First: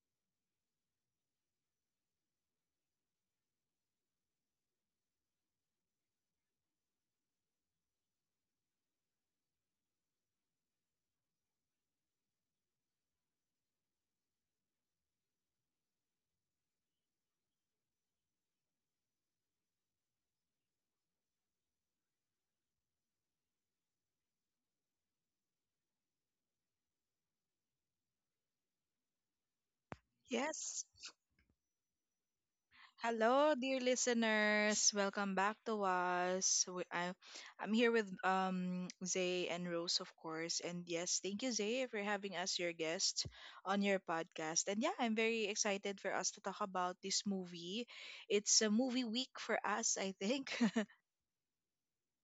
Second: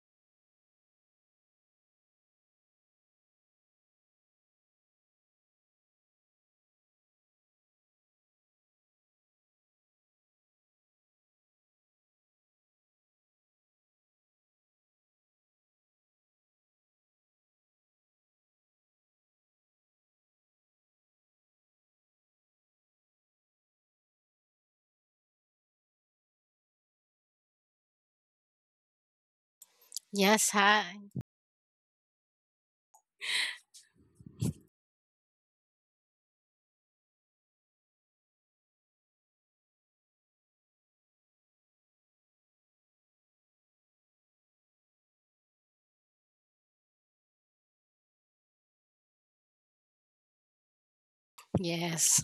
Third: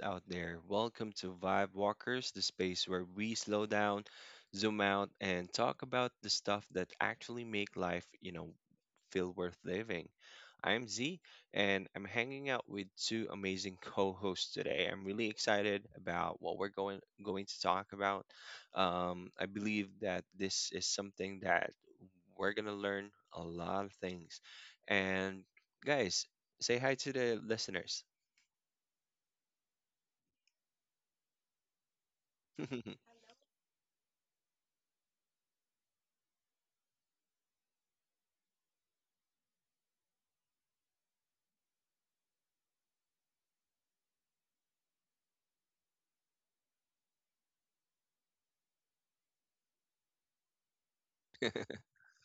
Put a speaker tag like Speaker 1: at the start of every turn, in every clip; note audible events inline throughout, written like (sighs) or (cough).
Speaker 1: out there. Welcome to Vibe Walkers, the space where we slow down, zoom out, and talk about the stuff that actually make life, you know, feel worth living. I'm Z, and I'm hanging out with two amazing co-hosts today. I'm really excited about what we're going to talk about. I believe that this is something that we're gonna learn a lot of things, and guys say hi to the listeners.
Speaker 2: Yes,
Speaker 3: Yes.
Speaker 2: hi.
Speaker 1: (laughs)
Speaker 3: Hello, dear listeners. Welcome back to us. I'm here with Zay and Rose, of course. And yes, thank you, Zay, for having us your guest on your podcast. And yeah, I'm very excited for us to talk about this movie. It's a movie week for us, I think. (laughs)
Speaker 2: Yes.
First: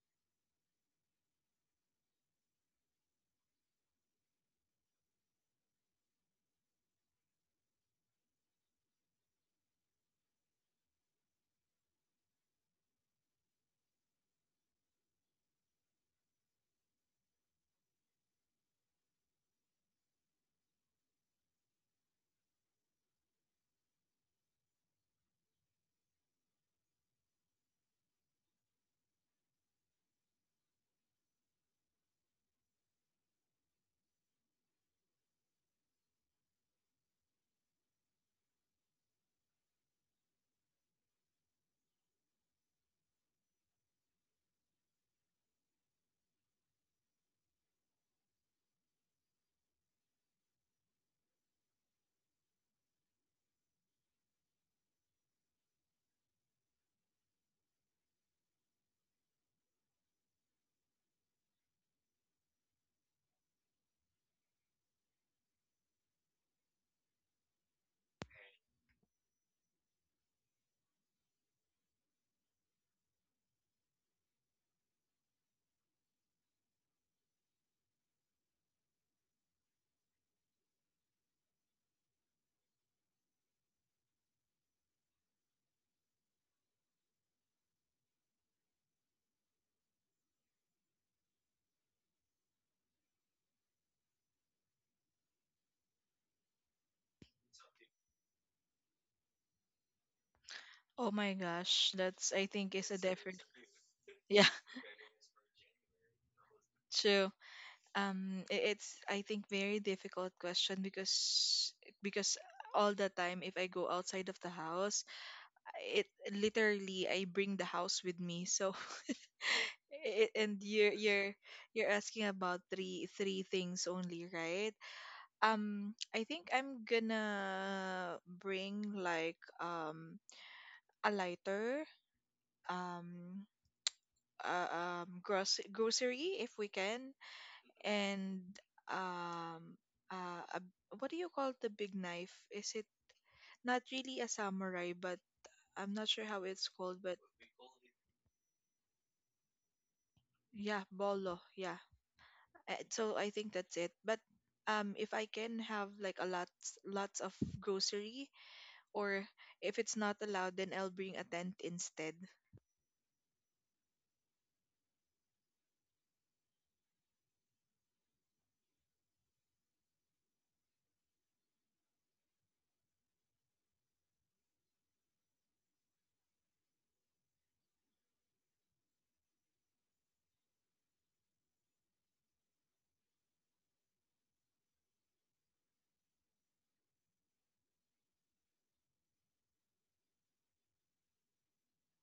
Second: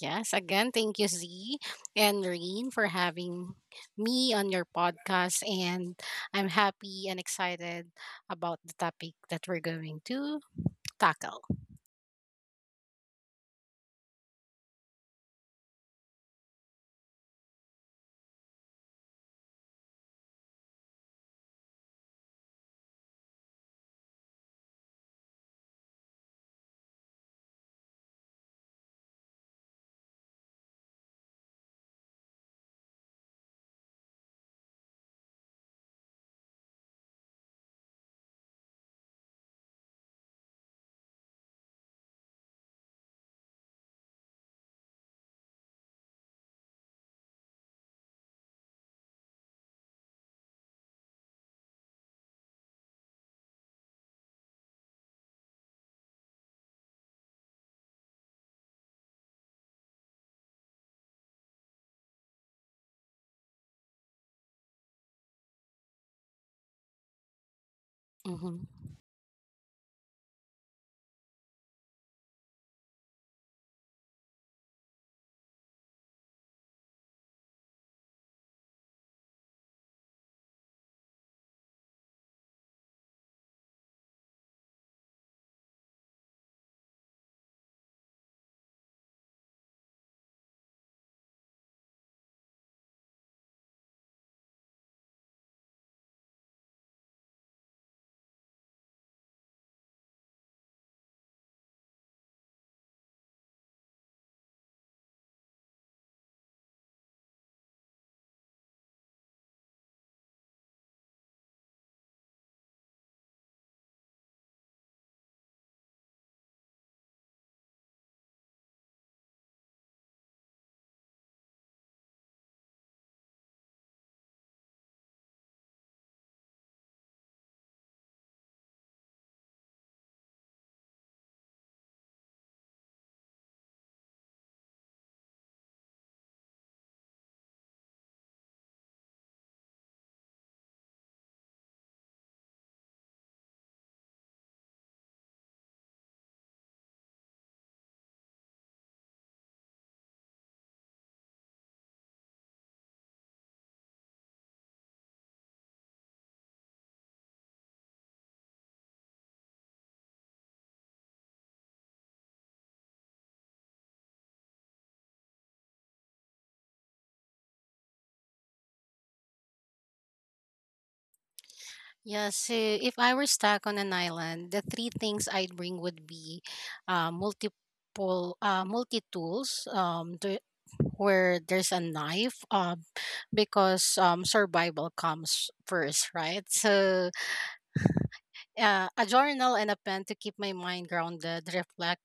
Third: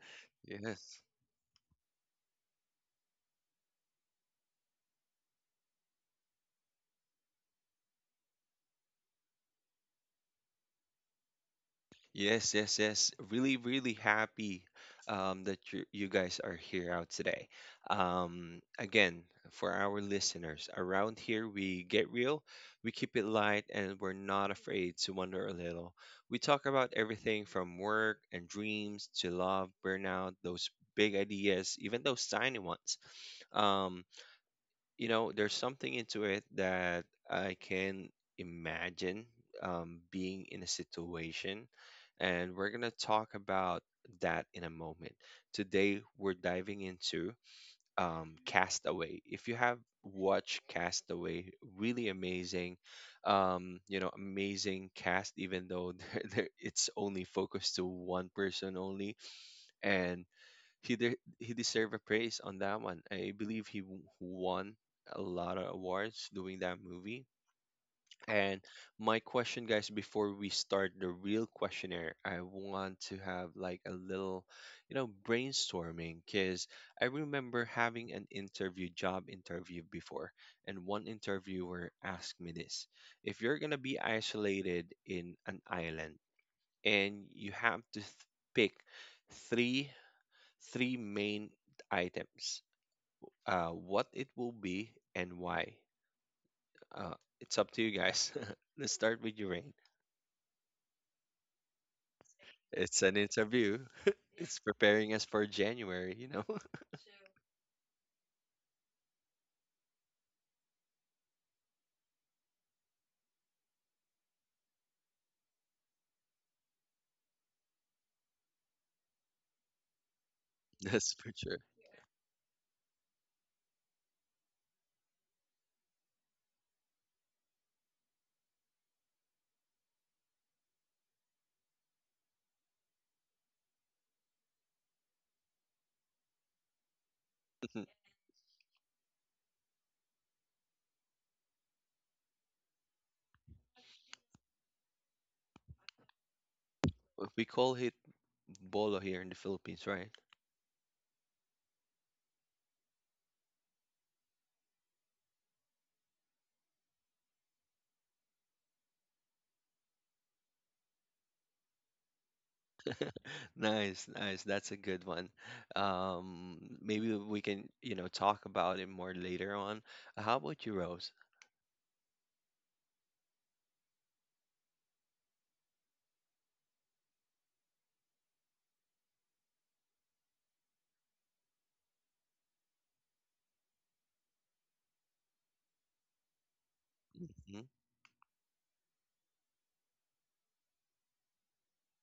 Speaker 2: Yes. Again, thank
Speaker 1: Yes.
Speaker 2: you, Z and Reen, for having me on your podcast. And I'm happy and excited about the topic that we're going to tackle.
Speaker 1: Yes, yes, yes. Really, really happy, that you guys are here out today. Again, for our listeners, around here we get real, we keep it light, and we're not afraid to wonder a little. We talk about everything from work and dreams to love, burnout, those big ideas, even those tiny ones. Um, there's something into it that I can imagine, being in a situation. And we're going to talk about that in a moment. Today, we're diving into Castaway. If you have watched Castaway, really amazing, amazing cast, even though (laughs) there it's only focused to one person only. And he deserved a praise on that one. I believe won a lot of awards doing that movie. And
Speaker 2: Mm-hmm.
Speaker 1: my question, guys, before we start the real questionnaire, I want to have like a little, you know, brainstorming because I remember having an interview, job interview before, and one interviewer asked me this: if you're gonna be isolated in an island and you have to pick three three main items, what it will be and why. Uh, it's up to you guys. (laughs) Let's start with you.
Speaker 3: Oh my gosh, that's I think is a
Speaker 1: It's an
Speaker 3: different.
Speaker 1: interview, (laughs)
Speaker 3: Yeah,
Speaker 1: it's preparing us for January, you know? (laughs)
Speaker 3: (laughs) true. It's I think very difficult question because all the time if I go outside of the house it literally I bring the house with me, so (laughs) and you're
Speaker 1: That's
Speaker 3: you're
Speaker 1: for sure.
Speaker 3: you're asking about three things only, right? I think I'm gonna bring like a lighter, um gross grocery if we can,
Speaker 1: (laughs)
Speaker 3: and um uh, a, what do you call the big knife? Is it not really a samurai, but I'm not sure how it's called, but
Speaker 1: We call it bolo here in the Philippines, right?
Speaker 3: yeah, bolo. Yeah. So I think that's it. But if I can have like a lots of grocery, or if it's not allowed, then I'll bring a tent instead.
Speaker 1: (laughs) Nice, nice. That's a good one. Maybe we can, you know, talk about it more later on. How about you, Rose?
Speaker 2: Yeah, so if I were stuck on an island, the three things I'd bring would be multiple multi tools, the, where there's a knife, because survival comes first, right? So
Speaker 1: Hmm.
Speaker 2: a journal and a pen to keep my mind grounded, reflect,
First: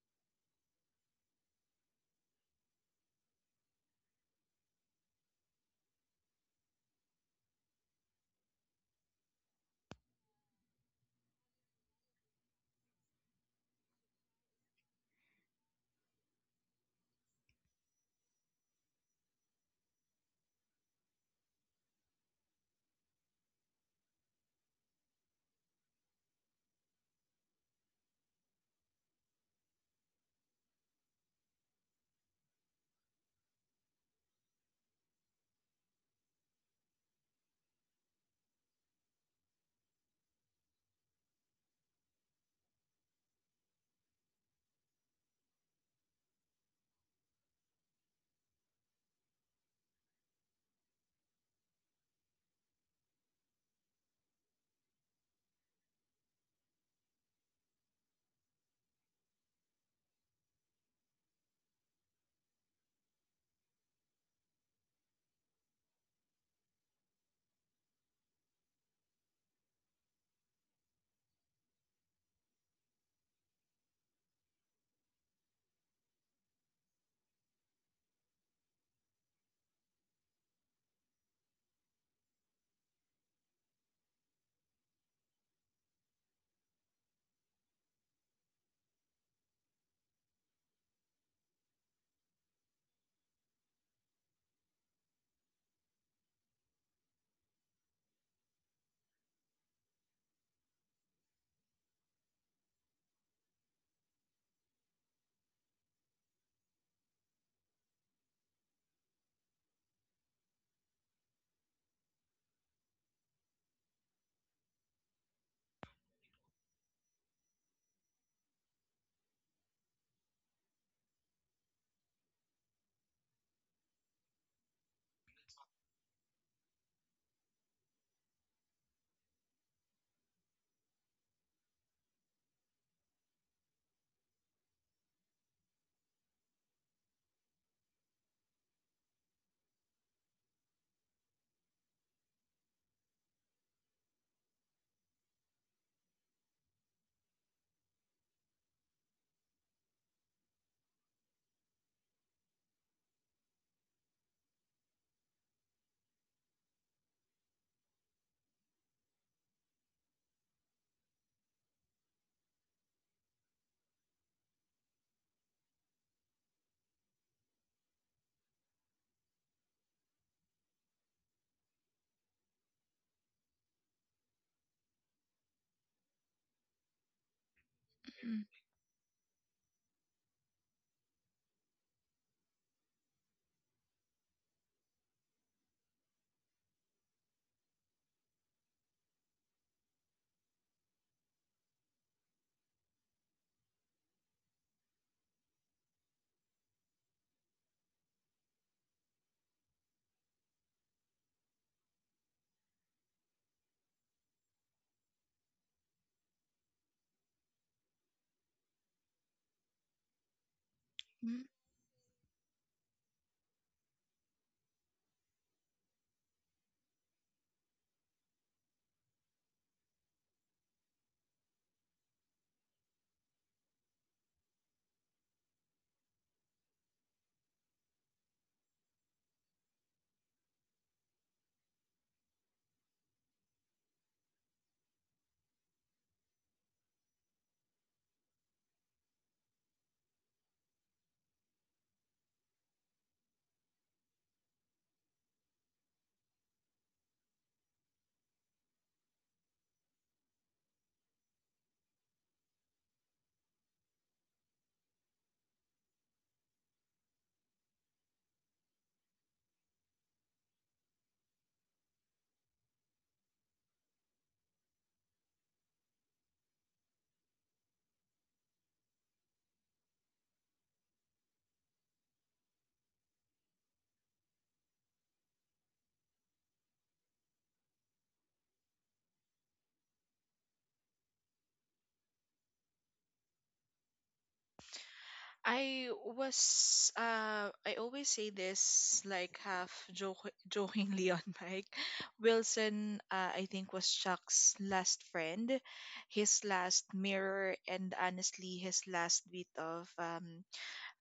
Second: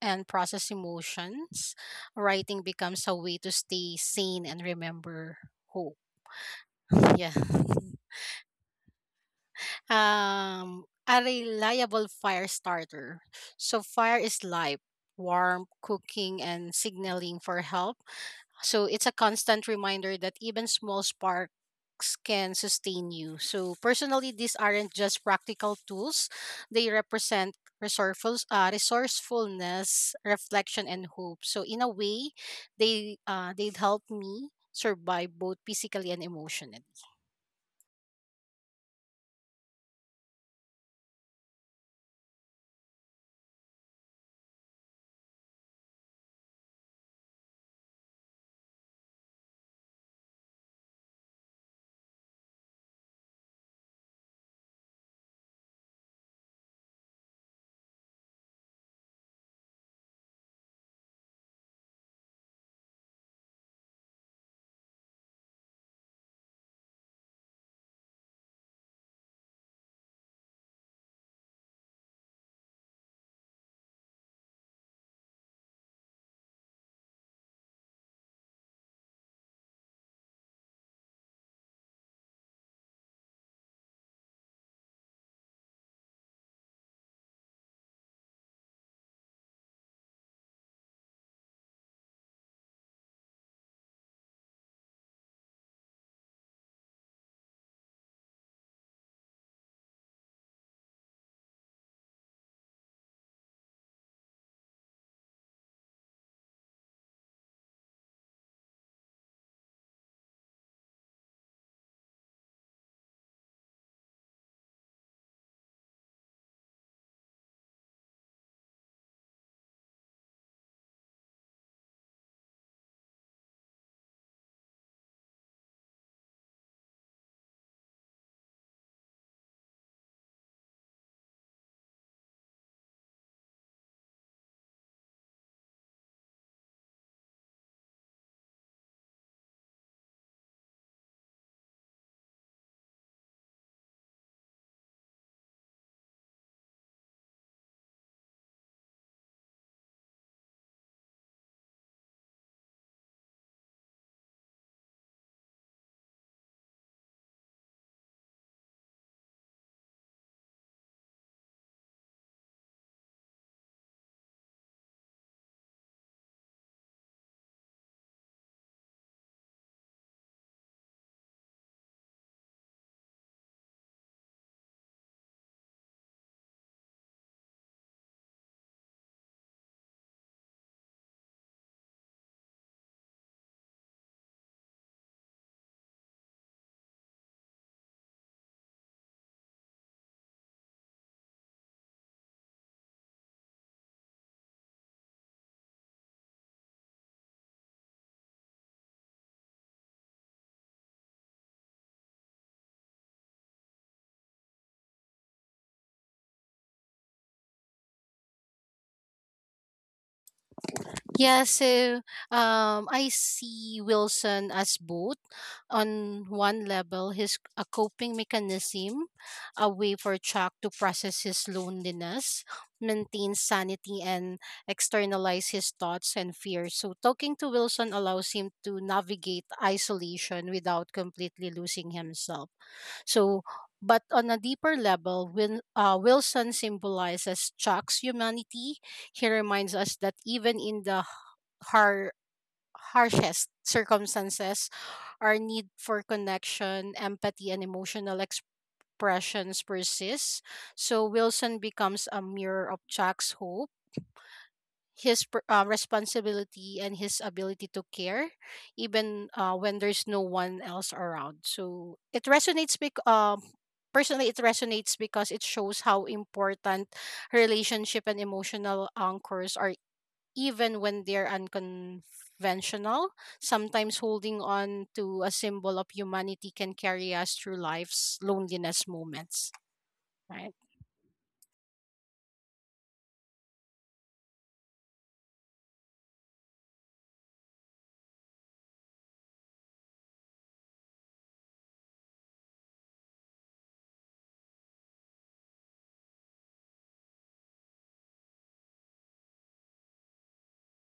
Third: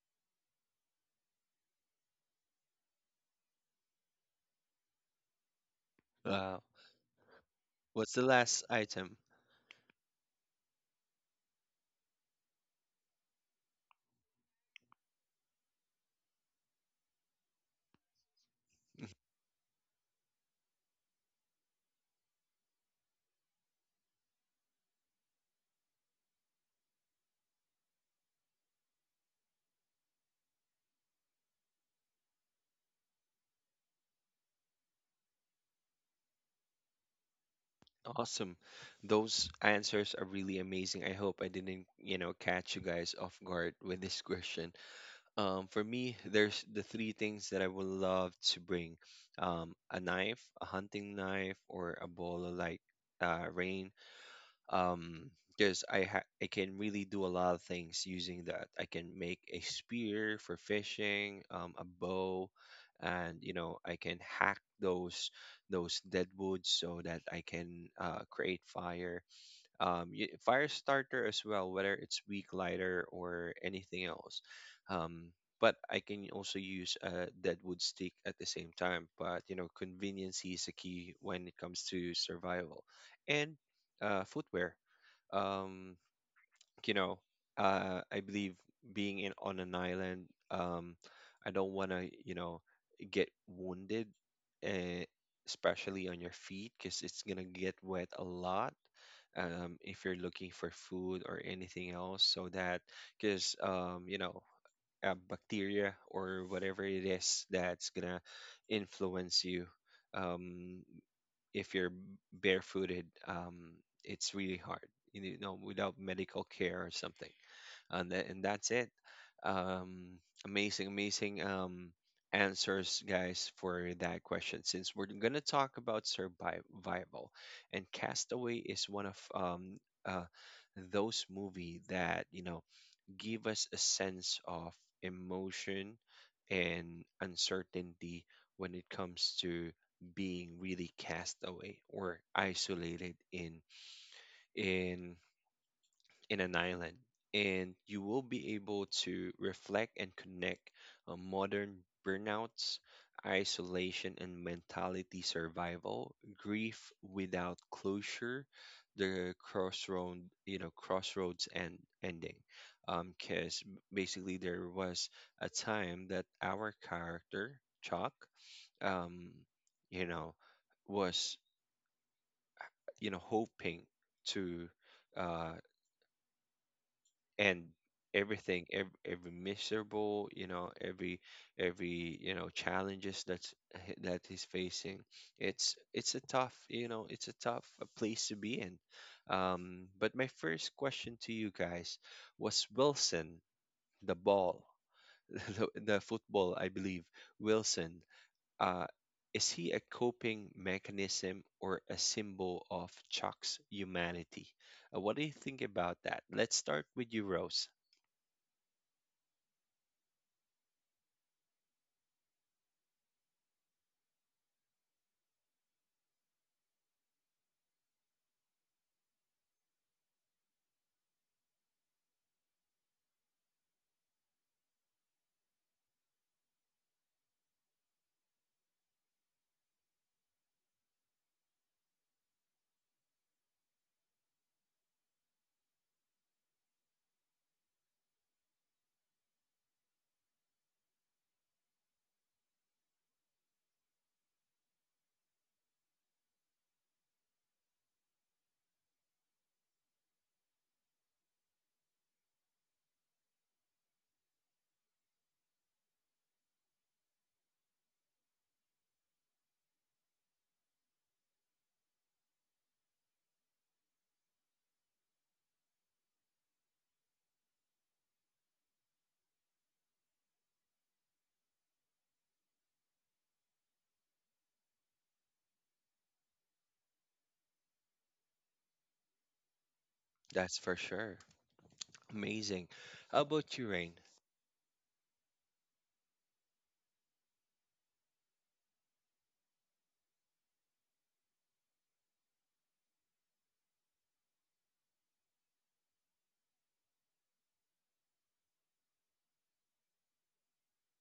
Speaker 2: and process emotions. Writing becomes a way to stay sane and remember hope.
Speaker 1: Uh,
Speaker 2: Yeah. (laughs)
Speaker 1: what's the last item?
Speaker 2: A reliable fire starter. So fire is life, warmth, cooking, and signaling for help. So it's a constant reminder that even small sparks can sustain you. So personally, these aren't just practical tools; they represent resourcefulness, reflection, and hope. So in a way, they'd help me survive both physically and emotionally.
Speaker 1: Awesome. Those answers are really amazing. I hope I didn't, you know, catch you guys off guard with this question. For me, there's the three things that I would love to bring. A knife, a hunting knife, or a ball of like, rain, um because I can really do a lot of things using that. I can make a spear for fishing, a bow, and you know I can hack those dead woods so that I can create fire. Fire starter as well, whether it's weak lighter or anything else. Um, but I can also use a dead wood stick at the same time. But you know, convenience is a key when it comes to survival, and footwear, um, you know, I believe being in on an island, I don't want to, you know, get wounded, uh, especially on your feet, because it's gonna get wet a lot. If you're looking for food or anything else, so that because, you know, a bacteria or whatever it is that's gonna influence you. Um, if you're barefooted, it's really hard, you know, without medical care or something. And, that and that's it. Um, amazing, amazing, answers, guys, for that question. Since we're going to talk about survival, and Castaway is one of, uh, those movie that, you know, give us a sense of emotion and uncertainty when it comes to being really cast away or isolated in in in an island, and you will be able to reflect and connect, modern burnouts, isolation and mentality survival, grief without closure, the crossroad, you know, crossroads and ending. Because basically, there was a time that our character, Chuck, um, you know, was, you know, hoping to, uh, and
Speaker 3: Mm.
Speaker 1: everything, every miserable, you know, every you know challenges that's that he's facing, it's a tough, you know, it's a tough, place to be in. But my first question to you guys was, Wilson, the ball, (laughs) the football I believe, Wilson, uh is he a coping mechanism or a symbol of Chuck's humanity? What do you think about that? Let's start with you, Rose.
Speaker 2: Yeah, so I see Wilson as both. On one level, his a coping mechanism, a way for Chuck to process his loneliness, maintain sanity, and externalize his thoughts and fears. So talking to Wilson allows him to navigate isolation without completely losing himself. So but on a deeper level, Wilson symbolizes Chuck's humanity. He reminds us that even in the har- harshest circumstances, our need for connection, empathy, and emotional expressions persists. So Wilson becomes a mirror of Chuck's hope, responsibility and his ability to care even when there's no one else around. So it resonates because personally it resonates because it shows how important relationship and emotional anchors are, even when they're unconventional. Sometimes holding on to a symbol of humanity can carry us through life's loneliness moments, right?
Speaker 1: That's for sure. Amazing. How about you, Rain?
Speaker 3: I was I always say this like half joke (laughs) jokingly on Mike. Wilson, I think, was Chuck's last friend, his last mirror, and honestly his last bit of um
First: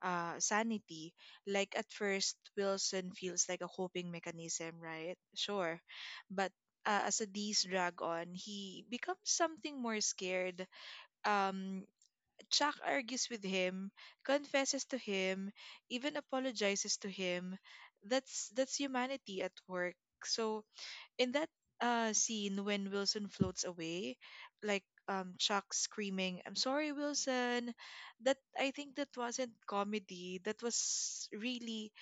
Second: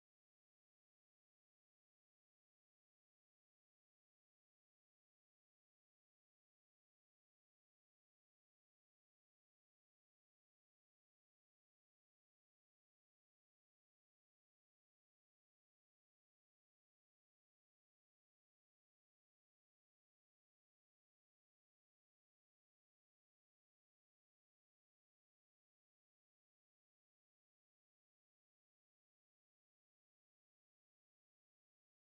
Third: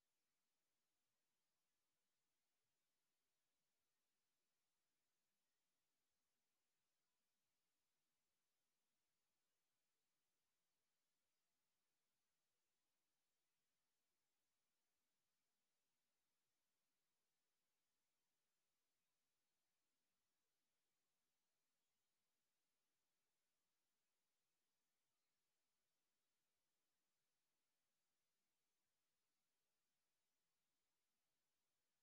Speaker 3: uh sanity. Like at first Wilson feels like a coping mechanism, right? Sure. But as the days drag on, he becomes something more scared. um Chuck argues with him, confesses to him, even apologizes to him. That's humanity at work. So in that scene when Wilson floats away, like Chuck screaming, "I'm sorry, Wilson," that I think that wasn't comedy. That was really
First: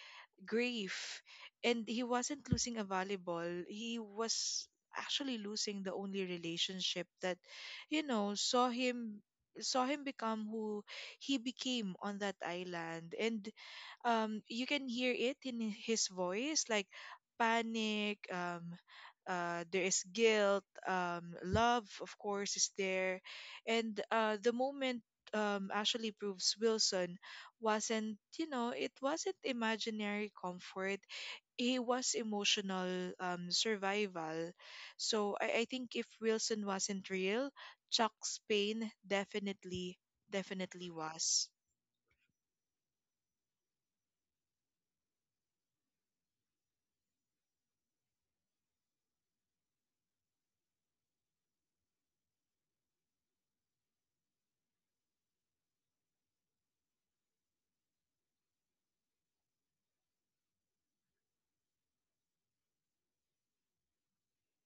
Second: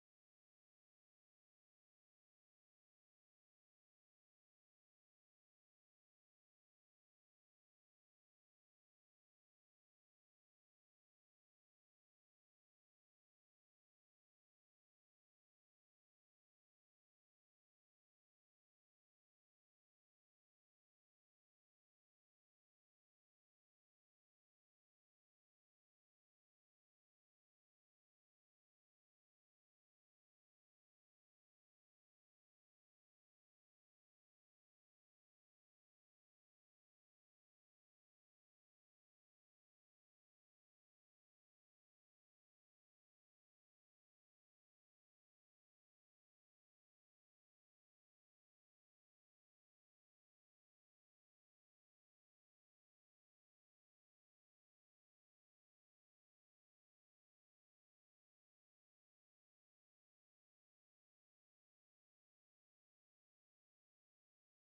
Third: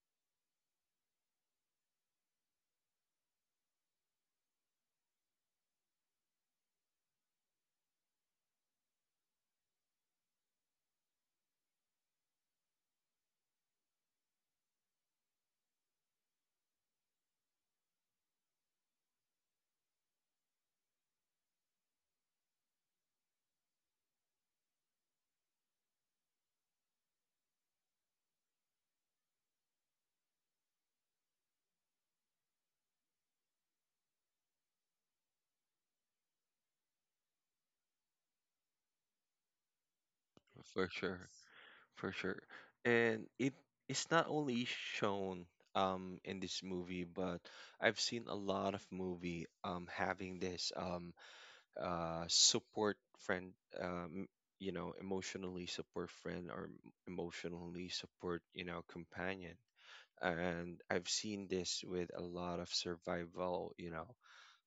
Speaker 3: grief. And he wasn't losing a volleyball. He was actually losing the only relationship that, you know, saw him become who he became on that island. And you can hear it in his voice, like panic, there is guilt, love of course is there. And the moment actually proves Wilson wasn't, you know, it wasn't imaginary comfort. He was emotional, survival. So I think if Wilson wasn't real, Chuck's pain definitely,
Speaker 1: For
Speaker 3: definitely
Speaker 1: sure,
Speaker 3: was.
Speaker 1: for sure. And it is not only shown, in this movie, but I've seen a lot of movie, having this, support friend, um you know, emotionally support friend or emotionally support, you know, companion, and I've seen this with a lot of survival, you know,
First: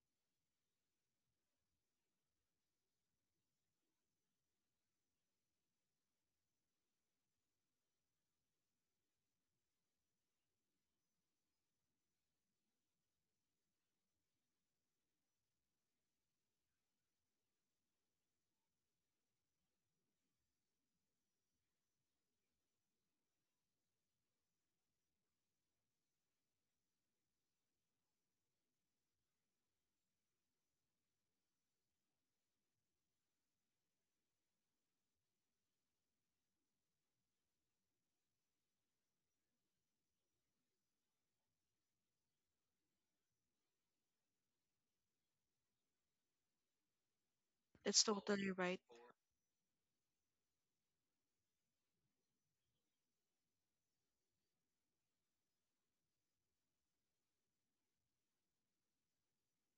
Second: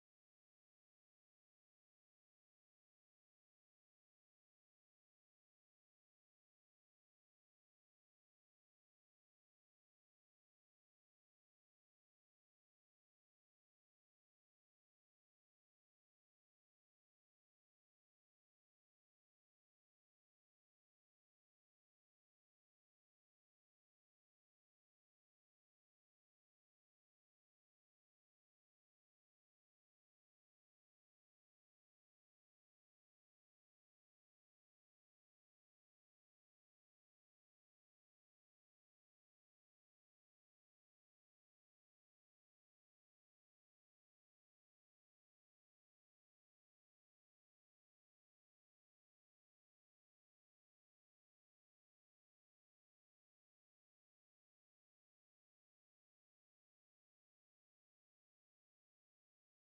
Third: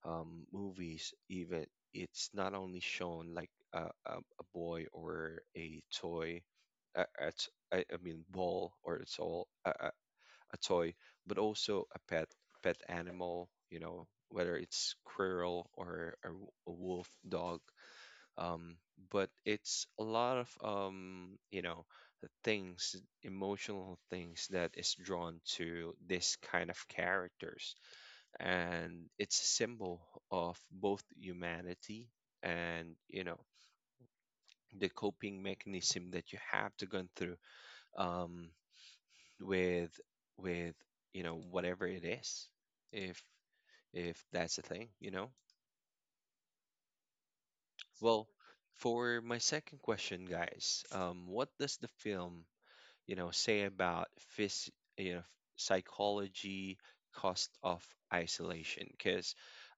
Speaker 1: movies, even it's not only shown like a boy or a toy, I mean ball or it's all a toy, but also a pet animal. You know whether it's squirrel or a wolf dog. Um, but it's a lot of, you know, things, emotional things that is drawn to this kind of characters, and it's a symbol of both humanity and, you know, the coping mechanism that you have to go through, um, with with you know whatever it is, if that's a thing, you know.
Speaker 3: That's
Speaker 1: Well,
Speaker 3: totally right.
Speaker 1: for my second question guys, what does the film, you know, say about phys- you know, psychology cost of isolation, because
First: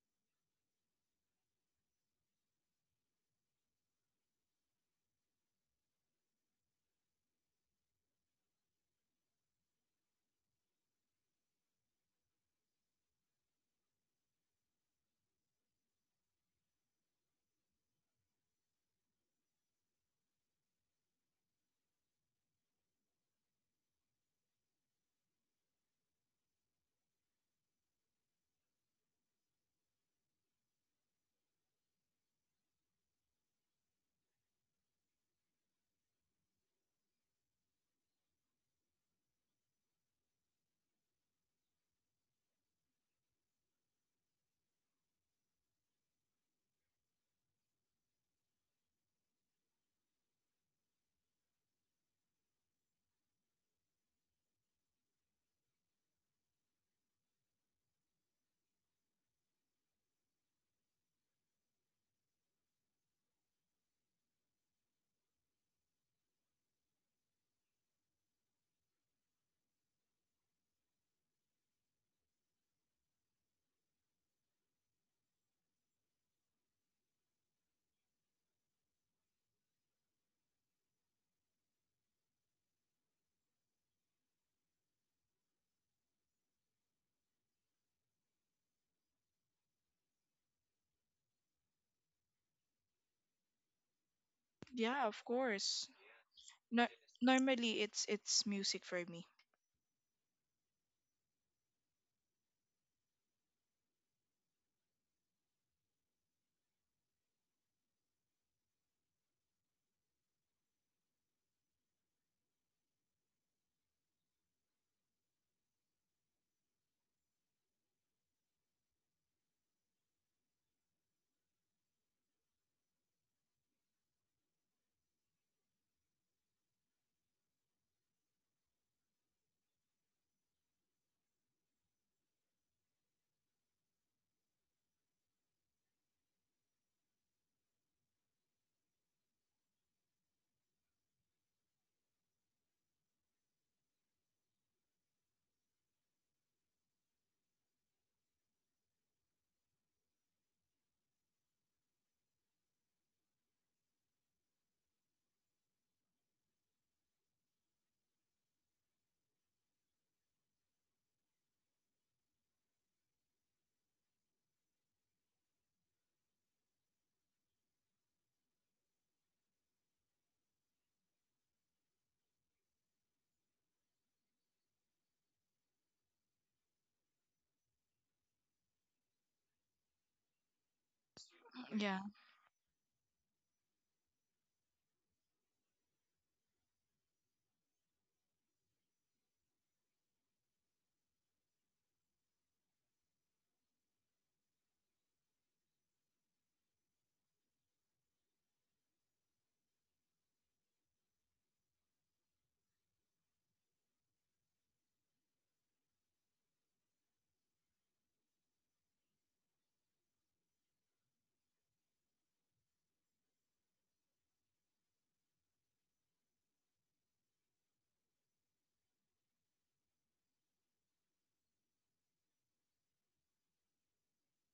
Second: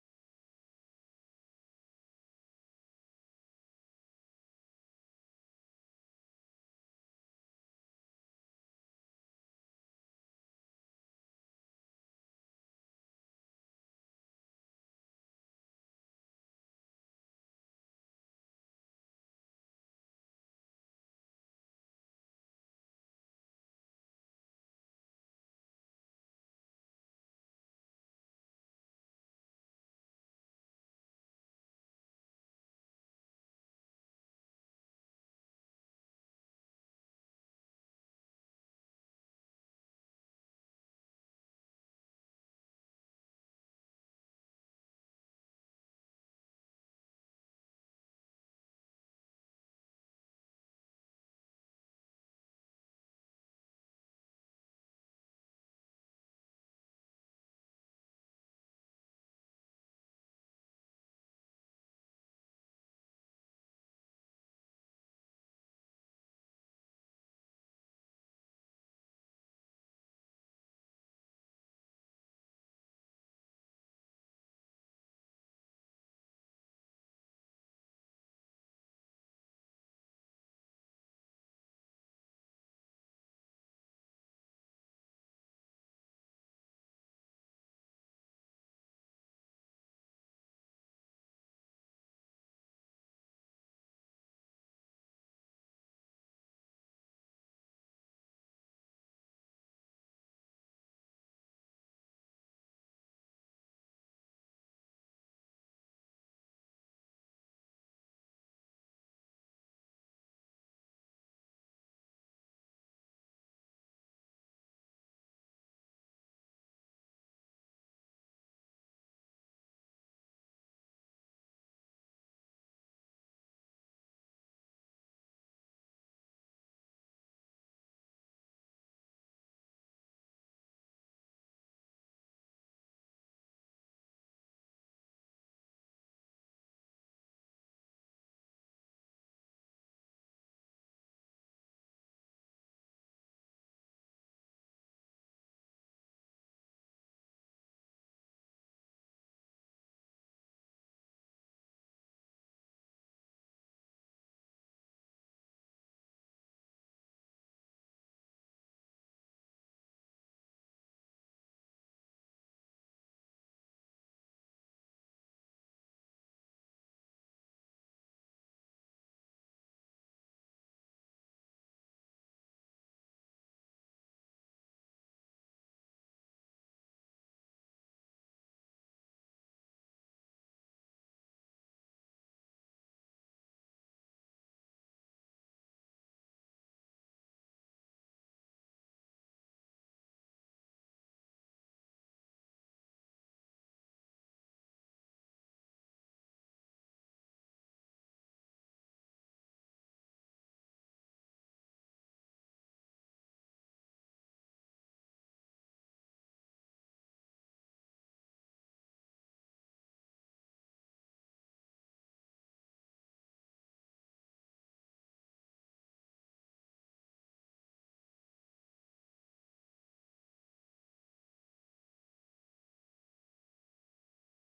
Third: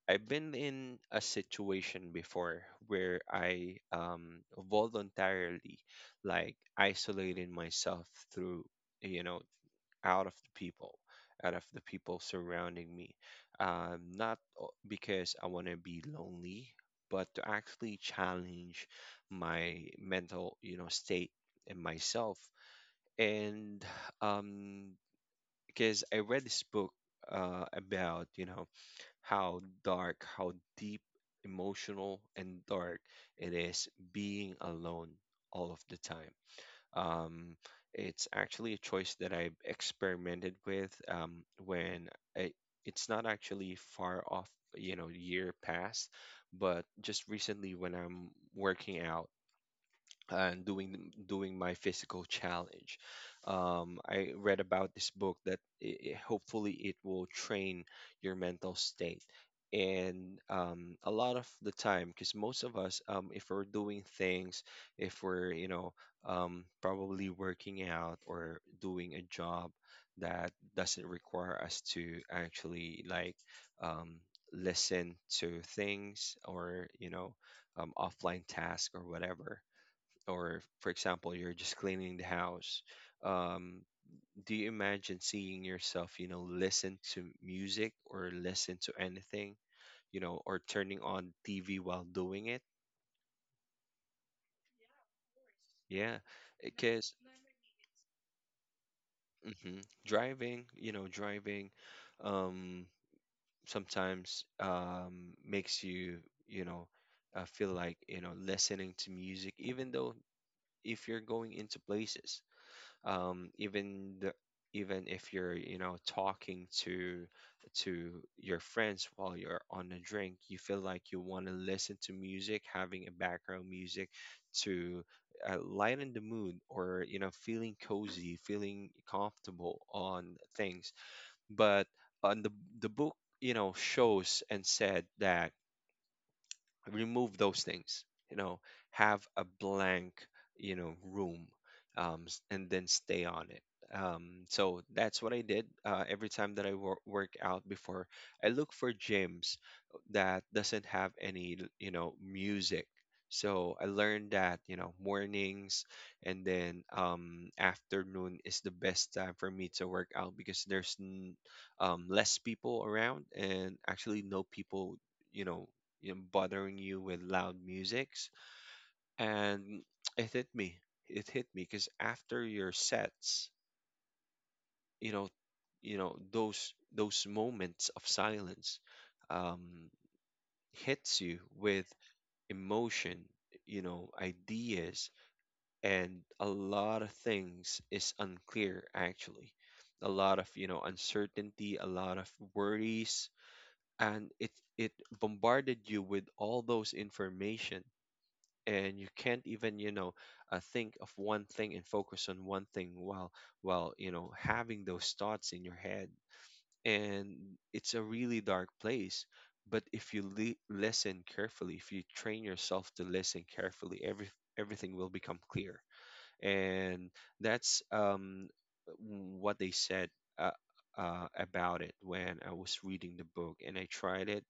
Speaker 1: I've been in a situation before where I, voluntarily like isolated myself through, you know, out of the people, surrounding me. Not because I want to be lonely, but to actually challenge my mental, you know, state and myself. And, um, because I read this book, about, you know, how dark, how deep, emotional, and dark it is being alone all of the time. Um, it's actually a choice that I experimented with, when I, it's not actually far off, you know, year past, but just recently when I'm working out and doing my physical challenge. I read about this book that hopefully it will train your mental state. And, a lot of the time, because most of us, if we're doing things, if we're you know, probably working out or doing a job that doesn't require us to actually like, um, listen to things or you know, offline task or whatever, or for example you're just cleaning the house, um do you imagine seeing yourself, you know, listen to music or listen to anything, you know, or turning on TV while doing it?
Speaker 3: Yeah, of course.
Speaker 1: Yeah,
Speaker 3: No,
Speaker 1: because
Speaker 3: normally it's music for me.
Speaker 1: mhm, driving, you know, driving, um sometimes makes you, you know, feel like you know listening to music even though if you're going into places, um, even the, even if you're you know talking to your friends while you're on a drink, you feel like you want to listen to music, having a background music to lighten the mood, or you know feeling cozy, feeling comfortable on things. But on the book, you know, shows and said that remove those things, you know, have a blank, you know, room, and then stay on it. So that's what I did, every time that I work out before. I look for gyms that doesn't have any you know music. So I learned that you know mornings, and then, afternoon is the best time for me to work out because there's less people around, and actually no people, you know, bothering you with loud musics. And it hit me. It hit me because after your sets, you know, you know those moments of silence, um, hits you with
Speaker 3: Yeah.
Speaker 1: emotion, you know, ideas, and a lot of things is unclear actually. A lot of you know uncertainty, a lot of worries, and it bombarded you with all those information, and you can't even, you know, think of one thing and focus on one thing while you know having those thoughts in your head. And it's a really dark place, but if listen carefully, if you train yourself to listen carefully, everything will become clear. And that's, what they said, uh, about it when I was reading the book, and I tried it.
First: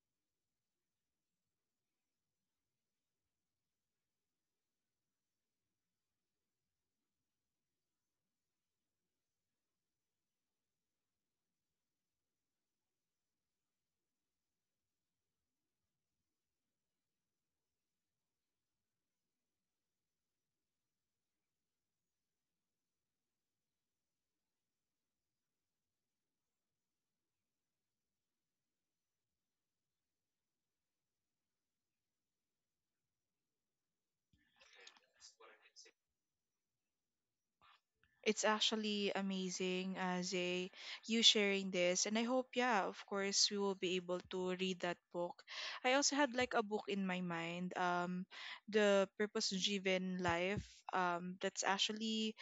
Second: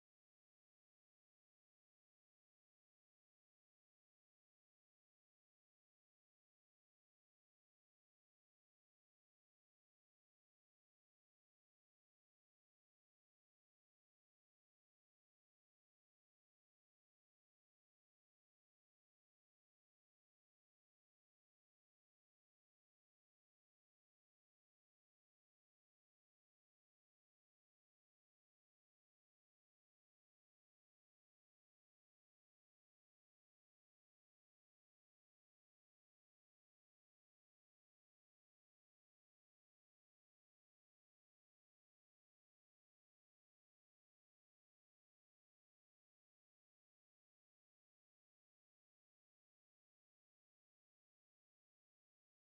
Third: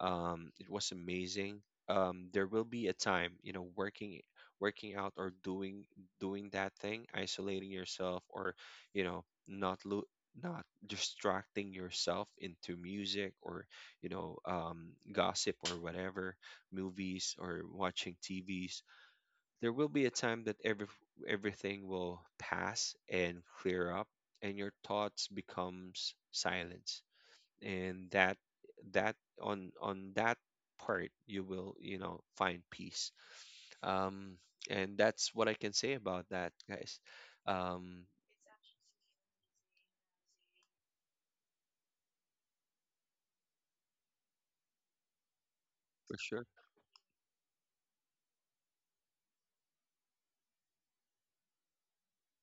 Speaker 1: It was amazing. There will be a time, you know, working out or doing that thing, isolating yourself, or you know, not distracting yourself into music, or you know, gossip or whatever, movies or watching TVs, there will be a time that everything will pass and clear up, and your thoughts becomes silence. And that on that part you will, you know, find peace. Um and that's what I can say about that, guys. Um
Speaker 3: It's actually amazing as a you sharing this, and I hope yeah of course we will be able to read that book. I also
Speaker 1: for
Speaker 3: had
Speaker 1: sure.
Speaker 3: like a book in my mind, The Purpose Driven Life. That's actually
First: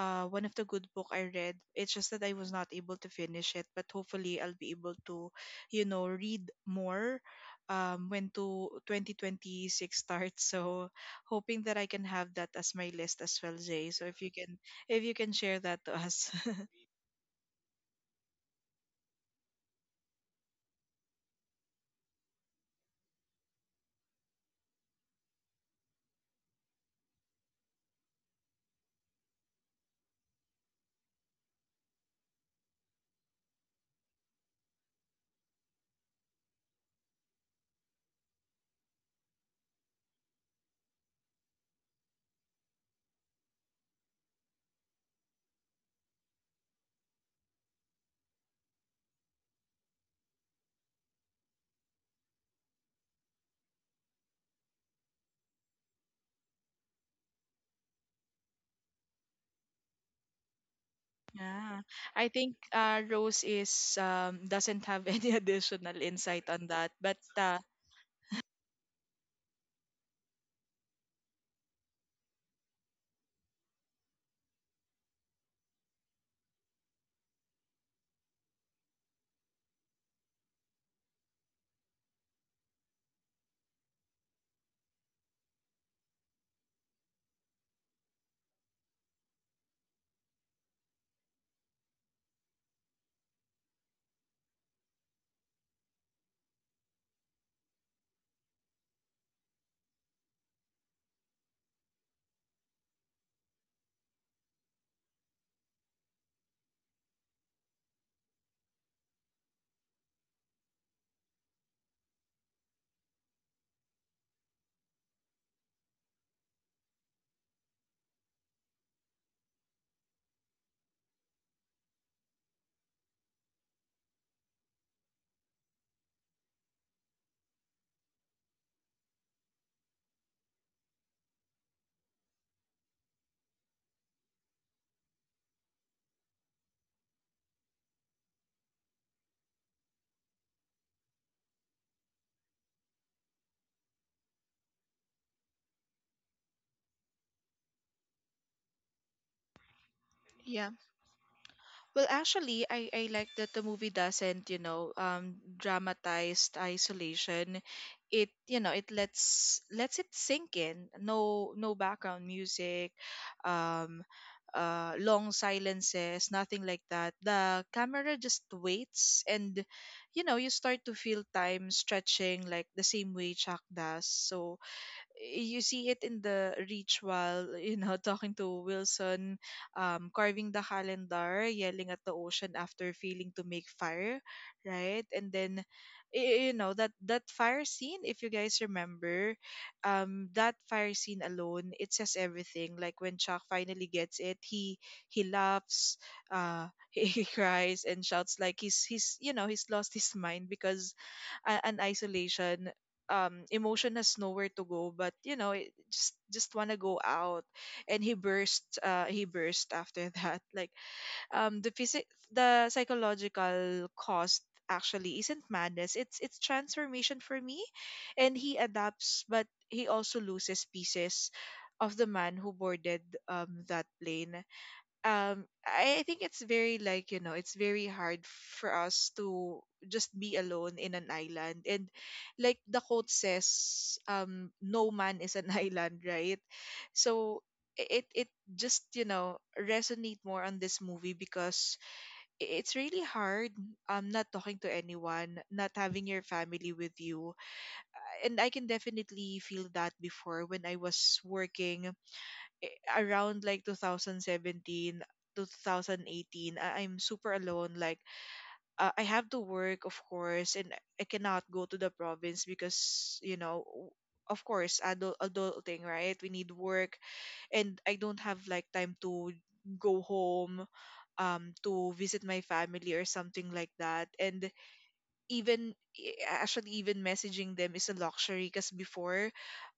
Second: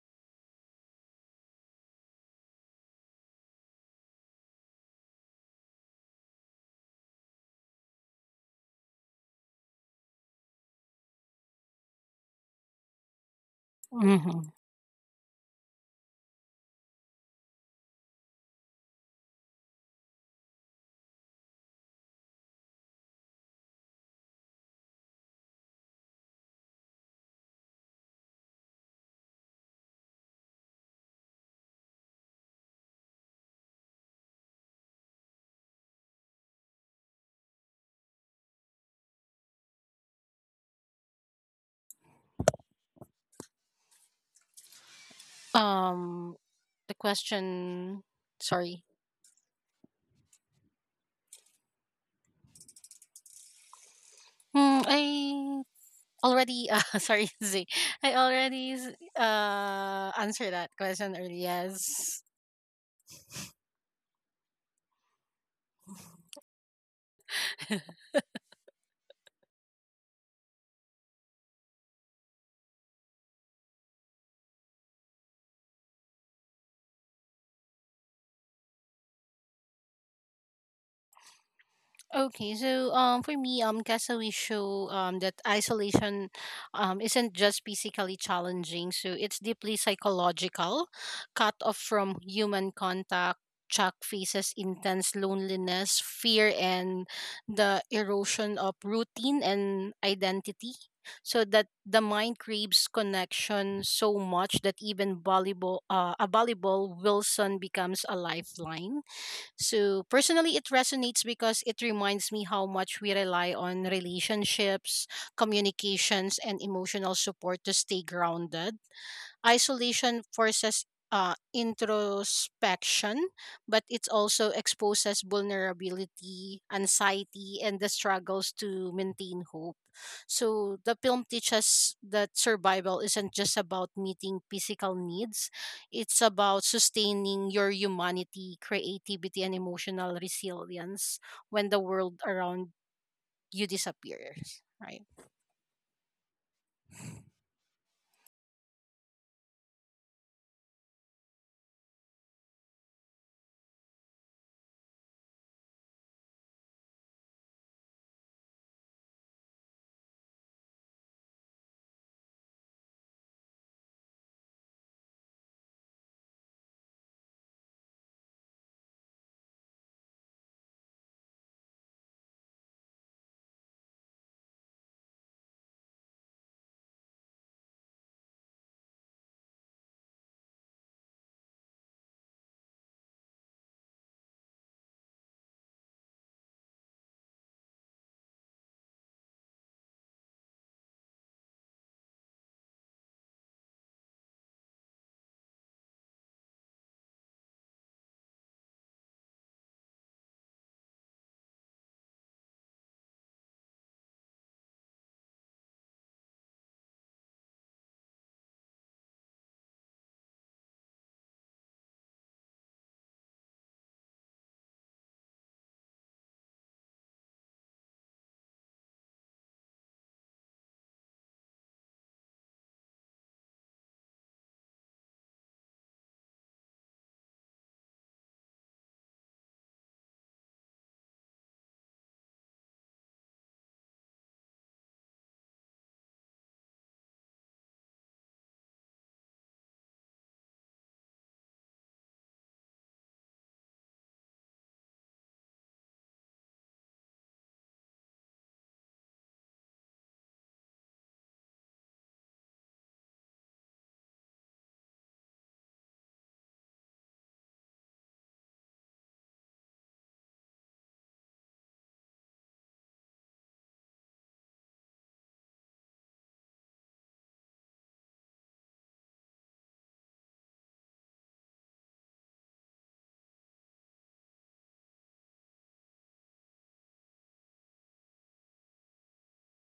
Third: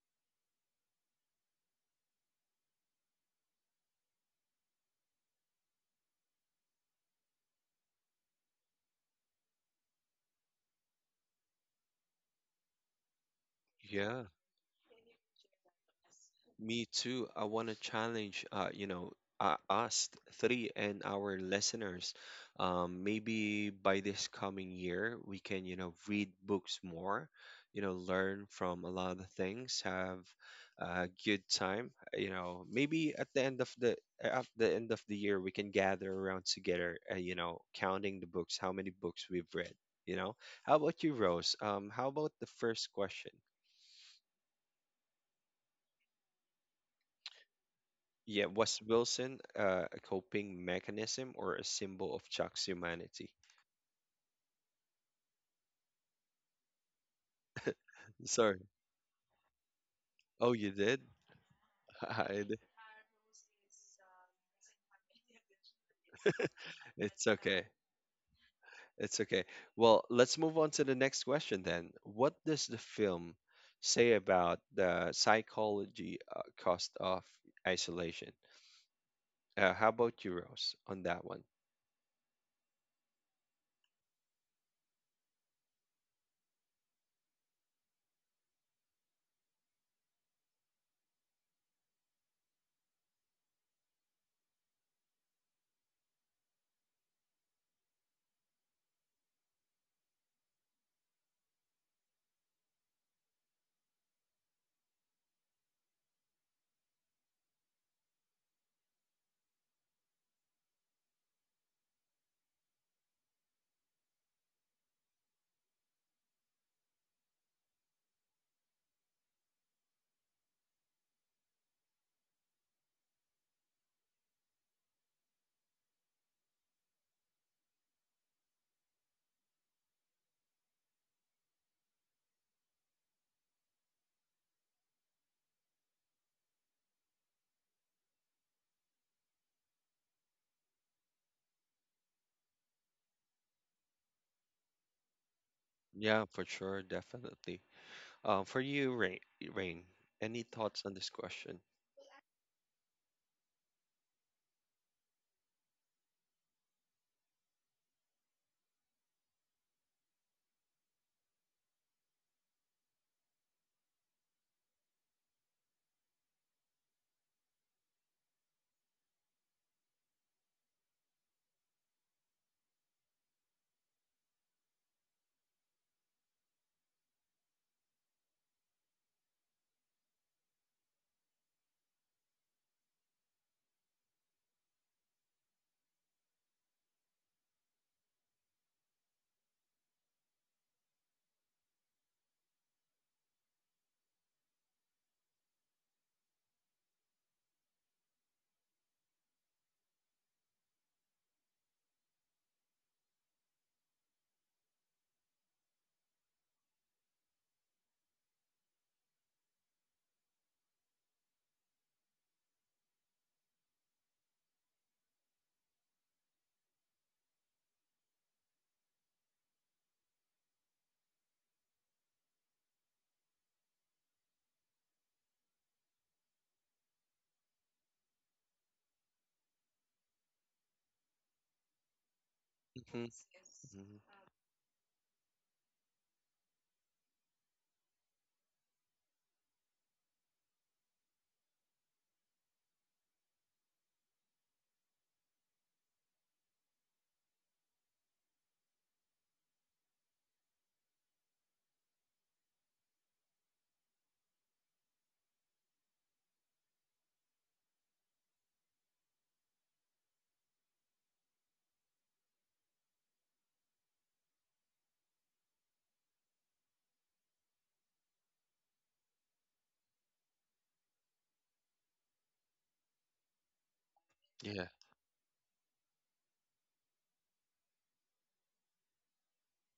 Speaker 3: one of the good book I read. It's just that I was not able to finish it, but hopefully I'll be able to, you know, read more when to 2026 starts. So hoping that I can have that as my list as well, Jay. So
Speaker 1: Yeah.
Speaker 2: Mhm.
Speaker 3: if you can share that to us. (laughs)
Speaker 1: Me too. I want to challenge, you know, us three and our listeners. Maybe by this coming year, we can, read books more, learn from a lot of things, have a good time. You know, maybe at the end of the at the end of the year, we can gather around together, you know, counting the books, how many books we've read. You know, how about you, Rose? How about the first question?
Speaker 2: Um, the question.
Speaker 1: Yeah, was
Speaker 2: Sorry.
Speaker 1: Wilson a coping mechanism or a symbol of Chuck's humanity?
Speaker 2: Hmm, I already. (laughs) Sorry, (laughs) Z. I
Speaker 1: (laughs) Sorry.
Speaker 2: already answered
Speaker 1: Oh, you
Speaker 2: that
Speaker 1: did?
Speaker 2: question earlier.
Speaker 3: Yeah,
Speaker 2: Yes.
Speaker 1: (laughs)
Speaker 3: I
Speaker 1: I
Speaker 3: think
Speaker 1: did.
Speaker 3: Rose is doesn't have any (laughs) additional insight on that, but
Speaker 1: It's okay. It's okay. Well, let's move on to the next question then. What does the film say about the psychology cost of isolation? How about you, Rose, on that one?
Speaker 2: Okay, so for me, Castaway show that isolation isn't just physically challenging, so it's deeply psychological, cut off from human contact. Chuck faces intense loneliness, fear, and the erosion of routine and identity. So that the mind craves connection so much that even volleyball, a volleyball Wilson becomes a lifeline. So personally, it resonates because it reminds me how much we rely on relationships, communications, and emotional support to stay grounded. Isolation forces introspection, but it also exposes vulnerability, anxiety, and the struggles to maintain hope. So the film teaches that survival isn't just about meeting physical needs, it's about sustaining your humanity, creativity, and emotional resilience when the world around you disappears. Right.
Speaker 1: Yeah, for sure, definitely. For you, Rain, any
Speaker 3: yeah.
Speaker 1: thoughts on this question?
Speaker 3: Well, actually, I like that the movie doesn't, you know, dramatize isolation. It, you know, it lets it sink in. No, no background music, um, long silences, nothing like that. The camera just waits, and you know, you start to feel time stretching like the same way Chuck does. So, you see it in the ritual, you know, (laughs) talking to Wilson, carving the calendar, yelling at the ocean after failing to make fire, right? And then, you know, that fire scene, if you guys remember, that fire scene alone, it says everything. Like when Chuck finally gets it, he laughs, (laughs) he cries and shouts like he's you know he's lost his mind, because an isolation emotion has nowhere to go, but you know just want to go out. And he burst, he burst after that (laughs) like um the physic the psychological cost actually isn't madness, it's transformation for me. And he adapts, but he also loses pieces of the man who boarded that plane. I think it's very like, you know, it's very hard for us to just be alone in an island. And like the
Speaker 1: hmm
Speaker 3: quote says,
Speaker 1: hmm
Speaker 3: no man is an (laughs) island, right? So it just, you know, resonate more on this movie, because it's really hard, not talking to anyone, not having your family with you. And I can definitely feel that before when I was working, around like 2017, 2018, I'm super alone. Like I have to work, of course, and I cannot go to the province, because you know of course, adult adulting, right, we need work. And I don't have like time to go home to visit my family or something like that. And
Speaker 1: Yeah,
Speaker 3: even actually even messaging them is a luxury, because before,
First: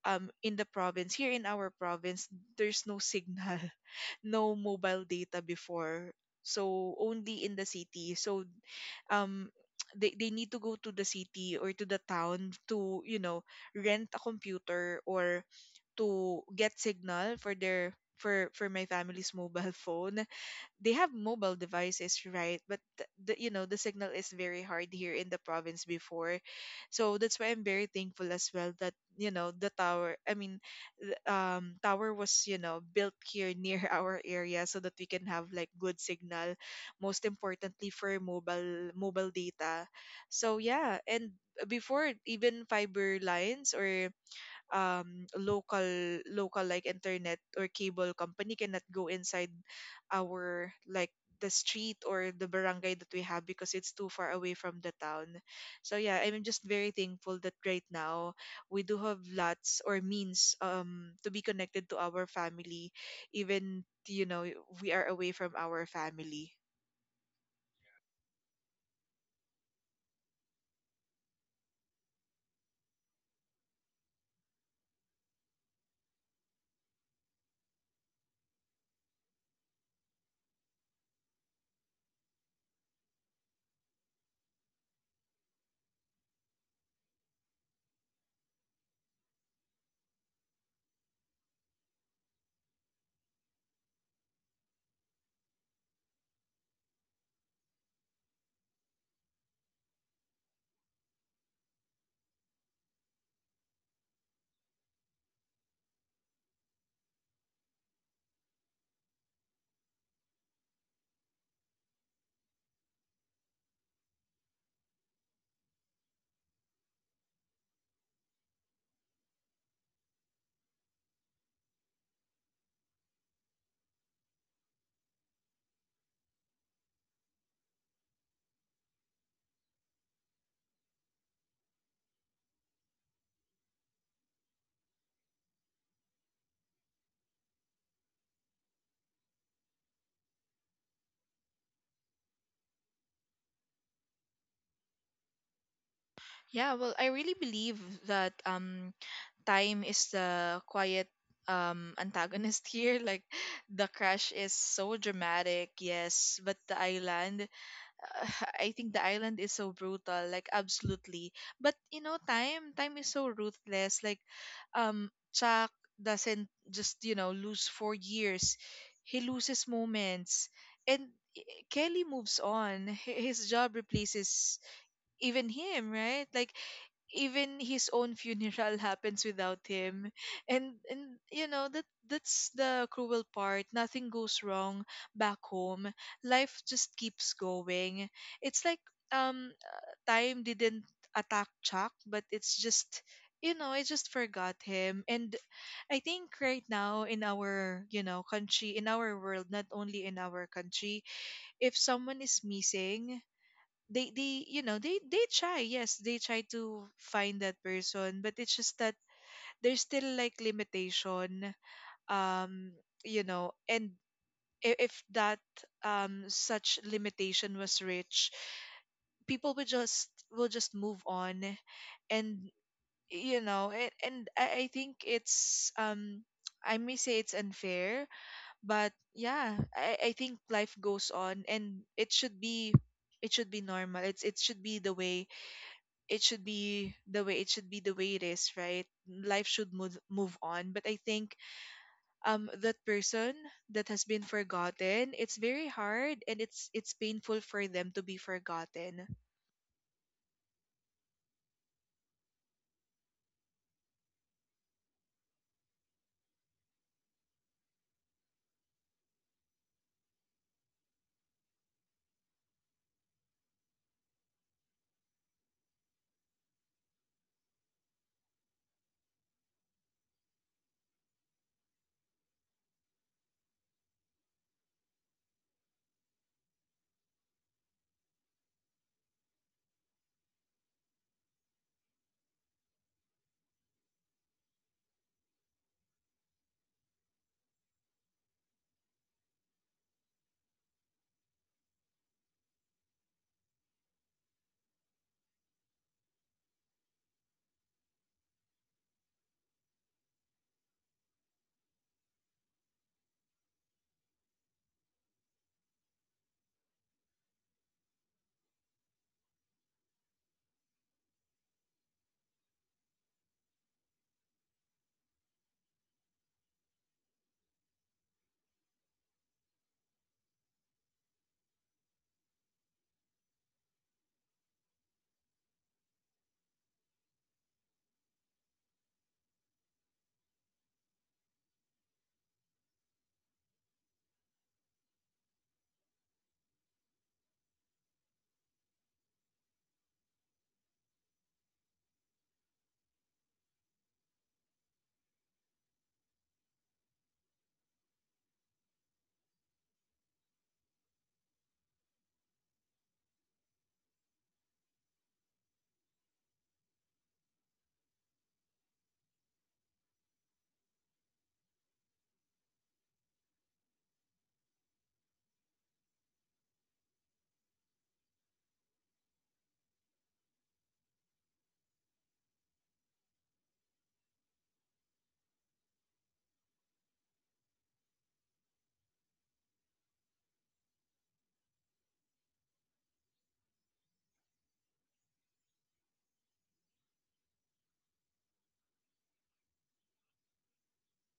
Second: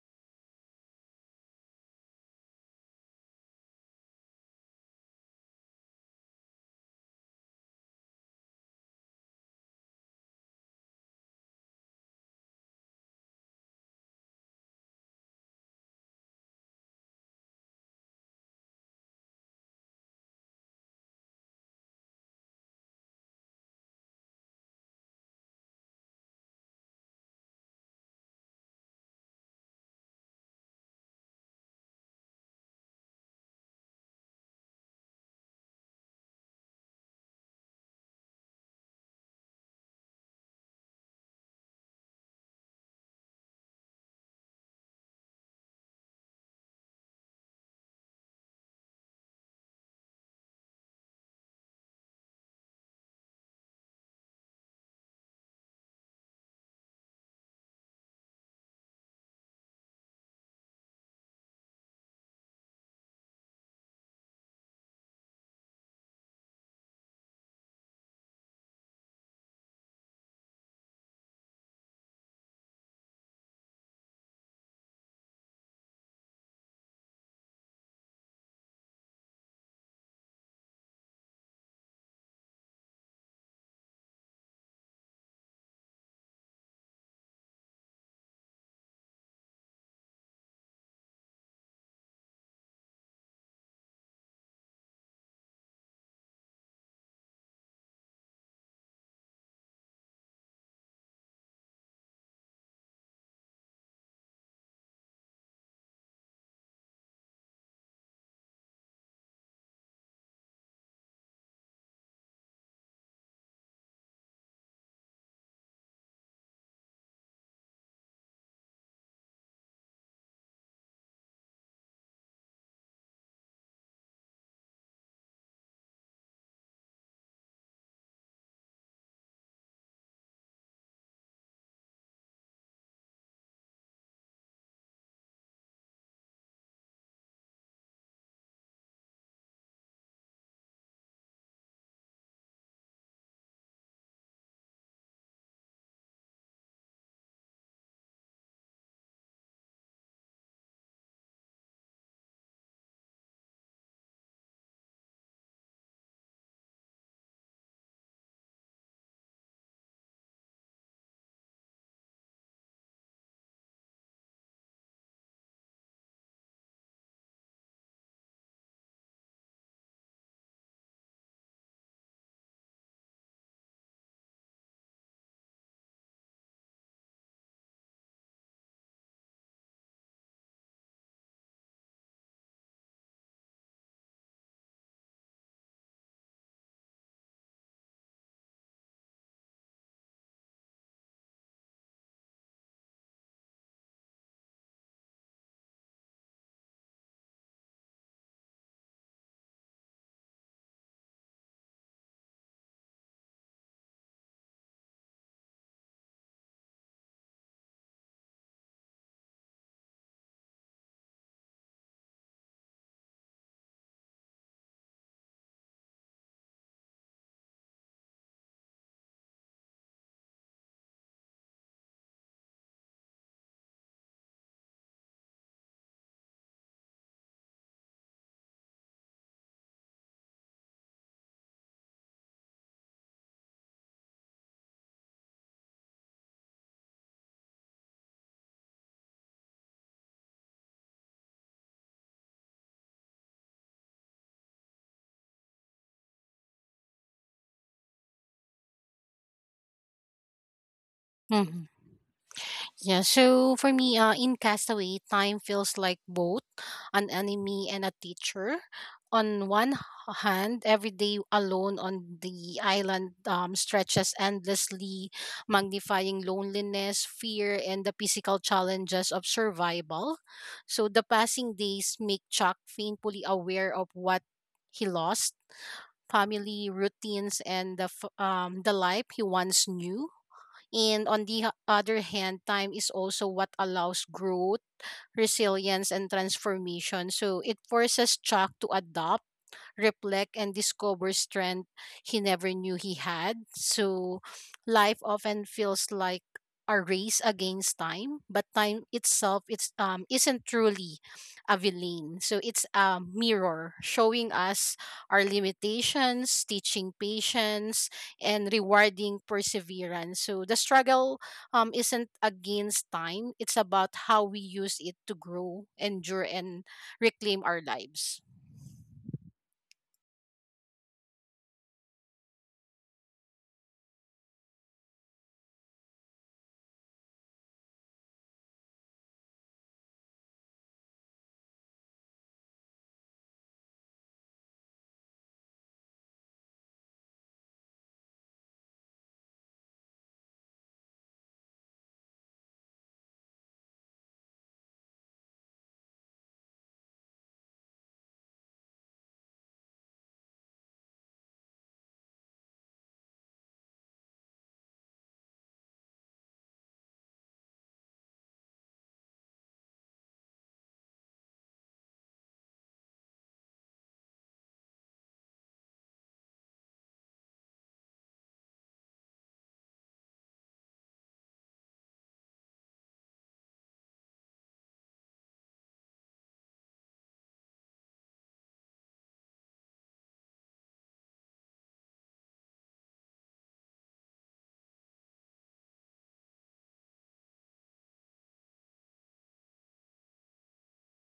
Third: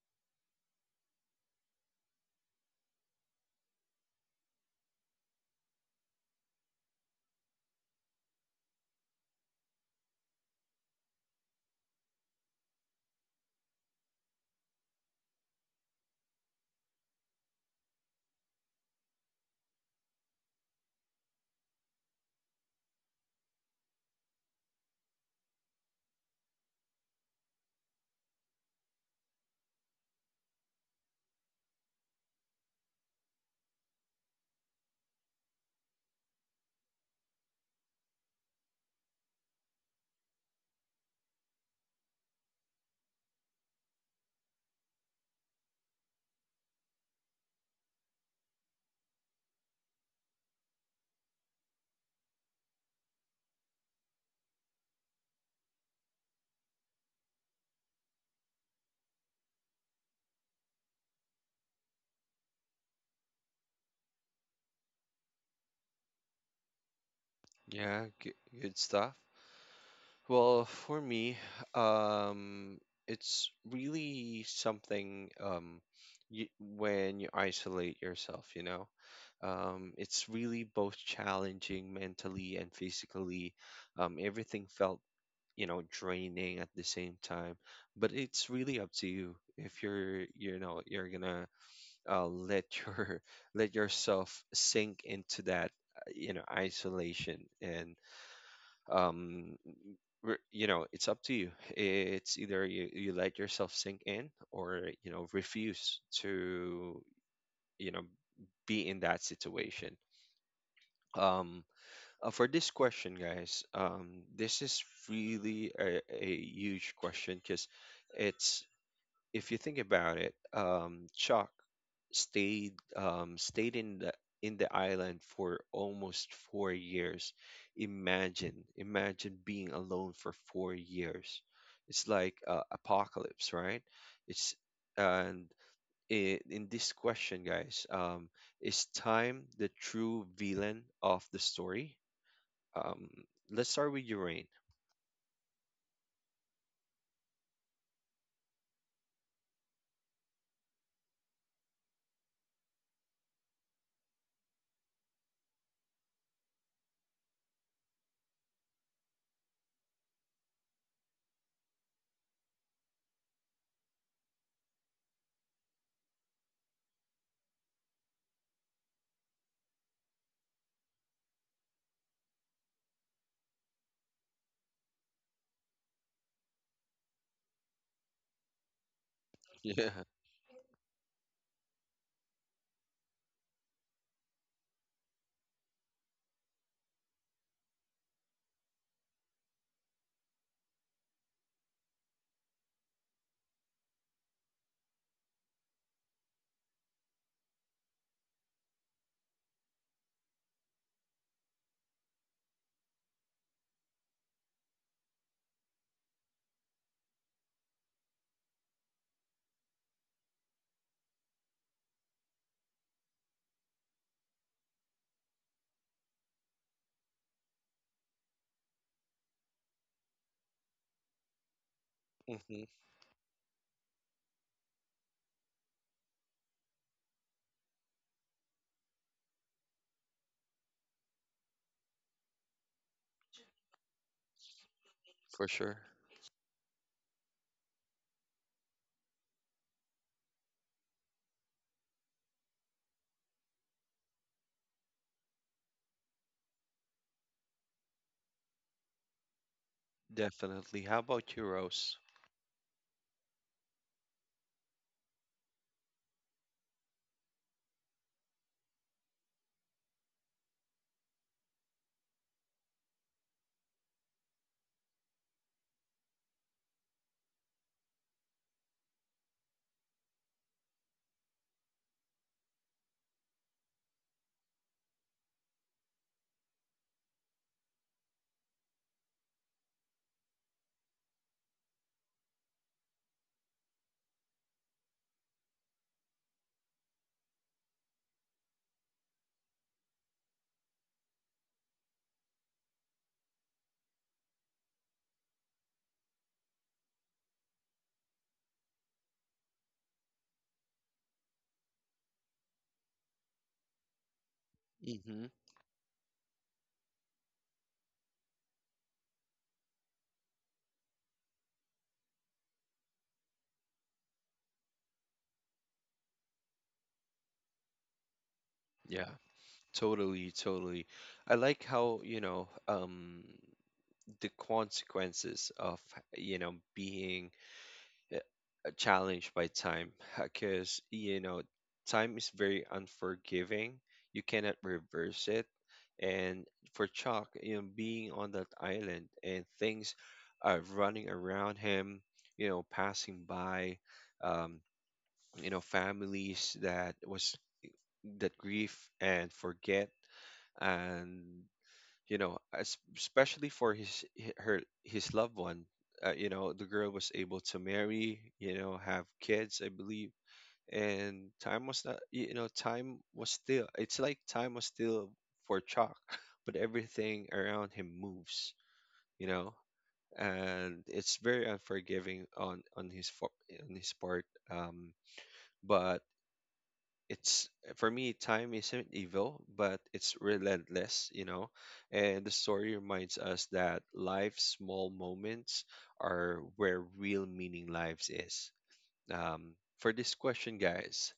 Speaker 3: in the province, here in our province, there's no signal. (laughs) No mobile data before, so only in the city. So um (tsk) they need to go to the city or to the town to, you know, rent a computer or to get signal for their, for my family's (laughs) mobile phone. They have mobile devices, right? But you know, the signal is very hard here in the province before. So that's why I'm very thankful as well that, you know, the tower, I mean, the, tower was, you know, built here near (laughs) our area so that we can have like good signal, most importantly for mobile data. So yeah. And before, even fiber lines or local, local like internet or cable company cannot go inside our like the street or the barangay that we have, because it's too far away from the town. So yeah, I'm just very thankful that right now we do have lots or means to be connected to our family, even you know we are away from our family.
Speaker 1: yeah, good, stuff. Well, for me, um, it's really something, you, when you isolate yourself, you know, it's really both challenging mentally and physically. Everything felt, you know, draining at the same time, but it's really up to you if you're, you know, you're gonna let your (laughs) let yourself sink into that you know, isolation. And um you know, it's up to you. It's either you, you let yourself sink in or you know refuse to, you know, be in that situation. um for this question, guys, this is really a huge question because it's, if you think about it, Chuck stayed in the island for almost 4 years. Imagine, imagine being alone for 4 years. It's like apocalypse, right? It's, and I in this question, guys, is time the true villain of the story? Um, let's start with Urain. (laughs)
Speaker 3: Yeah, well, I really believe that time is the quiet antagonist (laughs) here. Like the crash is so dramatic, yes, but the island (sighs) uh, (laughs) I think the island is so brutal, like absolutely. But you know, time is so ruthless. Like Chuck doesn't just, you know, lose 4 years, he loses moments. And i- Kelly moves on. His job replaces even him, right? Like even his own funeral (laughs) happens without
Speaker 1: Yeah.
Speaker 3: him. And you know, that's the cruel part, nothing goes wrong back home, life just keeps going. It's like um time didn't attack Chuck, but it's just, you know, I just forgot him. And I think right now in our, you know, country, in our world, not only in our country, if someone is missing, they, you know, they try, yes, they try to find that person, but it's just that there's still like limitation, um you know. And if that such limitation was rich, people would just, will just move on. And
Speaker 1: Mm-hmm.
Speaker 3: you know. And, I think it's I may say it's unfair, but yeah, I think life goes on and it should be, it should be normal. It's it should be the way
Speaker 1: For sure.
Speaker 3: it should be the way it should be the way it is, right? Life should move on. But I think that person that has been forgotten, it's very hard, and it's painful for them to be forgotten.
Speaker 1: Definitely. How about you, Rose?
Speaker 2: Yeah, so for me, in Castaway, time feels like both an enemy and a teacher. On one hand, every day alone on the island stretches endlessly, magnifying loneliness, fear, and the physical challenges of survival. So the passing days make Chuck painfully aware of what he lost, family routines and the life he once knew. And on the other hand, time is also what allows growth, resilience, and transformation. So it forces Chuck to adapt, reflect, and discover strength he never knew he had. So life often feels like a race against time, but time itself, it's isn't truly a villain. So it's a mirror showing us our
Speaker 1: Mm-hmm.
Speaker 2: limitations, teaching patience, and rewarding perseverance. So the struggle isn't against time. It's about how we use it to grow, endure, and reclaim our lives.
Speaker 1: Yeah, totally, totally. I like how, you know, the consequences of, you know, being uh, challenged by time, (laughs) because, you know, time is very unforgiving. You cannot reverse it. And for Chuck, you know, being on that island and things are running around him, you know, passing by, um, you know, families that was that grieve and forget, and you know, especially for his hi- her his loved one. Uh, you know, the girl was able to marry, you know, have kids, I believe. And time was not, you know, time was still, it's like time was still for Chalk, (laughs) but everything around him moves, you know, and it's very unforgiving on his on his part. Um, but it's, for me, time isn't evil, but it's relentless, you know, and the story reminds us that life's small moments are where real meaning lives is. Um, for this question, guys,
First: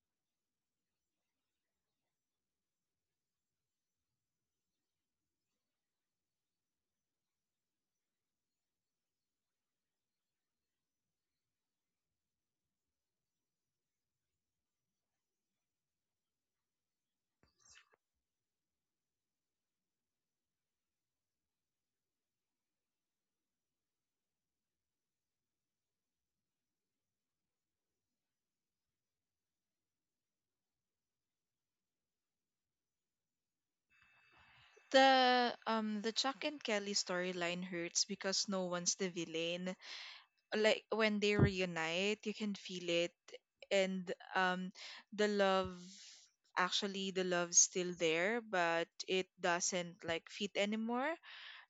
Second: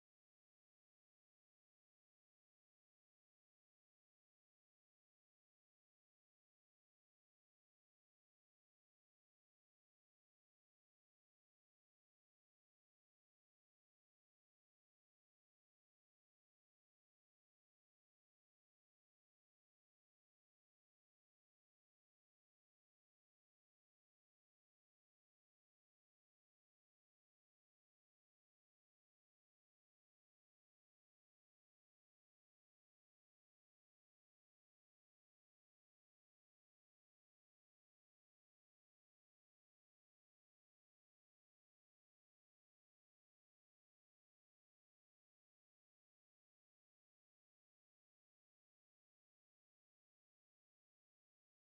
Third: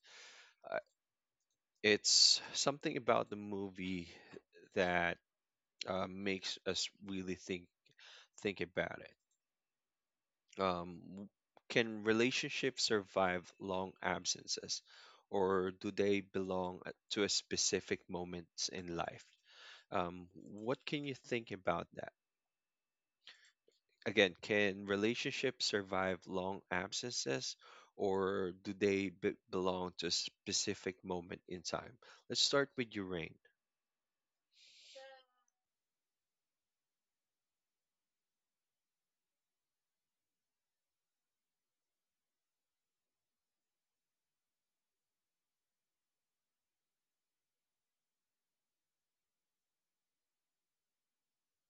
Speaker 1: uh, it's something about the movie that makes us really think about it. Um, w- can relationships survive long absences, or do they to a specific moments in life? What can you think about that? Again, can relationships survive long absences, or do they belong to a specific moment in time? Let's start with your rain.
Speaker 3: The Chuck and Kelly storyline hurts because no one's the villain. Like when they reunite, you can feel it. And the love, actually the love's still there, but it doesn't like fit anymore.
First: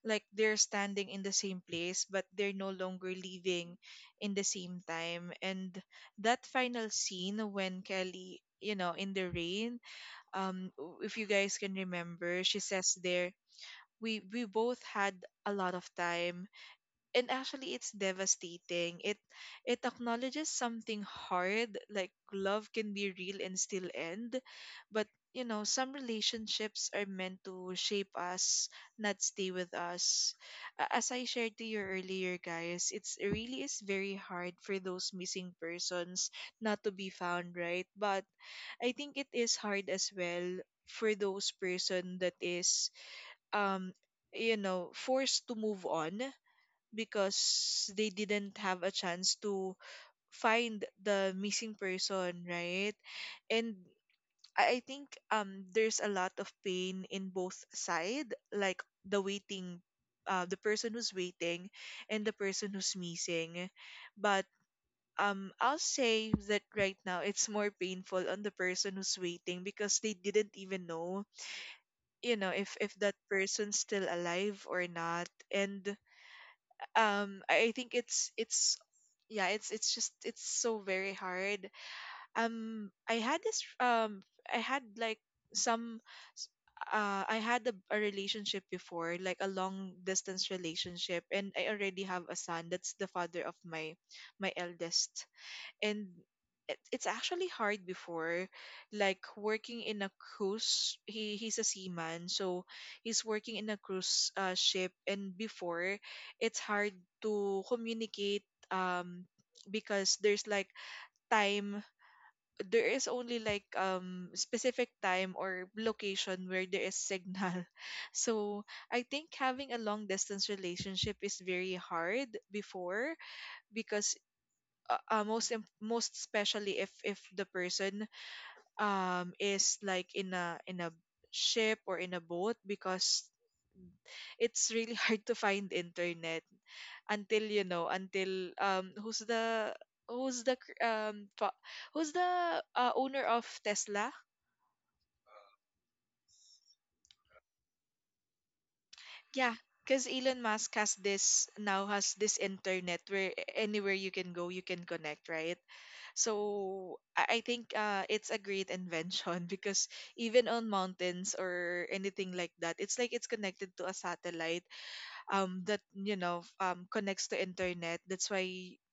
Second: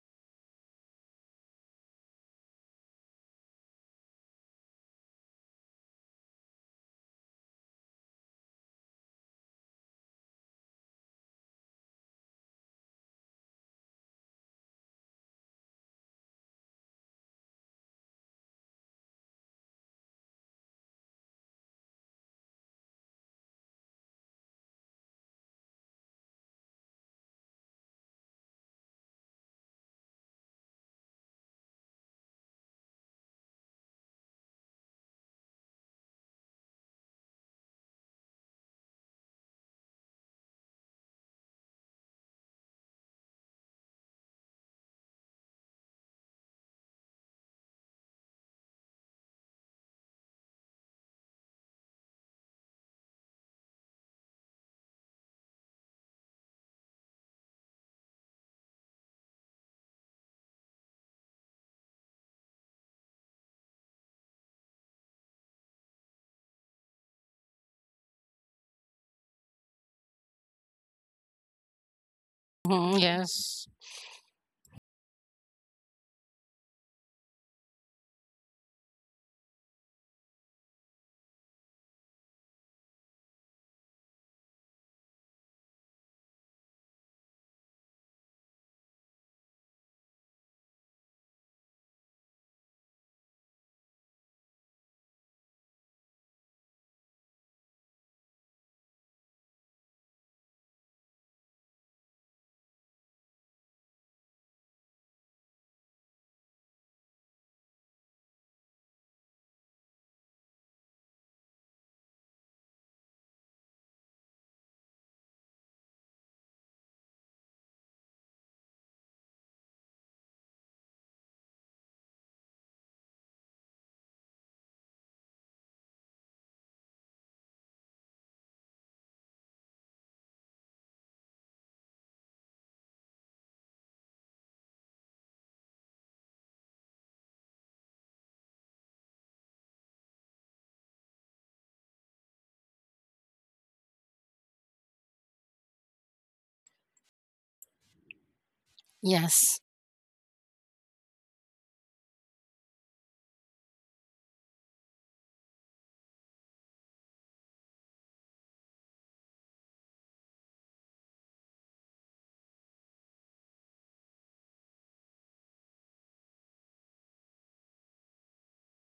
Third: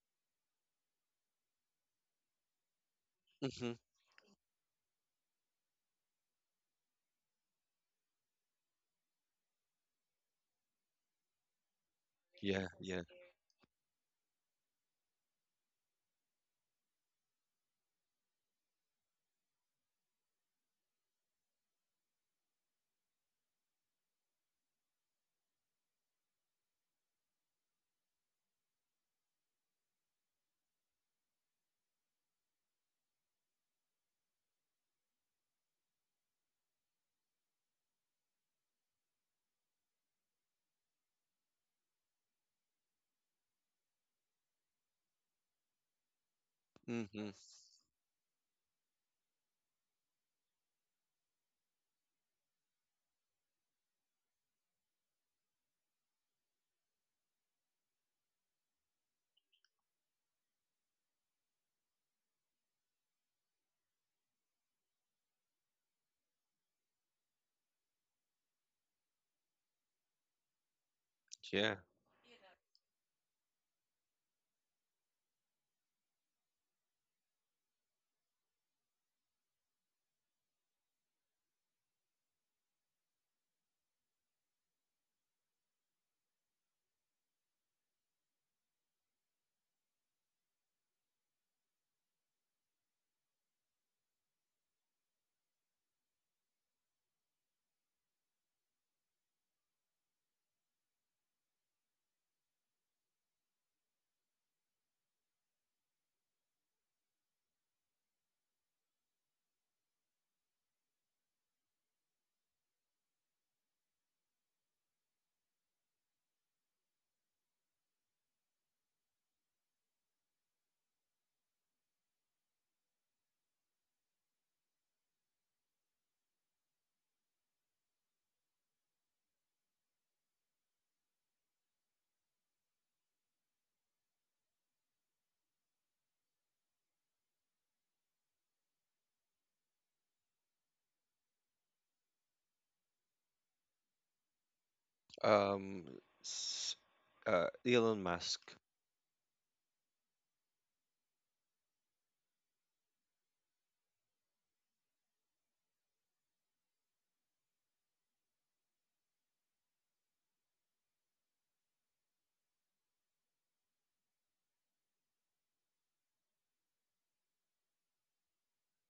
Speaker 3: Like they're standing in the same place, but they're no longer
Speaker 1: Mm-hmm.
Speaker 3: leaving in the same time. And that final scene when Kelly, you know, in the rain, um if you guys can remember, she
Speaker 1: Yeah,
Speaker 3: says
Speaker 1: yeah.
Speaker 3: there, we both had a lot of time. And actually it's devastating. It acknowledges something hard, like love can be real and still end. But you know, some relationships are meant to shape us, not stay with us. As I shared to you earlier guys, it's it really is very hard for those missing persons not to be found, right? But I think it is hard as well for those person that is um you know, forced to move on,
Speaker 1: Mm-hmm.
Speaker 3: because they didn't have a chance to find the missing person, right? And I think there's a lot of pain in both side, like the waiting, the person who's waiting, and the person who's missing. But I'll say that right now it's more painful on the person who's waiting because they didn't even know,
Speaker 1: Yeah.
Speaker 3: if
Speaker 2: Mhm,
Speaker 3: that
Speaker 2: yes.
Speaker 3: person's still alive or not. And I think it's yeah, it's so very hard. I had this I had like some s- I had a relationship before, like a long distance relationship, and I already have a son that's the father of my eldest. And it's actually hard before, like working in a cruise. He's a seaman, so he's working in a cruise ship. And before, it's hard to communicate. um because there's like time, there is only like specific time or location where there is signal (laughs) so I think having a long distance relationship is very hard before, because most especially if the person is like in a ship or in a boat, because it's really (laughs) hard to find internet until um who's the who's the cr- fa- who's the owner of Tesla.
Speaker 1: Um, s- Elon Musk.
Speaker 3: Yeah,
Speaker 2: Yes.
Speaker 3: because Elon Musk has this, now has this internet where anywhere you can go, you can connect, right? So I think it's a great invention (laughs) because even on mountains or anything like that, it's like it's connected to a satellite that connects to internet. That's why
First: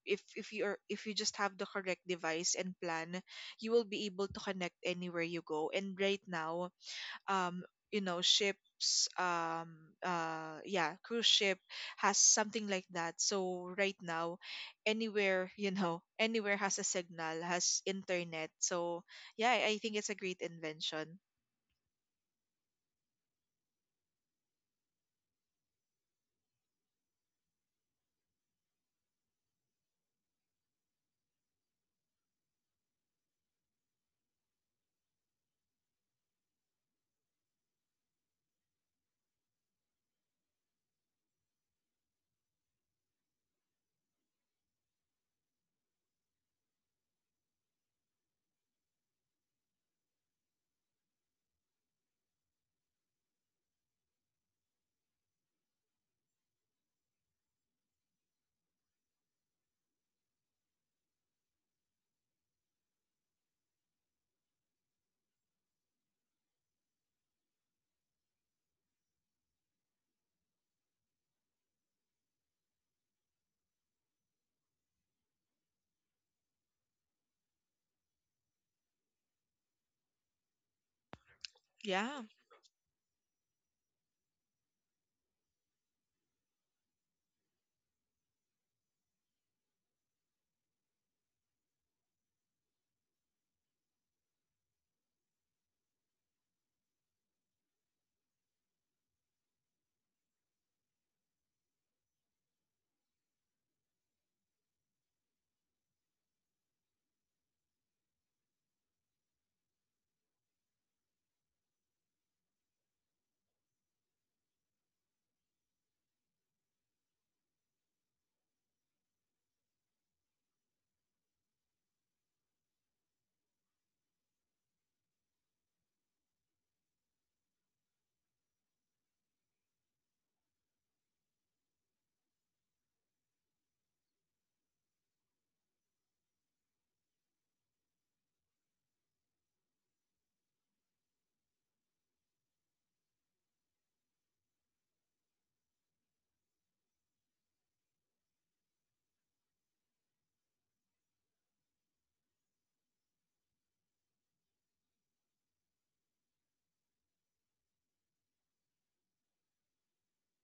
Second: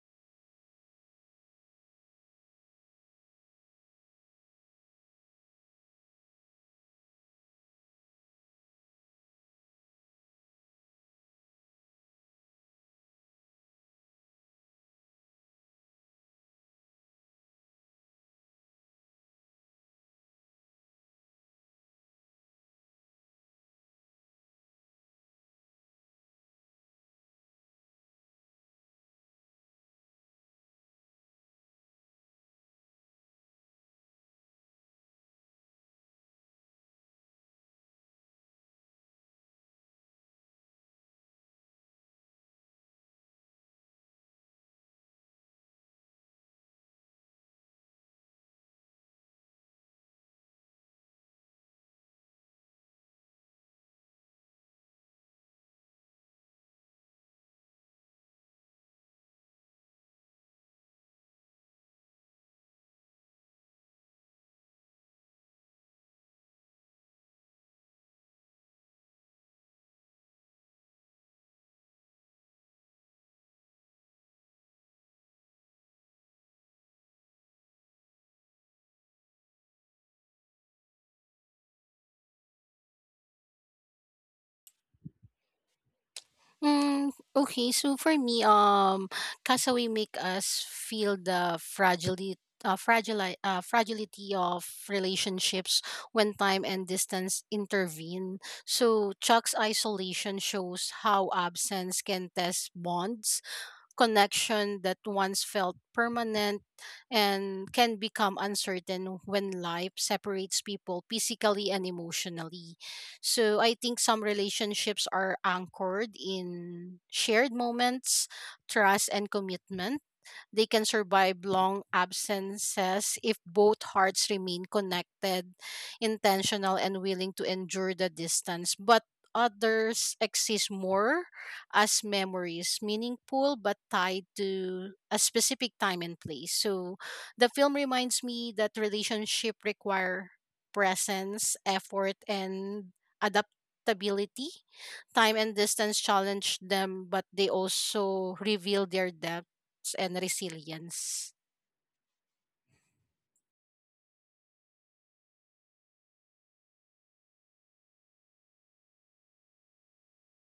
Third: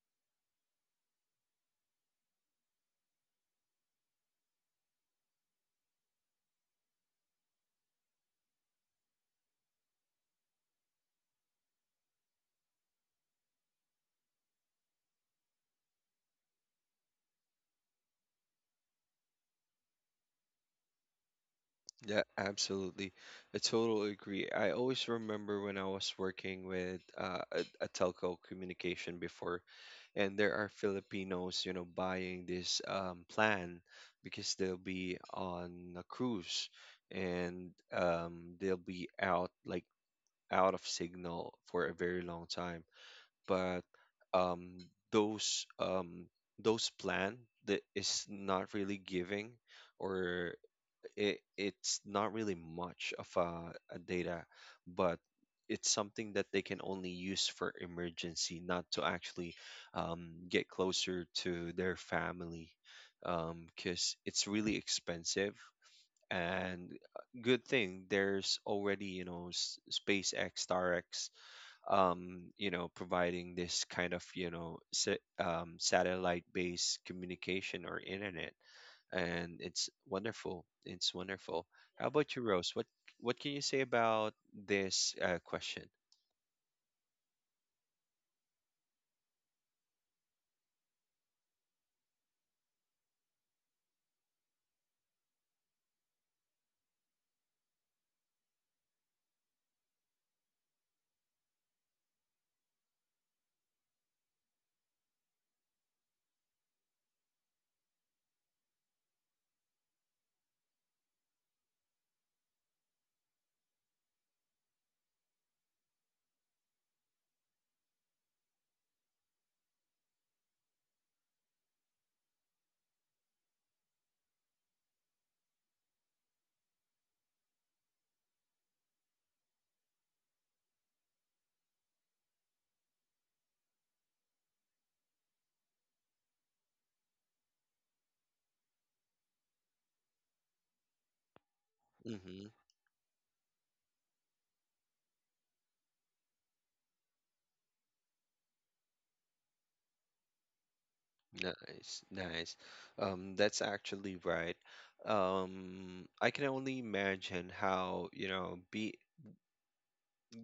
Speaker 3: if you are if you just have the correct device and plan, you will be able to connect anywhere you go. And right now, um, ships yeah, cruise ship has something like that, so right now anywhere (laughs) anywhere has a signal, has internet. So yeah, I think it's a great invention.
Speaker 1: Yeah, absolutely. I totally agree. I always remember when I was working with a telco communication before, and there are Filipinos, you know, buying this plan because they'll be on a cruise, and they'll be out like out of signal for a very long time. But um, those um, those plan that is not really giving or it, it's not really much of a data, but it's something that they can only use for emergency, not to actually get closer to their family, because it's really expensive. And good thing there's already you know SpaceX, StarX, you know, providing this kind of you know satellite-based communication or internet, and it's wonderful. It's wonderful. How
Speaker 3: Yeah.
Speaker 1: about you, Rose? What can you say about this question?
Speaker 2: Mm, okay, so for me, Castaway make us feel the fragility, fragility of relationships when time and distance intervene. So Chuck's isolation shows how absence can test bonds, connection that once felt permanent and can become uncertain when life separates people physically and emotionally. So I think some relationships are anchored in shared moments, trust, and commitment. They can survive long absences if both hearts remain connected, intentional, and willing to endure the distance. But others exist more as memories, meaningful but tied to a specific time and place. So the film reminds me that relationship require presence, effort,
Speaker 1: Mm-hmm.
Speaker 2: and adaptability. Time and distance challenge them, but they also reveal their depth and resilience.
Speaker 1: Nice, nice. That's actually right. I can only imagine how, you know, be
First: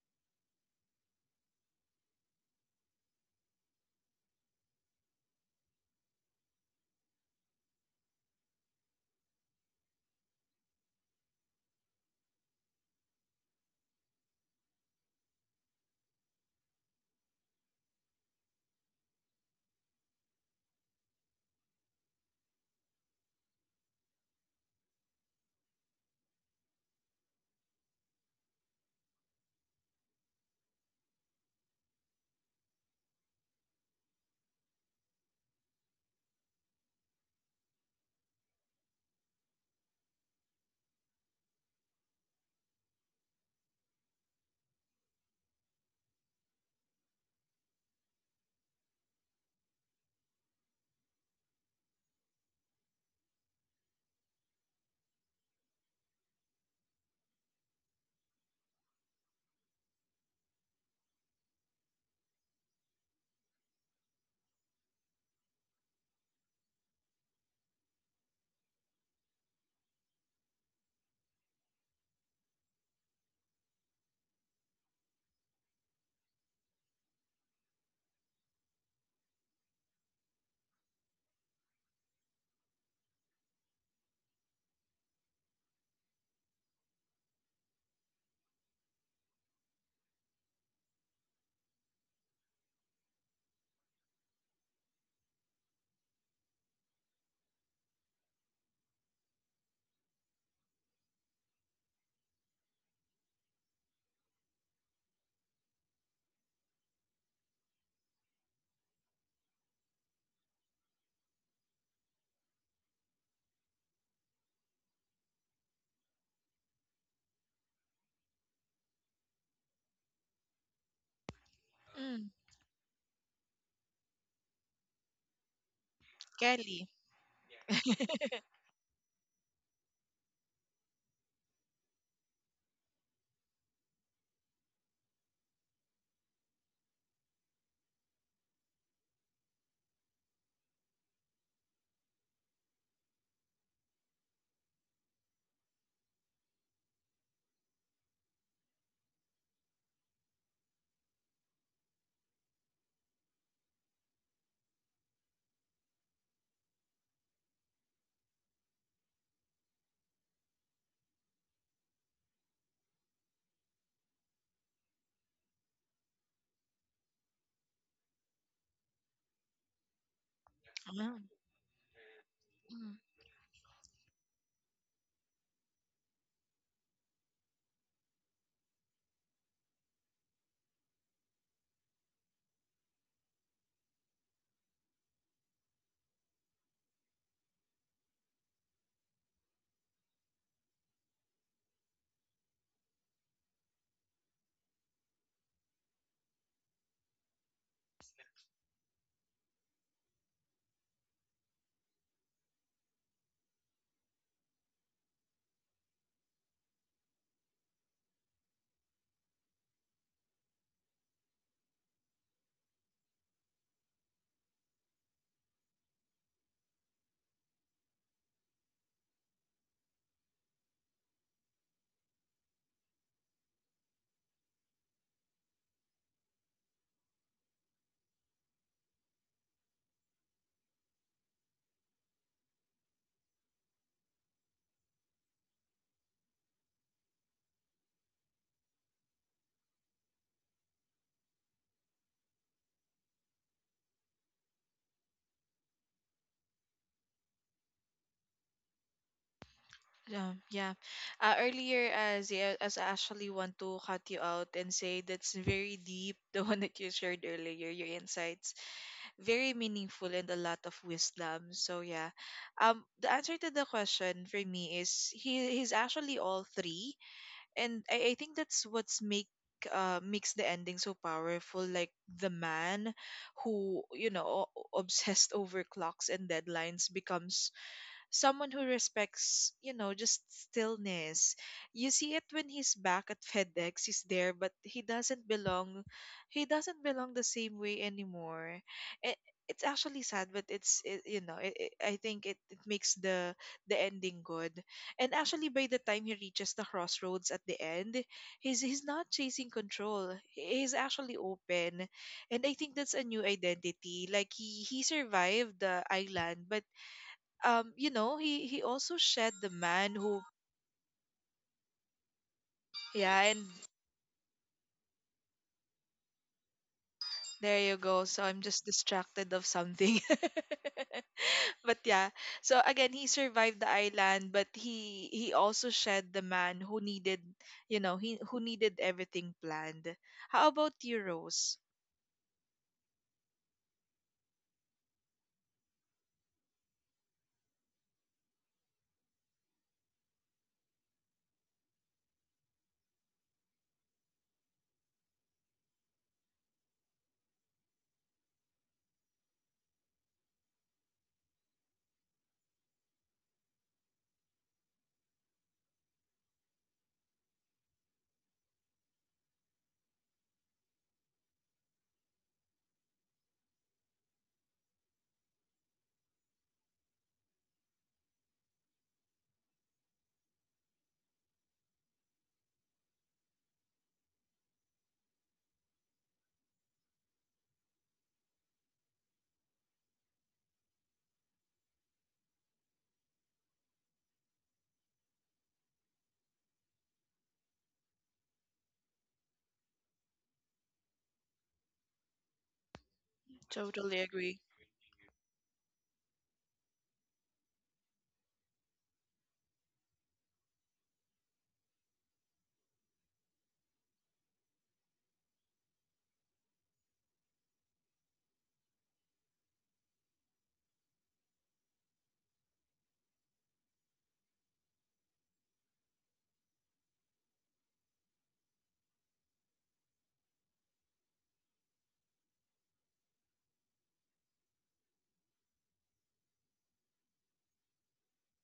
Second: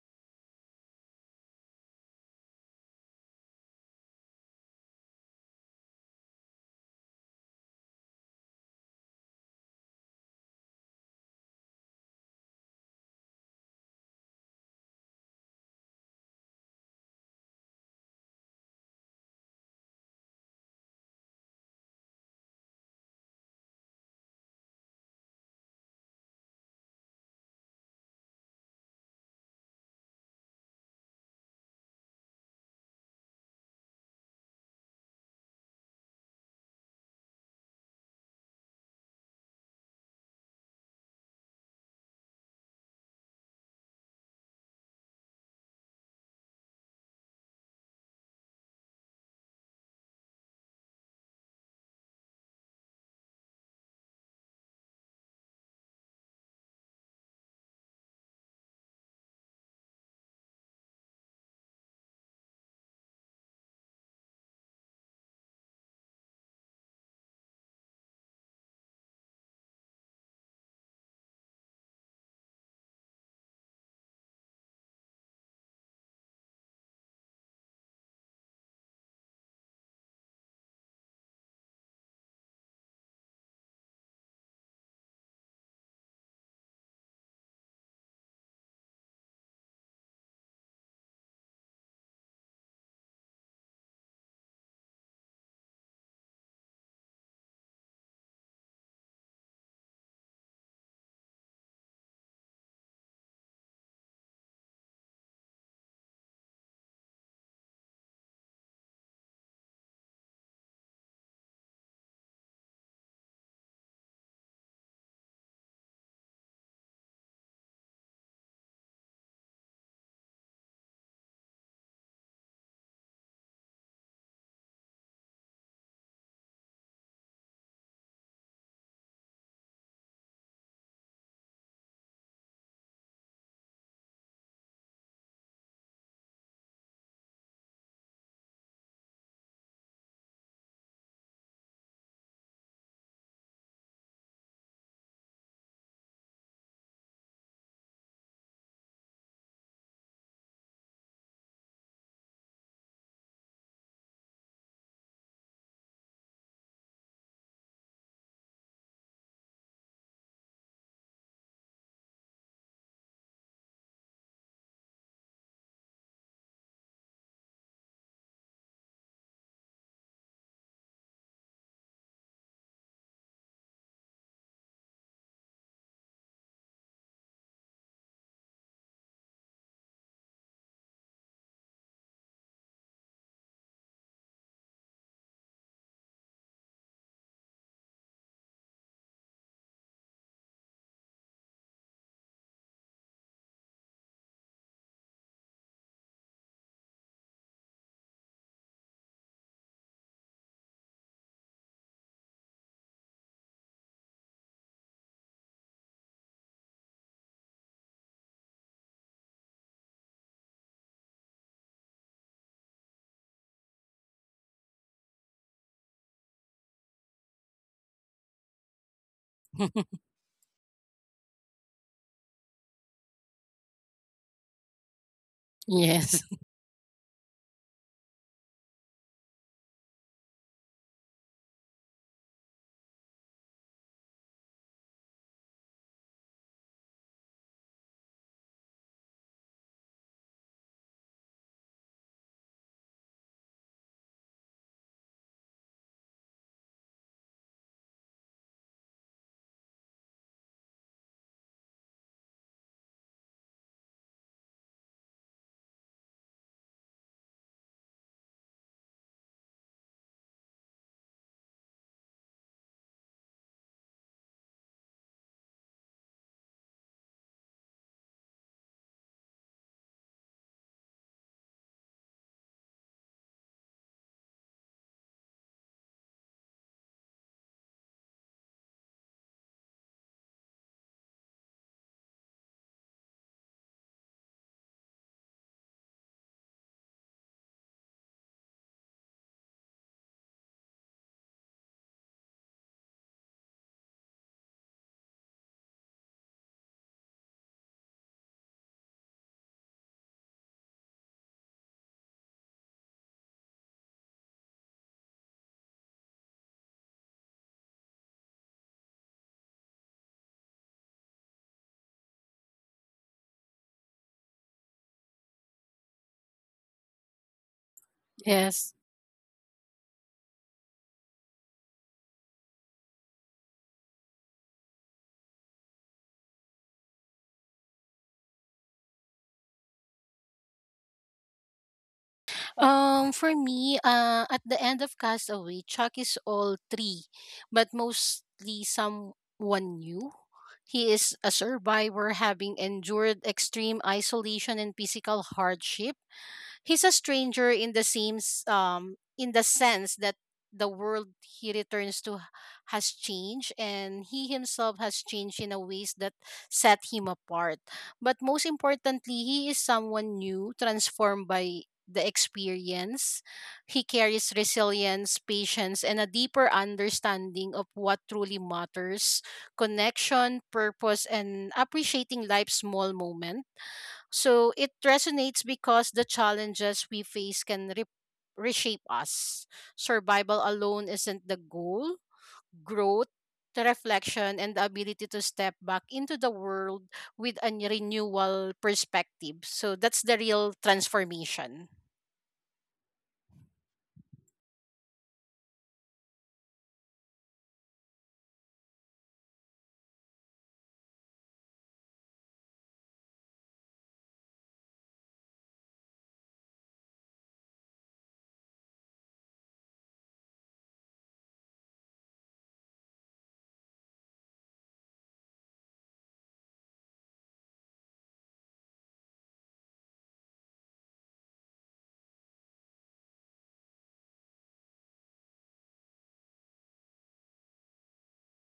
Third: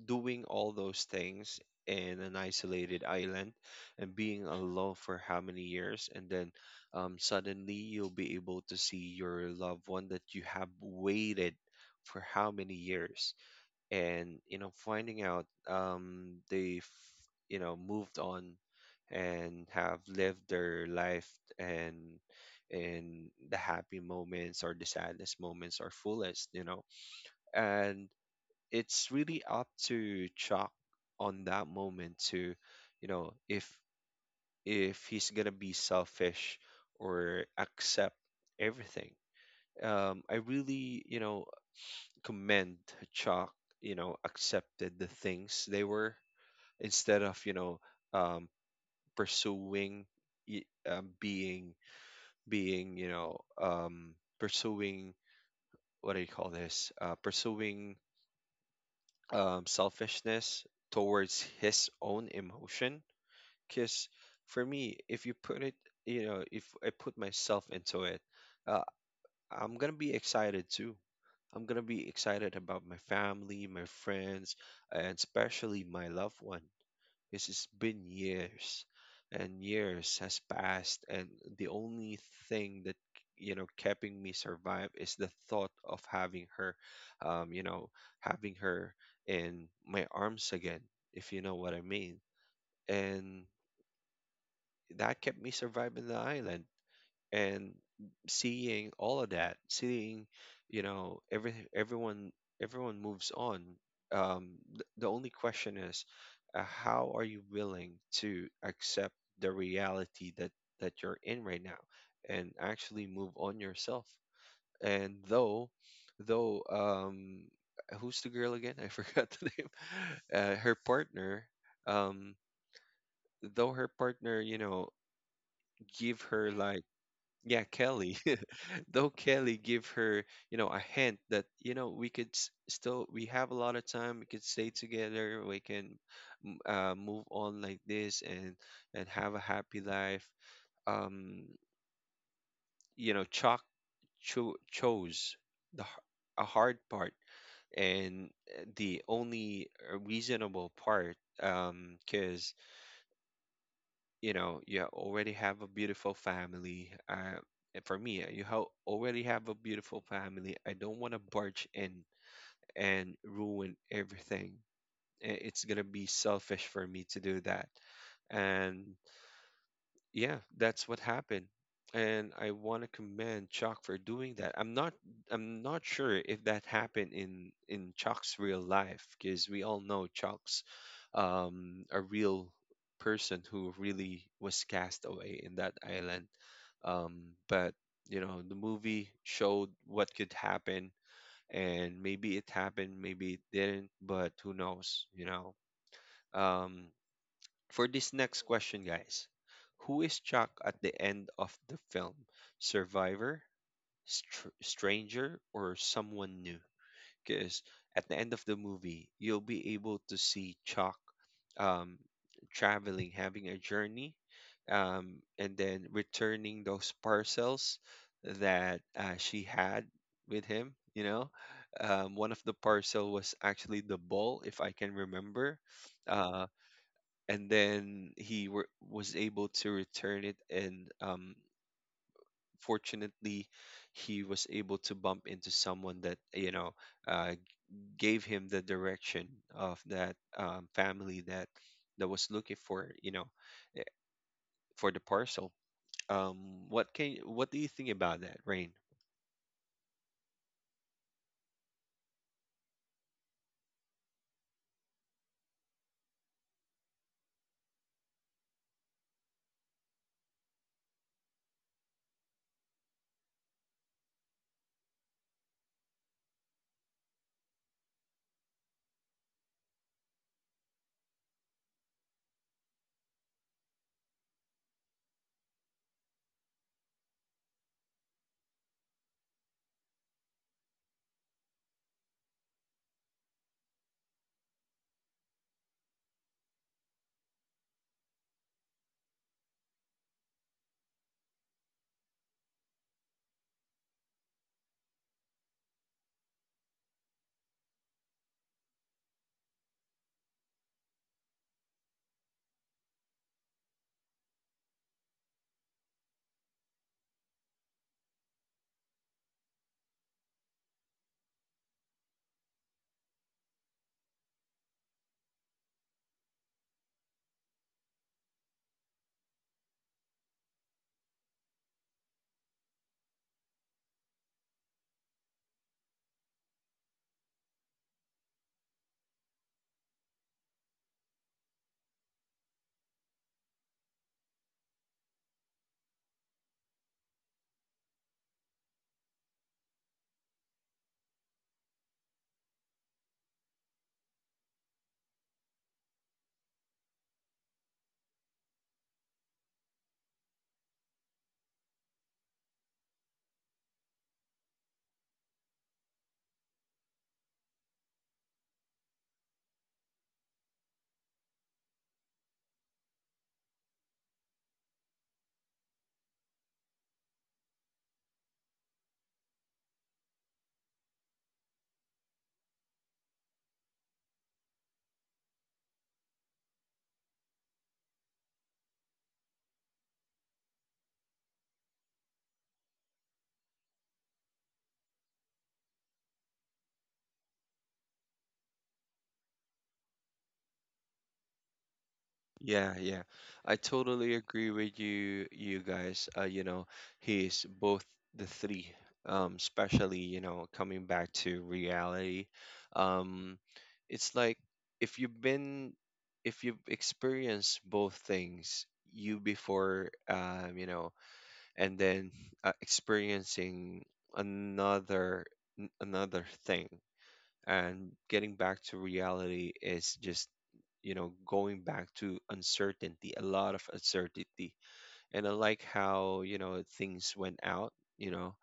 Speaker 1: doing all those things in an isolated island and being alone for how many years, and then suddenly you'll be able to see your loved one that you have waited for how many years. And you know, finding out um, they've, you know, moved on and have lived their life, and in the happy moments or the saddest moments or fullest, you know, and it's really up to Chuck on that moment to, you know, if he's gonna be selfish or accept everything. Um, I really, you know, commend Chuck, you know, accepted the things they were instead of, you know, um, pursuing y- um, being you know, pursuing, what do you call this? Pursuing selfishness towards his own emotion. Because for me, if you put it, you know, if I put myself into it, uh, I'm gonna be excited too. I'm gonna be excited about my family, my friends, and especially my loved one. This has been years, and years has passed, and the only thing that you know keeping me survive is the thought of having her, you know, having her in my arms again, if you know what I mean. And that kept me surviving the island, and seeing all of that, seeing, you know, everyone moves on. The only question is, how are you willing to accept the reality that you're in right now, and actually move on yourself? And though, who's the girl again? (laughs) I forgot the name. (laughs) Her partner,
Speaker 3: Mm.
Speaker 1: um, though her partner, you know, give her like,
Speaker 3: Kelly.
Speaker 1: yeah, Kelly, though Kelly give her, you know, a hint that, you know, we could still, we have a lot of time, we could stay together, we can move on like this and have a happy life. Um, you know, Chuck chose the h- a hard part, and the only reasonable part. Cause you know, you already have a beautiful family. And for me, you ha already have a beautiful family. I don't want to barge in and ruin everything. I- It's gonna be selfish for me to do that. And yeah, that's what
Speaker 3: Yeah.
Speaker 1: happened. And I want to
Speaker 3: Mm.
Speaker 1: commend Chuck for doing that. I'm not, I'm not sure if that happened in Chuck's real life because we all know Chuck's um, a real person who really was cast away in that island. Um, but you know, the movie showed what could happen, and maybe it happened, maybe it didn't, but who knows, you know? Um, for this next question, guys, who is Chuck at the end of the film? Survivor, stranger, or someone new? Because at the end of the movie, you'll be able to see Chuck um, traveling, having a journey, and then returning those parcels that she had
Speaker 2: (laughs)
Speaker 1: with him. You know, one of the parcel was actually the ball, if I can remember,
Speaker 2: Yes.
Speaker 1: uh, and then was able to return it, and fortunately, he was able to bump into someone that you know. Uh, gave him the direction of that family that was looking for, you know, eh, for the parcel. What do you think about that, Rain?
Speaker 3: Yeah, yeah. Earlier, as I actually want to cut you out and say that's very deep, (laughs) the one that you shared earlier, your insights. Very meaningful and a lot of wisdom. So yeah, the answer to the question for me is he's actually all three, and I think that's what's make makes the ending so powerful. Like the man who obsessed over clocks and deadlines becomes someone who respects, just stillness. You see it when he's back at FedEx, he's there, but he doesn't belong. He doesn't belong the same way anymore. It, it's actually sad, but it's it, you know, it, I think it makes the ending good. And actually, by the time he reaches the crossroads at the end, he's not chasing control. He's actually open, and I think that's a new identity. Like he survived the island, but he also shed the man who... yeah. And there you go, so I'm just
Speaker 2: Yes.
Speaker 3: distracted of something (laughs) but yeah, so again, he survived the island, but he also shed the man who needed you know he who needed everything planned. How about you, Rose?
Speaker 2: For me, at the end of Castaway, Chuck is all three, but mostly someone new. He is a survivor, having endured extreme isolation and physical hardship. He's a stranger in the same in the sense that the world he returns to has changed, and he himself has changed in a ways that set him apart. But most importantly, he is someone new, transformed by the experience. He carries resilience, patience, and a deeper understanding of what truly matters: connection, purpose, and appreciating life's small moments. So it resonates because the challenges we face can reshape us. Survival alone isn't the goal; growth, the reflection, and the ability to step back into the world with a renewal perspective. So that's the real transformation.
Speaker 1: Yeah, yeah. I
Speaker 3: Totally
Speaker 1: totally
Speaker 3: agree.
Speaker 1: agree with you guys. You know, he's both the three. Especially, you know, coming back to reality. Um, it's like if you've been, if you've experienced both things, you before you know, and then experiencing another, another thing, and getting back to reality is just, you know, going back to uncertainty, a lot of uncertainty. And I like how, you know, things went out, you know,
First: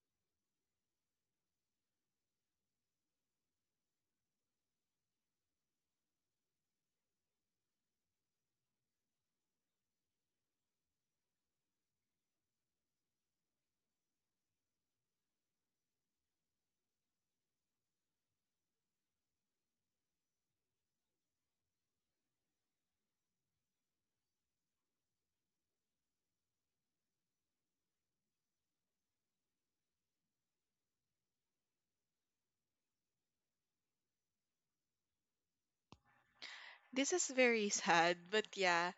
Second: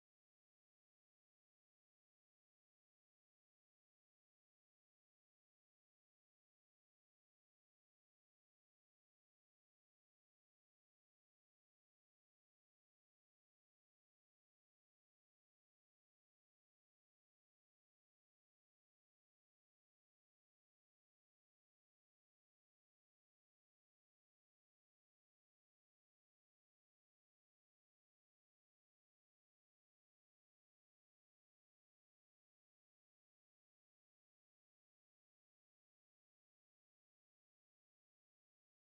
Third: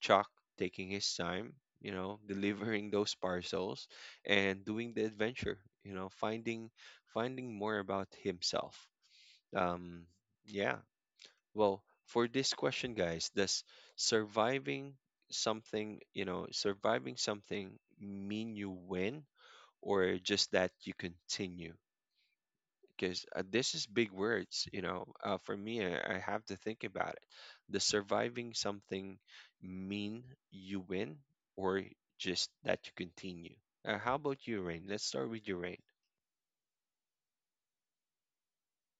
Speaker 1: Chuck taking his time, you know, (laughs) delivering those parcels and doing the adventure, you know, finding more about himself. Um, yeah. Well, for this question, guys, does surviving something, you know, surviving something mean you win, or just that you continue? Because this is big words, you know. For me, I have to think about it. Does surviving something mean you win, or just that you continue? How about you, Rain? Let's start with you, Rain.
Speaker 3: This is very (laughs) sad, but yeah,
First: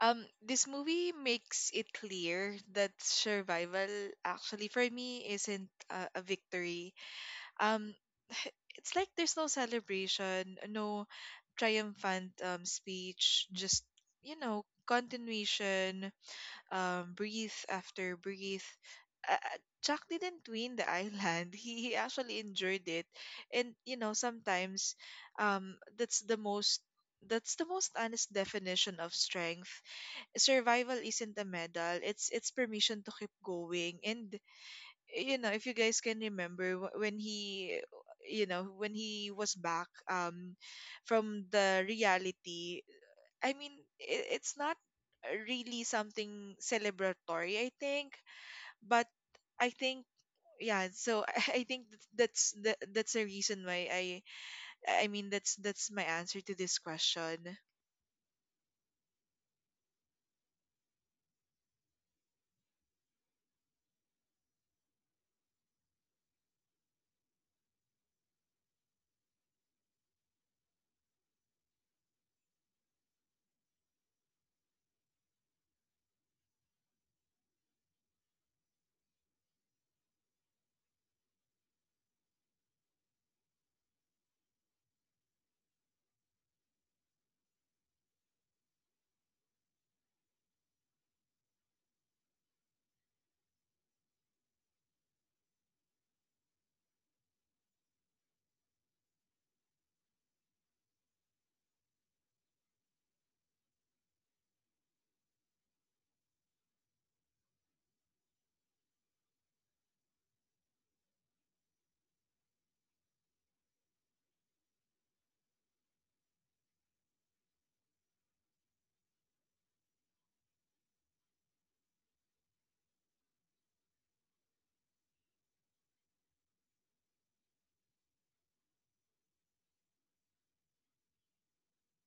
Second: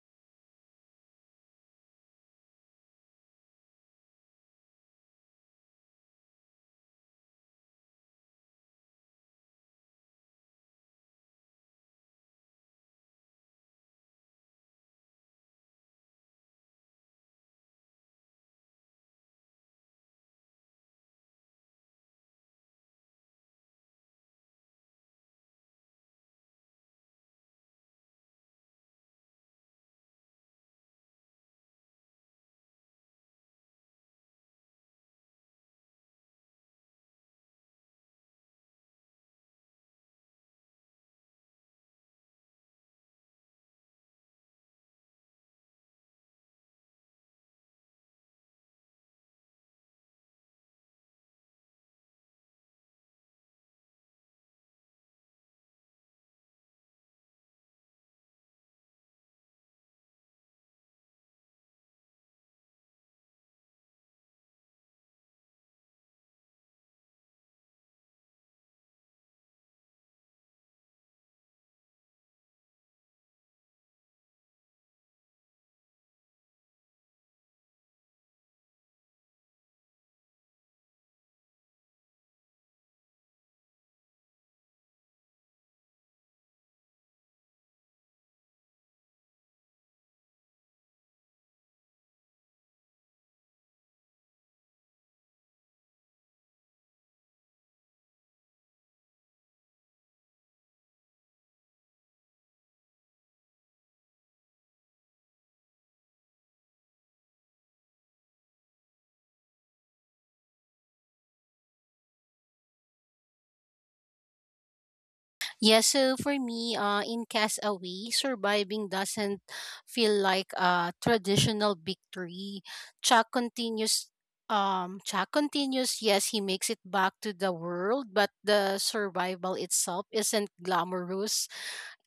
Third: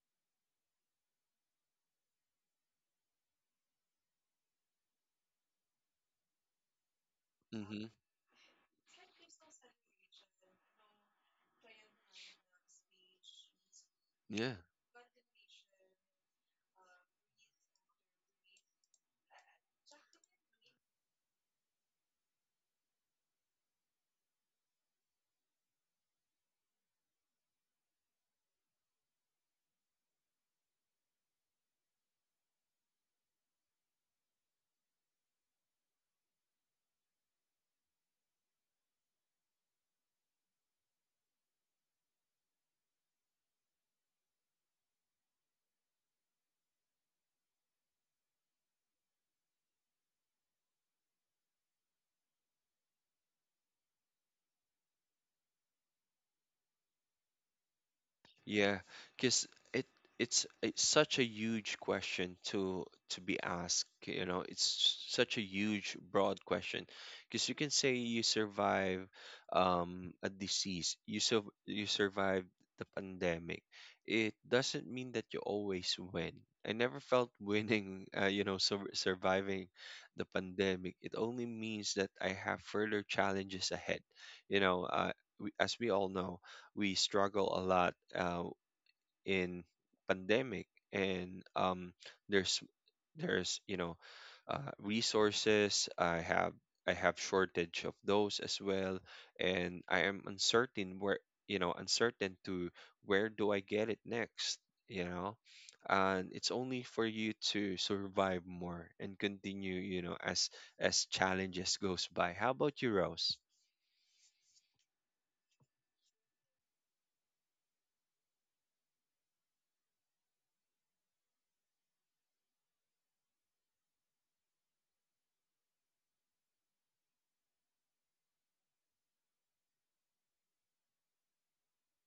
Speaker 3: this movie makes it clear that survival, actually for me, isn't a victory.
Speaker 1: Mm-hmm.
Speaker 3: um (sighs) it's like there's no celebration, no triumphant speech, just
Speaker 1: Yeah.
Speaker 3: continuation. Breathe after breathe. uh, uh, Jack didn't win the island. (laughs) He actually enjoyed it, and sometimes, um, that's the most that's the most honest definition of strength. Survival isn't a medal. It's permission to keep going, and if you guys can remember when he was back from the reality, I mean, it's not really something celebratory, I think, but I think yeah. So (laughs) I think that's the reason why I mean that's my answer to this question.
Speaker 1: Yeah, because it it's such a huge question to be asked. You know, it's such a huge, broad question. Because you can say you survive a disease, you sur you survive the pandemic. It doesn't mean that you always win. I never felt (laughs) winning, you know, surviving the pandemic. It only means that I have further challenges ahead. You know, we, as we all know we struggle a lot in pandemic and there's there's resources I have shortage of those as well, and I am uncertain where, you know, uncertain to where do I get it next, you know. And it's only for you to survive more and continue, you know, as challenges goes by. How about you, Rose?
Speaker 2: Yeah, so for me, in Castaway, surviving doesn't feel like a traditional victory. Chuck continues. Yes, he makes it back to the world, but the survival itself isn't glamorous.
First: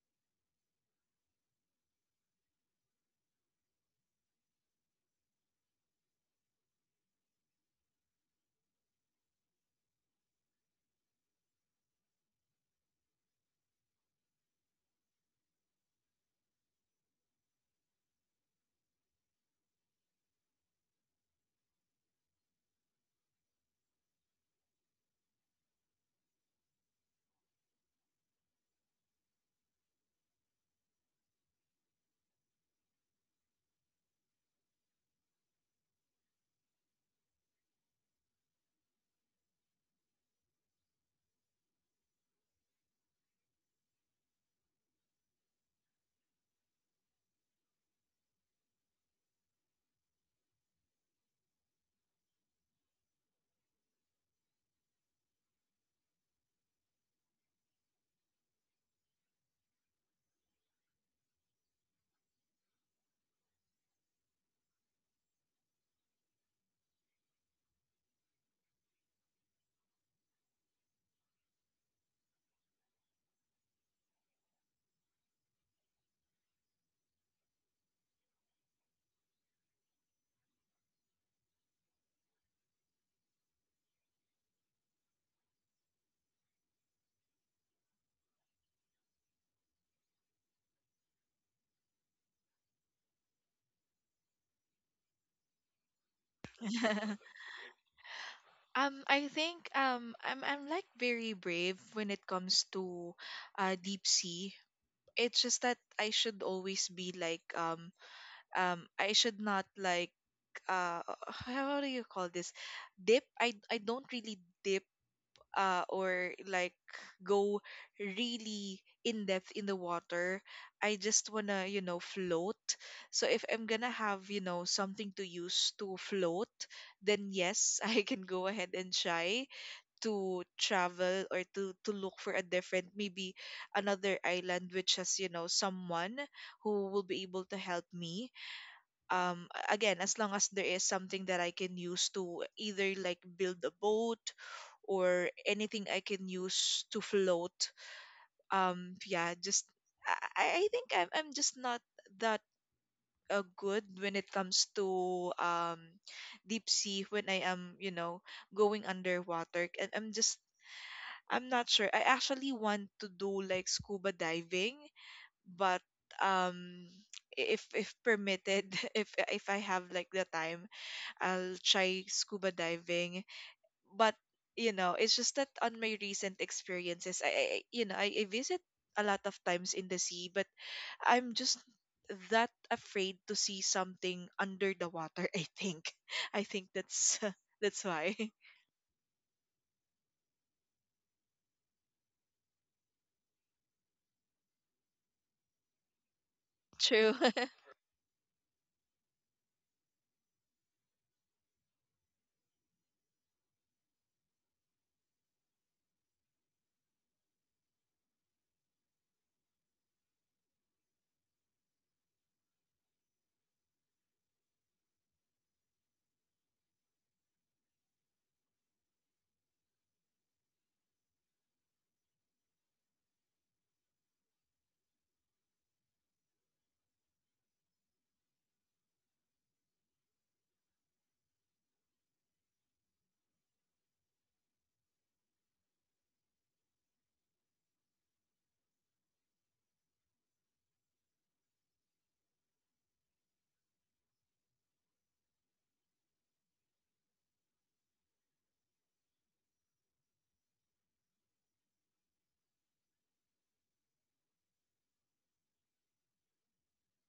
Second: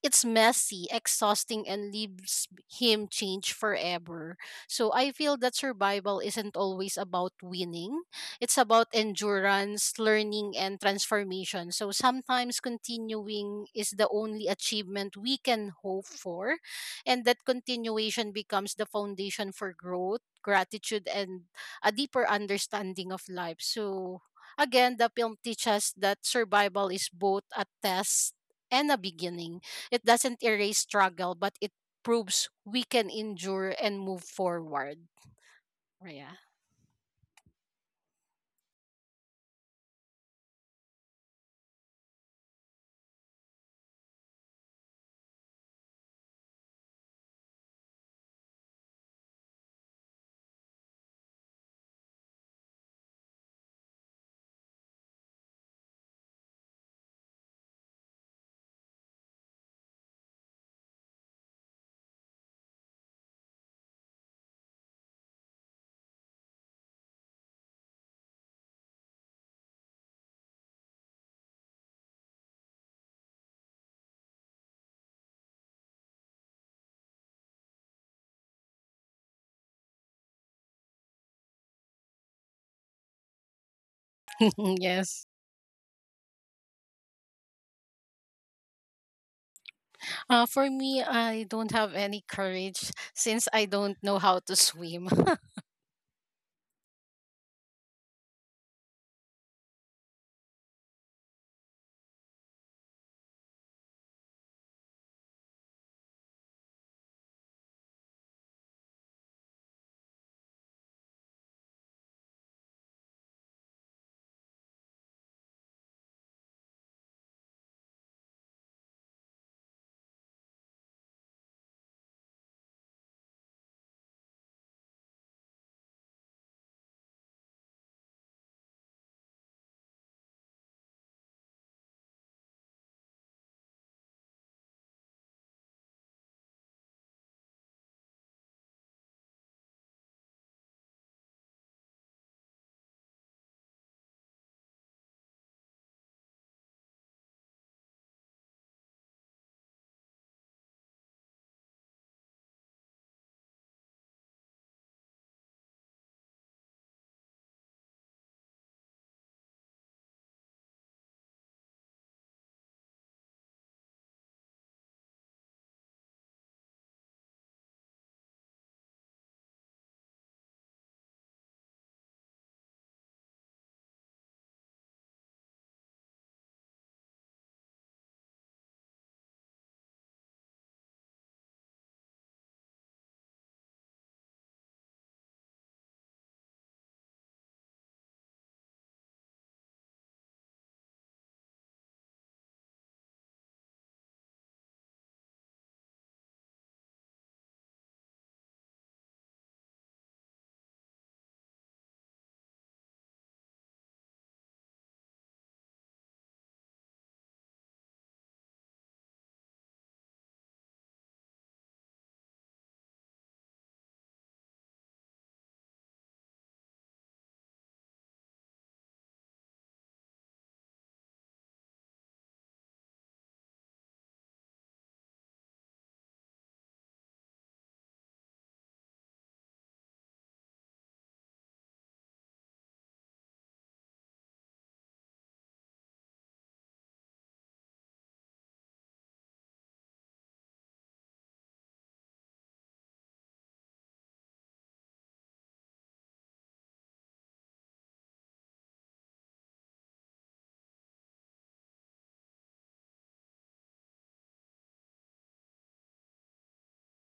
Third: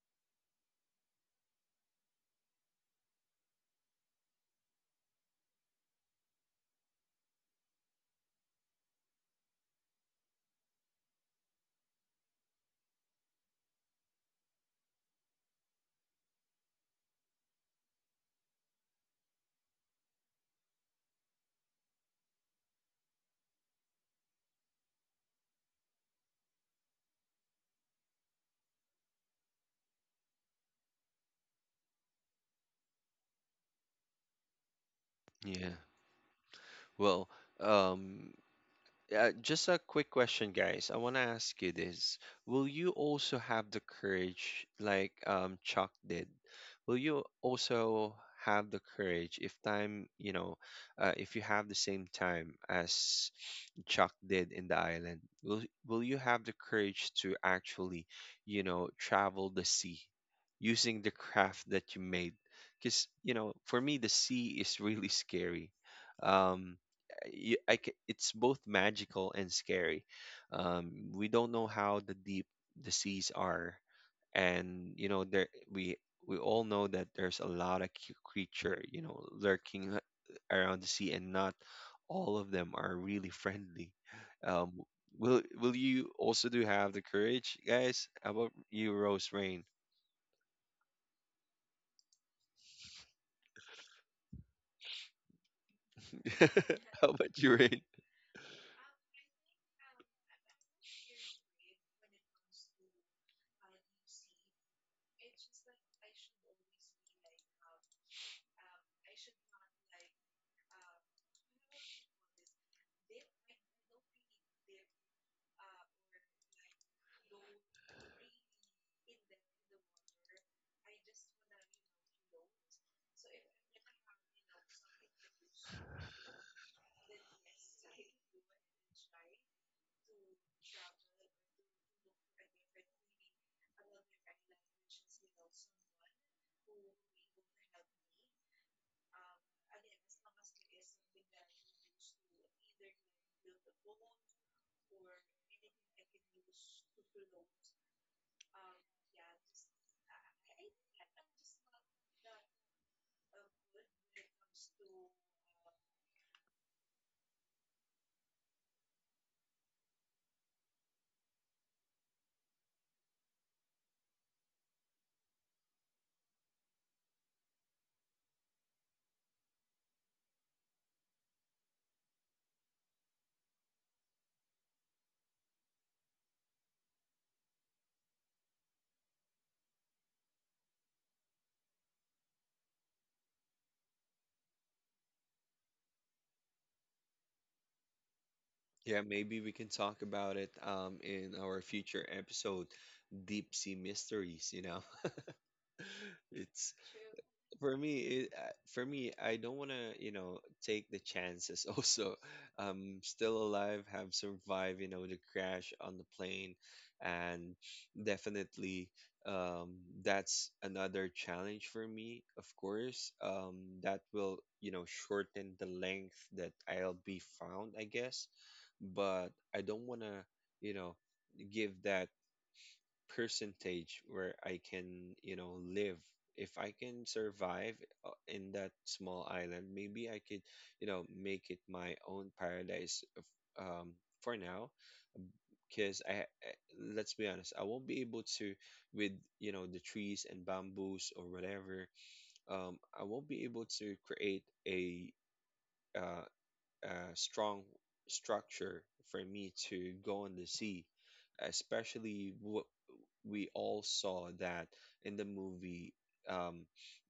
Speaker 2: It's messy, exhausting, and leaves him changed forever. So I feel that survival isn't always about winning. It's about endurance, learning, and transformation. So sometimes continuing is the only achievement we can hope for. And that continuation becomes the foundation for growth, gratitude, and a deeper understanding of life. So again, the film teaches that survival is both a test and a beginning. It doesn't erase struggle, but it proves we can endure and move forward.
Speaker 1: Yeah,
Speaker 2: Yeah.
Speaker 1: well, um, just a quick question, guys. I want to ask you this. Will you also have the courage, like Chuck did? Will you also have the courage if time, you know, if you have the same time as Chuck did in the island, will you have the courage to actually, you know, travel the sea using the craft that you made? Because, you know, for me, the sea is really scary. Um, it's both magical and scary. We don't know how the deep the seas are, and you know there we all know that there's a lot of creature, you know, lurking around the sea, and not all of them are really (laughs) friendly.
Speaker 2: (laughs)
Speaker 1: Um,
Speaker 2: Yes.
Speaker 1: will you also do have the courage, guys? How about you, Rose Rain?
Speaker 2: For me, I don't have any courage since I don't know how to swim. (laughs)
Speaker 1: (laughs) How
Speaker 3: (laughs)
Speaker 1: about you, Rain?
Speaker 3: I think I'm like very brave when it comes to deep sea. It's just that I should always be like, I should not like, uh (laughs) how do you call this? Dip. I don't really dip, or like go really in depth in the water. I just want to float, so if I'm going to have something to use to float, then yes, (laughs) I can go ahead and try to travel, or to look for a different, maybe another island, which has someone who will be able to help me. Again, as long as there is something that I can use to either like build a boat or anything I can use to float. Yeah, just... I think I'm just not that good when it comes to deep sea. When I am, going underwater, and I'm not sure. I actually want to do like scuba diving, but um if permitted, (laughs) if I have like the time, I'll try scuba diving. But it's just that on my recent experiences, I visit a lot of times in the sea, but I'm just that afraid to see something under the water, (laughs) I think. I think that's (laughs) that's why. (laughs)
Speaker 1: Yeah, maybe we can talk about it in our future episode, deep sea mysteries, you know. (laughs) It's
Speaker 3: True.
Speaker 1: for me I don't want to, you know, take the chances (laughs) also. I'm still alive, have survived, you know, the crash on the plane, and definitely that's another challenge for me, of course. That will, you know, shorten the length that I'll be found, I guess. But I don't want to, you know, give that percentage where I can, you know, live. If I can survive in that small island, maybe I could, you know, make it my own paradise of, um, for now. Because let's be honest, I won't be able to, with, you know, the trees and bamboos or whatever, I won't be able to create a, uh, strong structure for me to go on the sea, especially what we all saw that in the movie, um,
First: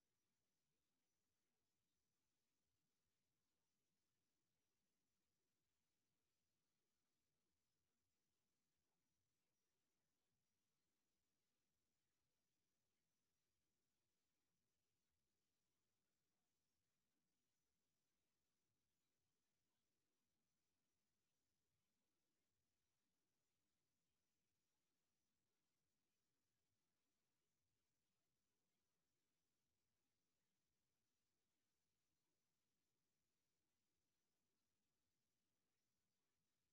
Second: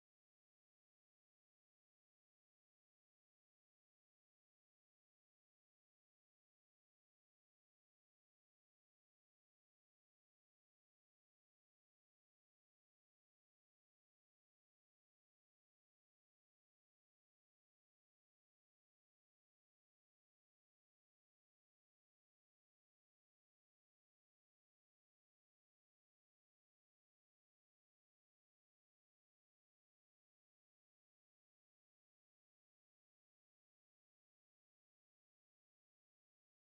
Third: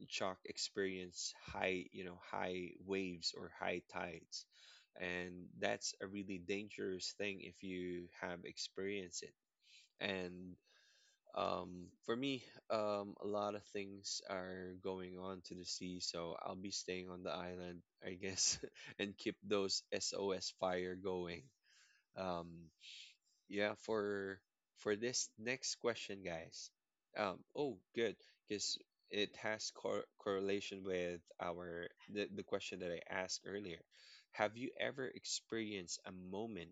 Speaker 1: Chuck experienced high, you know, high waves or high tides. And that's a really dangerous thing if you have experienced it. And for me, a lot of things are going on to the sea, so I'll be staying on the island, I guess, (laughs) and keep those SOS fire going. Um, yeah, for this next question, guys. Oh, good, because it has correlation with our the question that I asked earlier. Have you ever experienced a moment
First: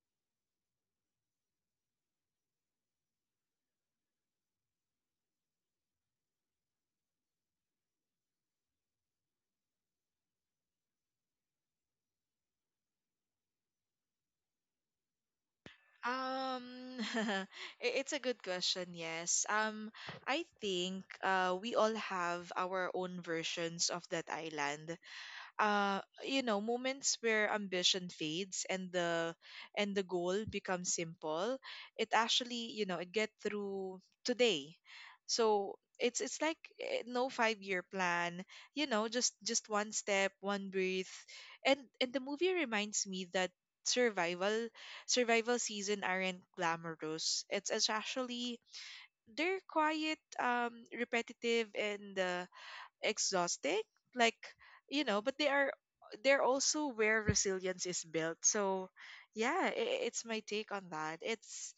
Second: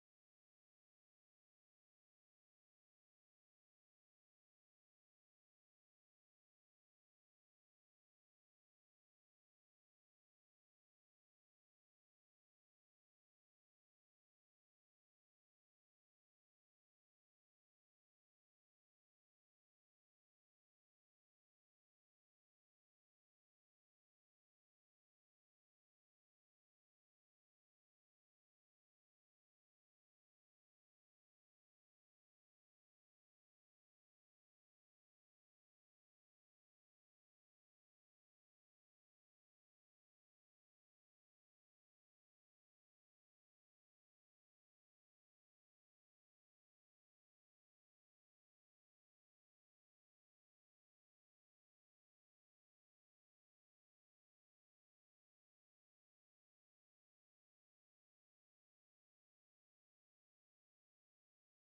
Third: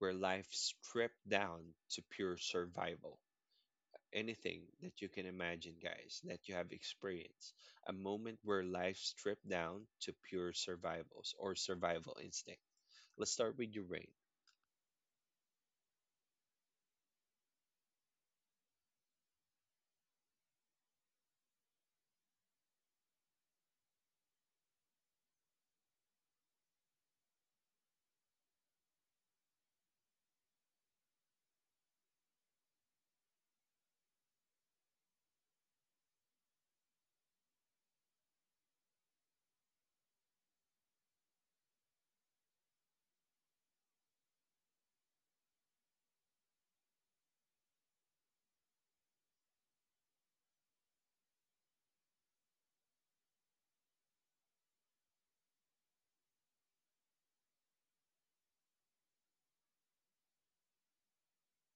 Speaker 1: where life stripped down to pure survival? Anything that you can imagine, guys, that you have experienced. A moment where life stripped down to pure survivals or survival instinct. Let's start with your rain.
Speaker 3: Um, (laughs) i- it's a good question, yes. I think we all have our own versions of that island. uh moments where ambition fades, and the goal becomes simple. It actually you know it get through today. So it's like, no 5-year plan, just one step, one breath. And the movie reminds me that survival survival season aren't glamorous. It's actually, they're quiet, repetitive, and exhausting. Like, but they're also where resilience is built. So yeah, I it's my take on that. It's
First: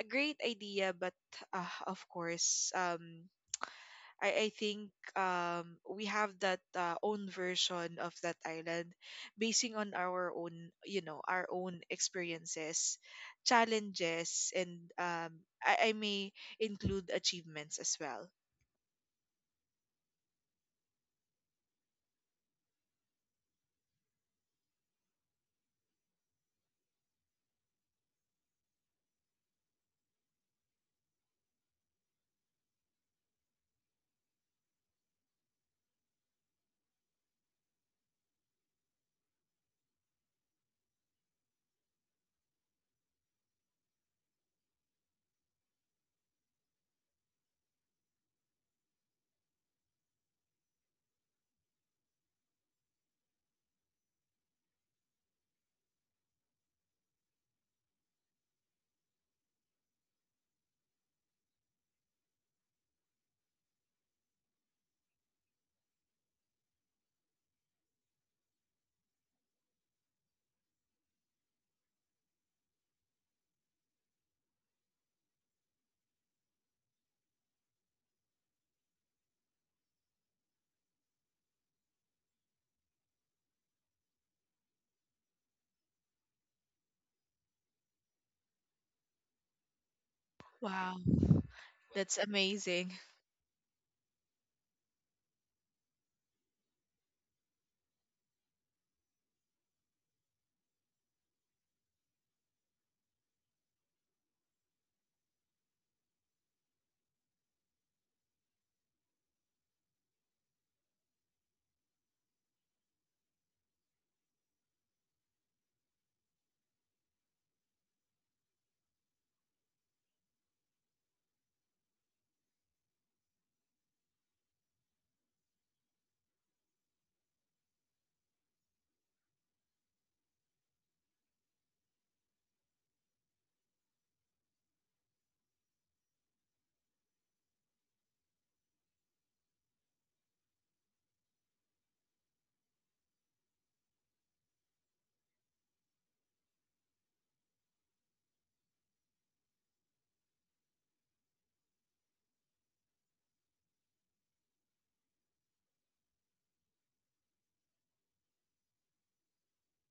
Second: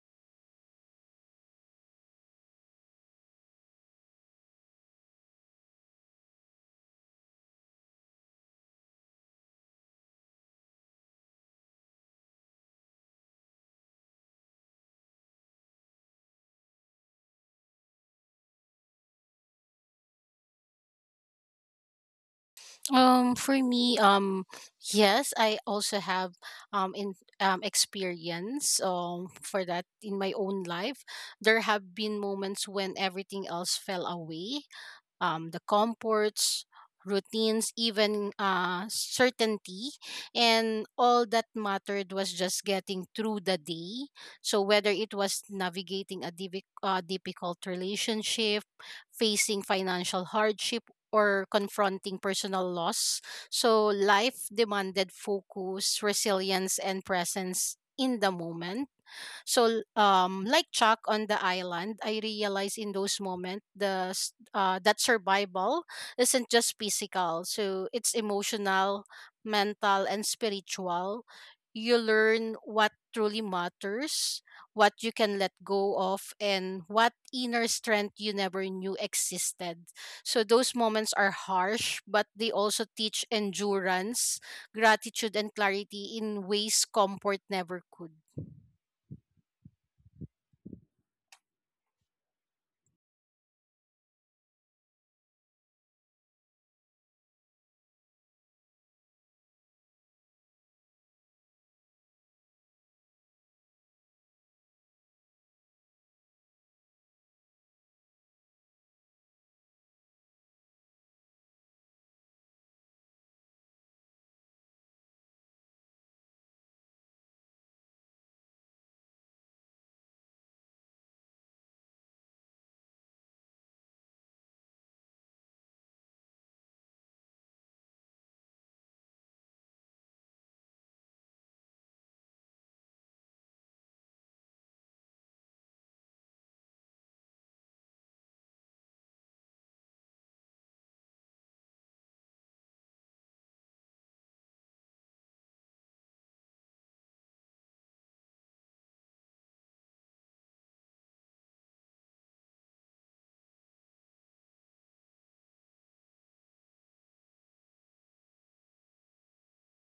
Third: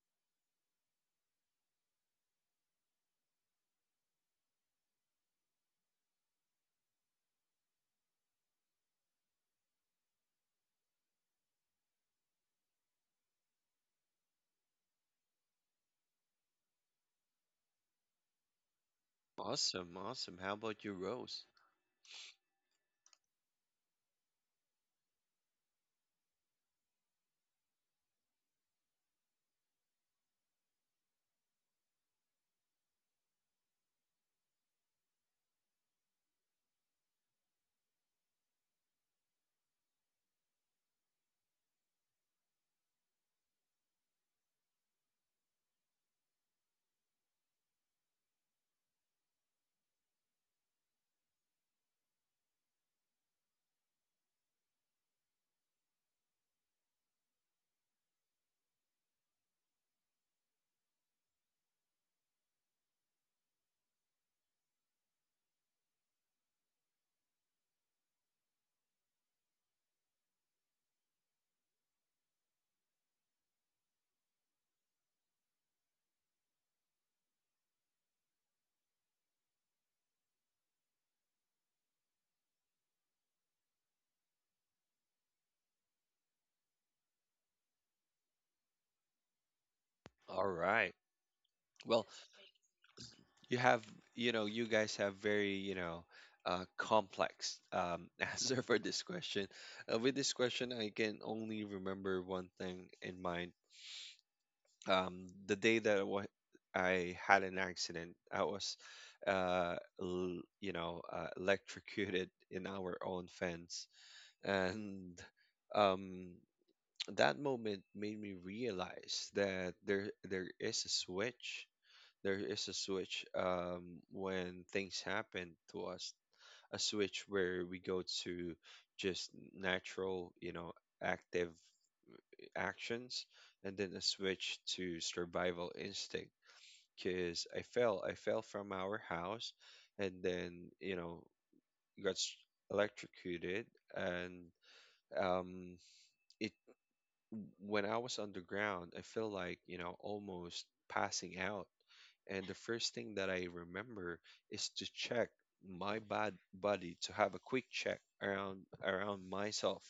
Speaker 3: a great idea, but of course, I think, we have that own version of that island, basing on our own, our own experiences, challenges, and I may include achievements as well.
Speaker 1: Awesome, awesome. How about you, Rose?
Speaker 2: For me, yes, I also have in experience for that in my own life. There have been moments when everything else fell away, the comforts, routines, even certainty. And all that mattered was just getting through the day. So whether it was navigating a difficult relationship, facing financial hardship, or confronting personal loss. So life demanded focus, resilience, and presence in the moment. So, like Chuck on the island, I realized in those moments that survival isn't just physical. So it's emotional, mental, and spiritual. You learn what truly matters, what you can let go of, and what inner strength you never knew existed. So those moments are harsh, but they also teach endurance, gratitude, and clarity in ways comfort never could.
Speaker 1: All right.
Speaker 3: Wow,
Speaker 1: Well,
Speaker 3: that's amazing.
Speaker 1: you have, you know, you guys have very, you know, complex (laughs) answer for this question. With this question, I can only remember one thing in mind, the day that I had an accident, I was, you know, electrocuted (laughs) in our own fence, and um, that moment made me realize that there is a switch. There is a switch when things happen to us. A switch where we go to just natural, you know, active actions, and then a switch to survival instinct, because I fell. I fell from our house, and then, you know, got s- electrocuted. And um, it when I was underground, I feel like, you know, almost passing out. And the first thing that I remember is to check my body, to have a quick check around around myself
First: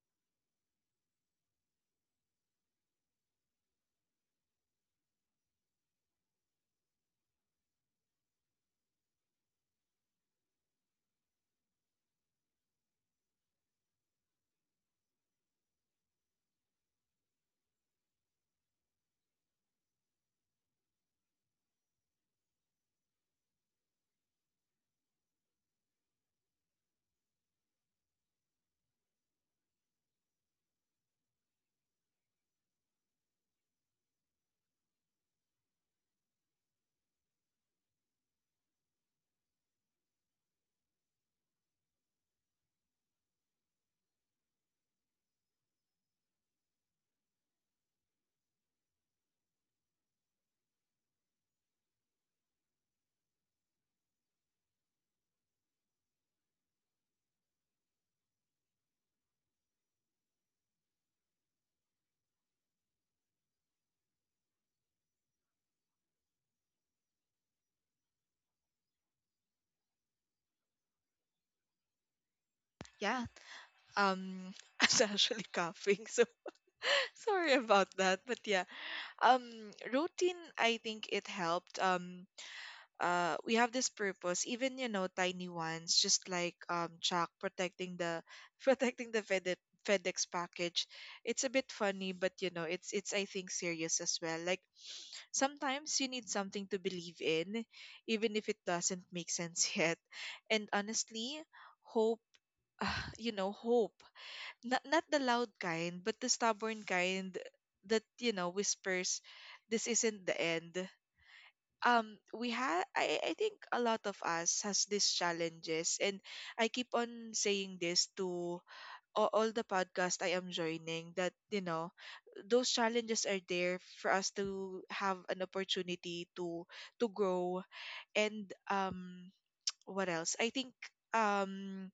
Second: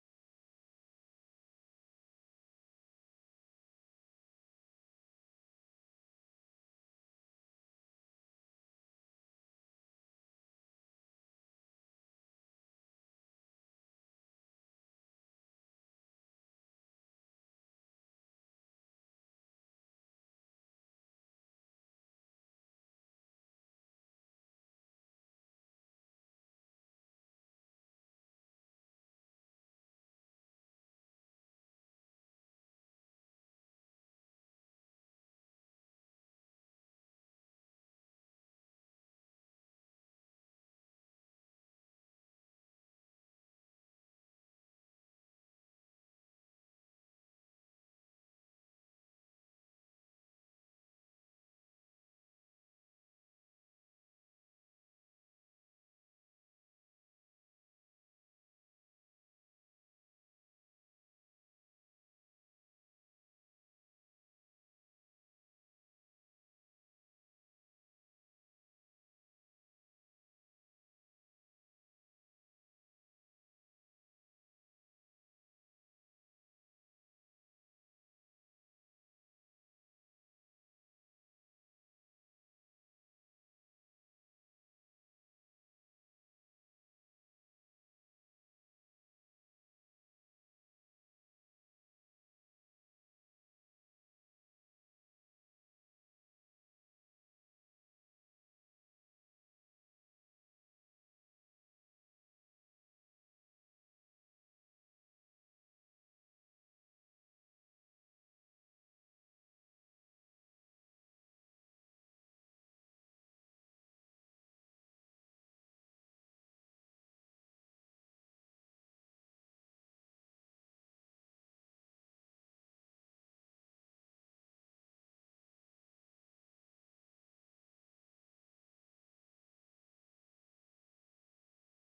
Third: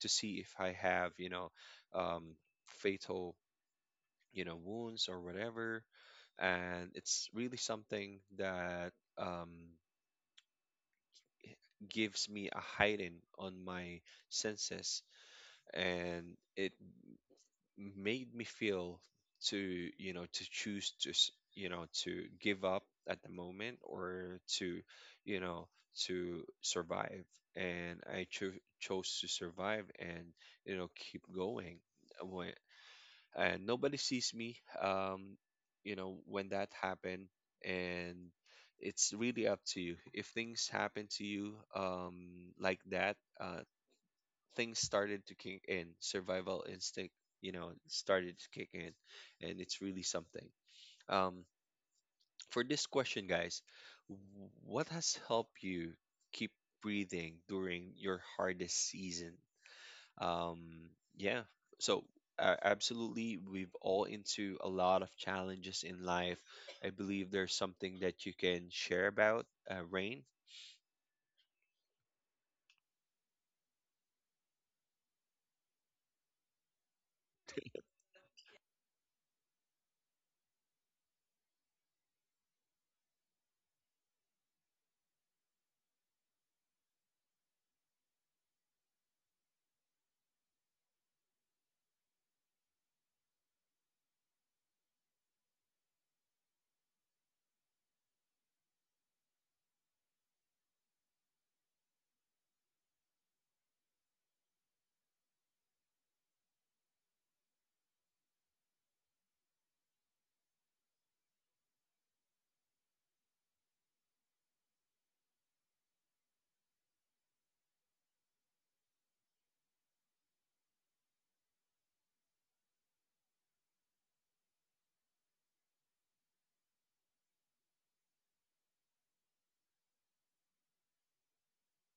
Speaker 1: to see if I have, you know, um, fatal, you know, wounds or whatever. And it's really something that um, gives me a heighten on my senses, and it made me feel to, you know, to choose to, you know, to give up at the moment or to, you know, to survive. And I chose to survive and, you know, keep going. When and nobody sees me, you know, when that happened. And it's really up to you if things happen to you, like that, things started to kick in survival instinct, you know, started to kick in. And it's really something. um for this question, guys, what has helped you keep breathing during your hardest season? um, yeah. So absolutely, we've all into a lot of challenges in life. I believe there's something that you can share about, Rain.
Speaker 3: Yeah. Um, (laughs) I was actually coughing, so (laughs) sorry about that. But yeah, um, routine. I think it helped. We have this purpose, even, tiny ones, just like, Chuck protecting the (laughs) protecting the FedEx package. It's a bit funny, but it's I think serious as well. Like sometimes you need something to believe in, even if it doesn't make sense (laughs) yet. And honestly, hope (sighs) hope, not the loud kind, but the stubborn kind that whispers, "This isn't the end." We have I think a lot of us has these challenges, and I keep on saying this to all the podcast I am joining, that those challenges are there for us to have an opportunity to grow. And what else? I think um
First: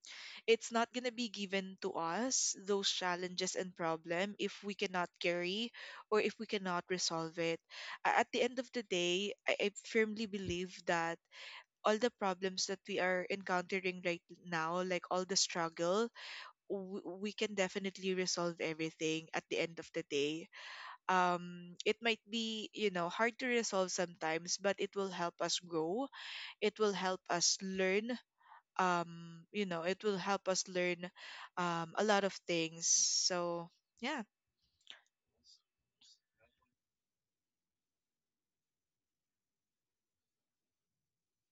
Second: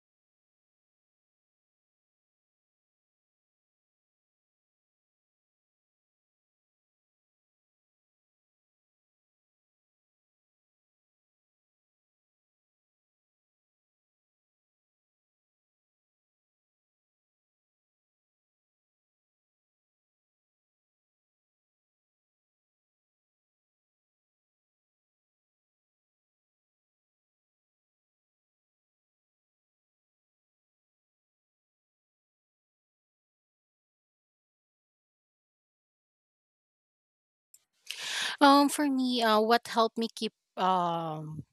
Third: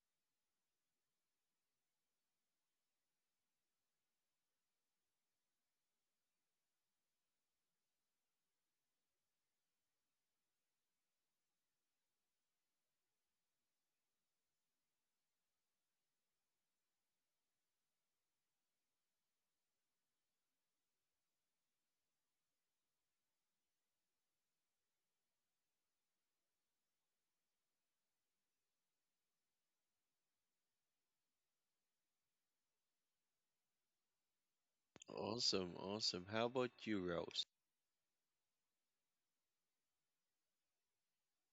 Speaker 3: it's not going to be given to us, those challenges and problem, if we cannot carry or if we cannot resolve it. At the end of the day, I firmly believe that all the problems that we are encountering right now, like all the struggle, we can definitely resolve everything at the end of the day. It might be, hard to resolve sometimes, but it will help us grow. It will help us learn, you know it will help us learn a lot of things. So yeah.
Speaker 1: Awesome, awesome. How about you, Rose?
Speaker 2: For me, what helped me keep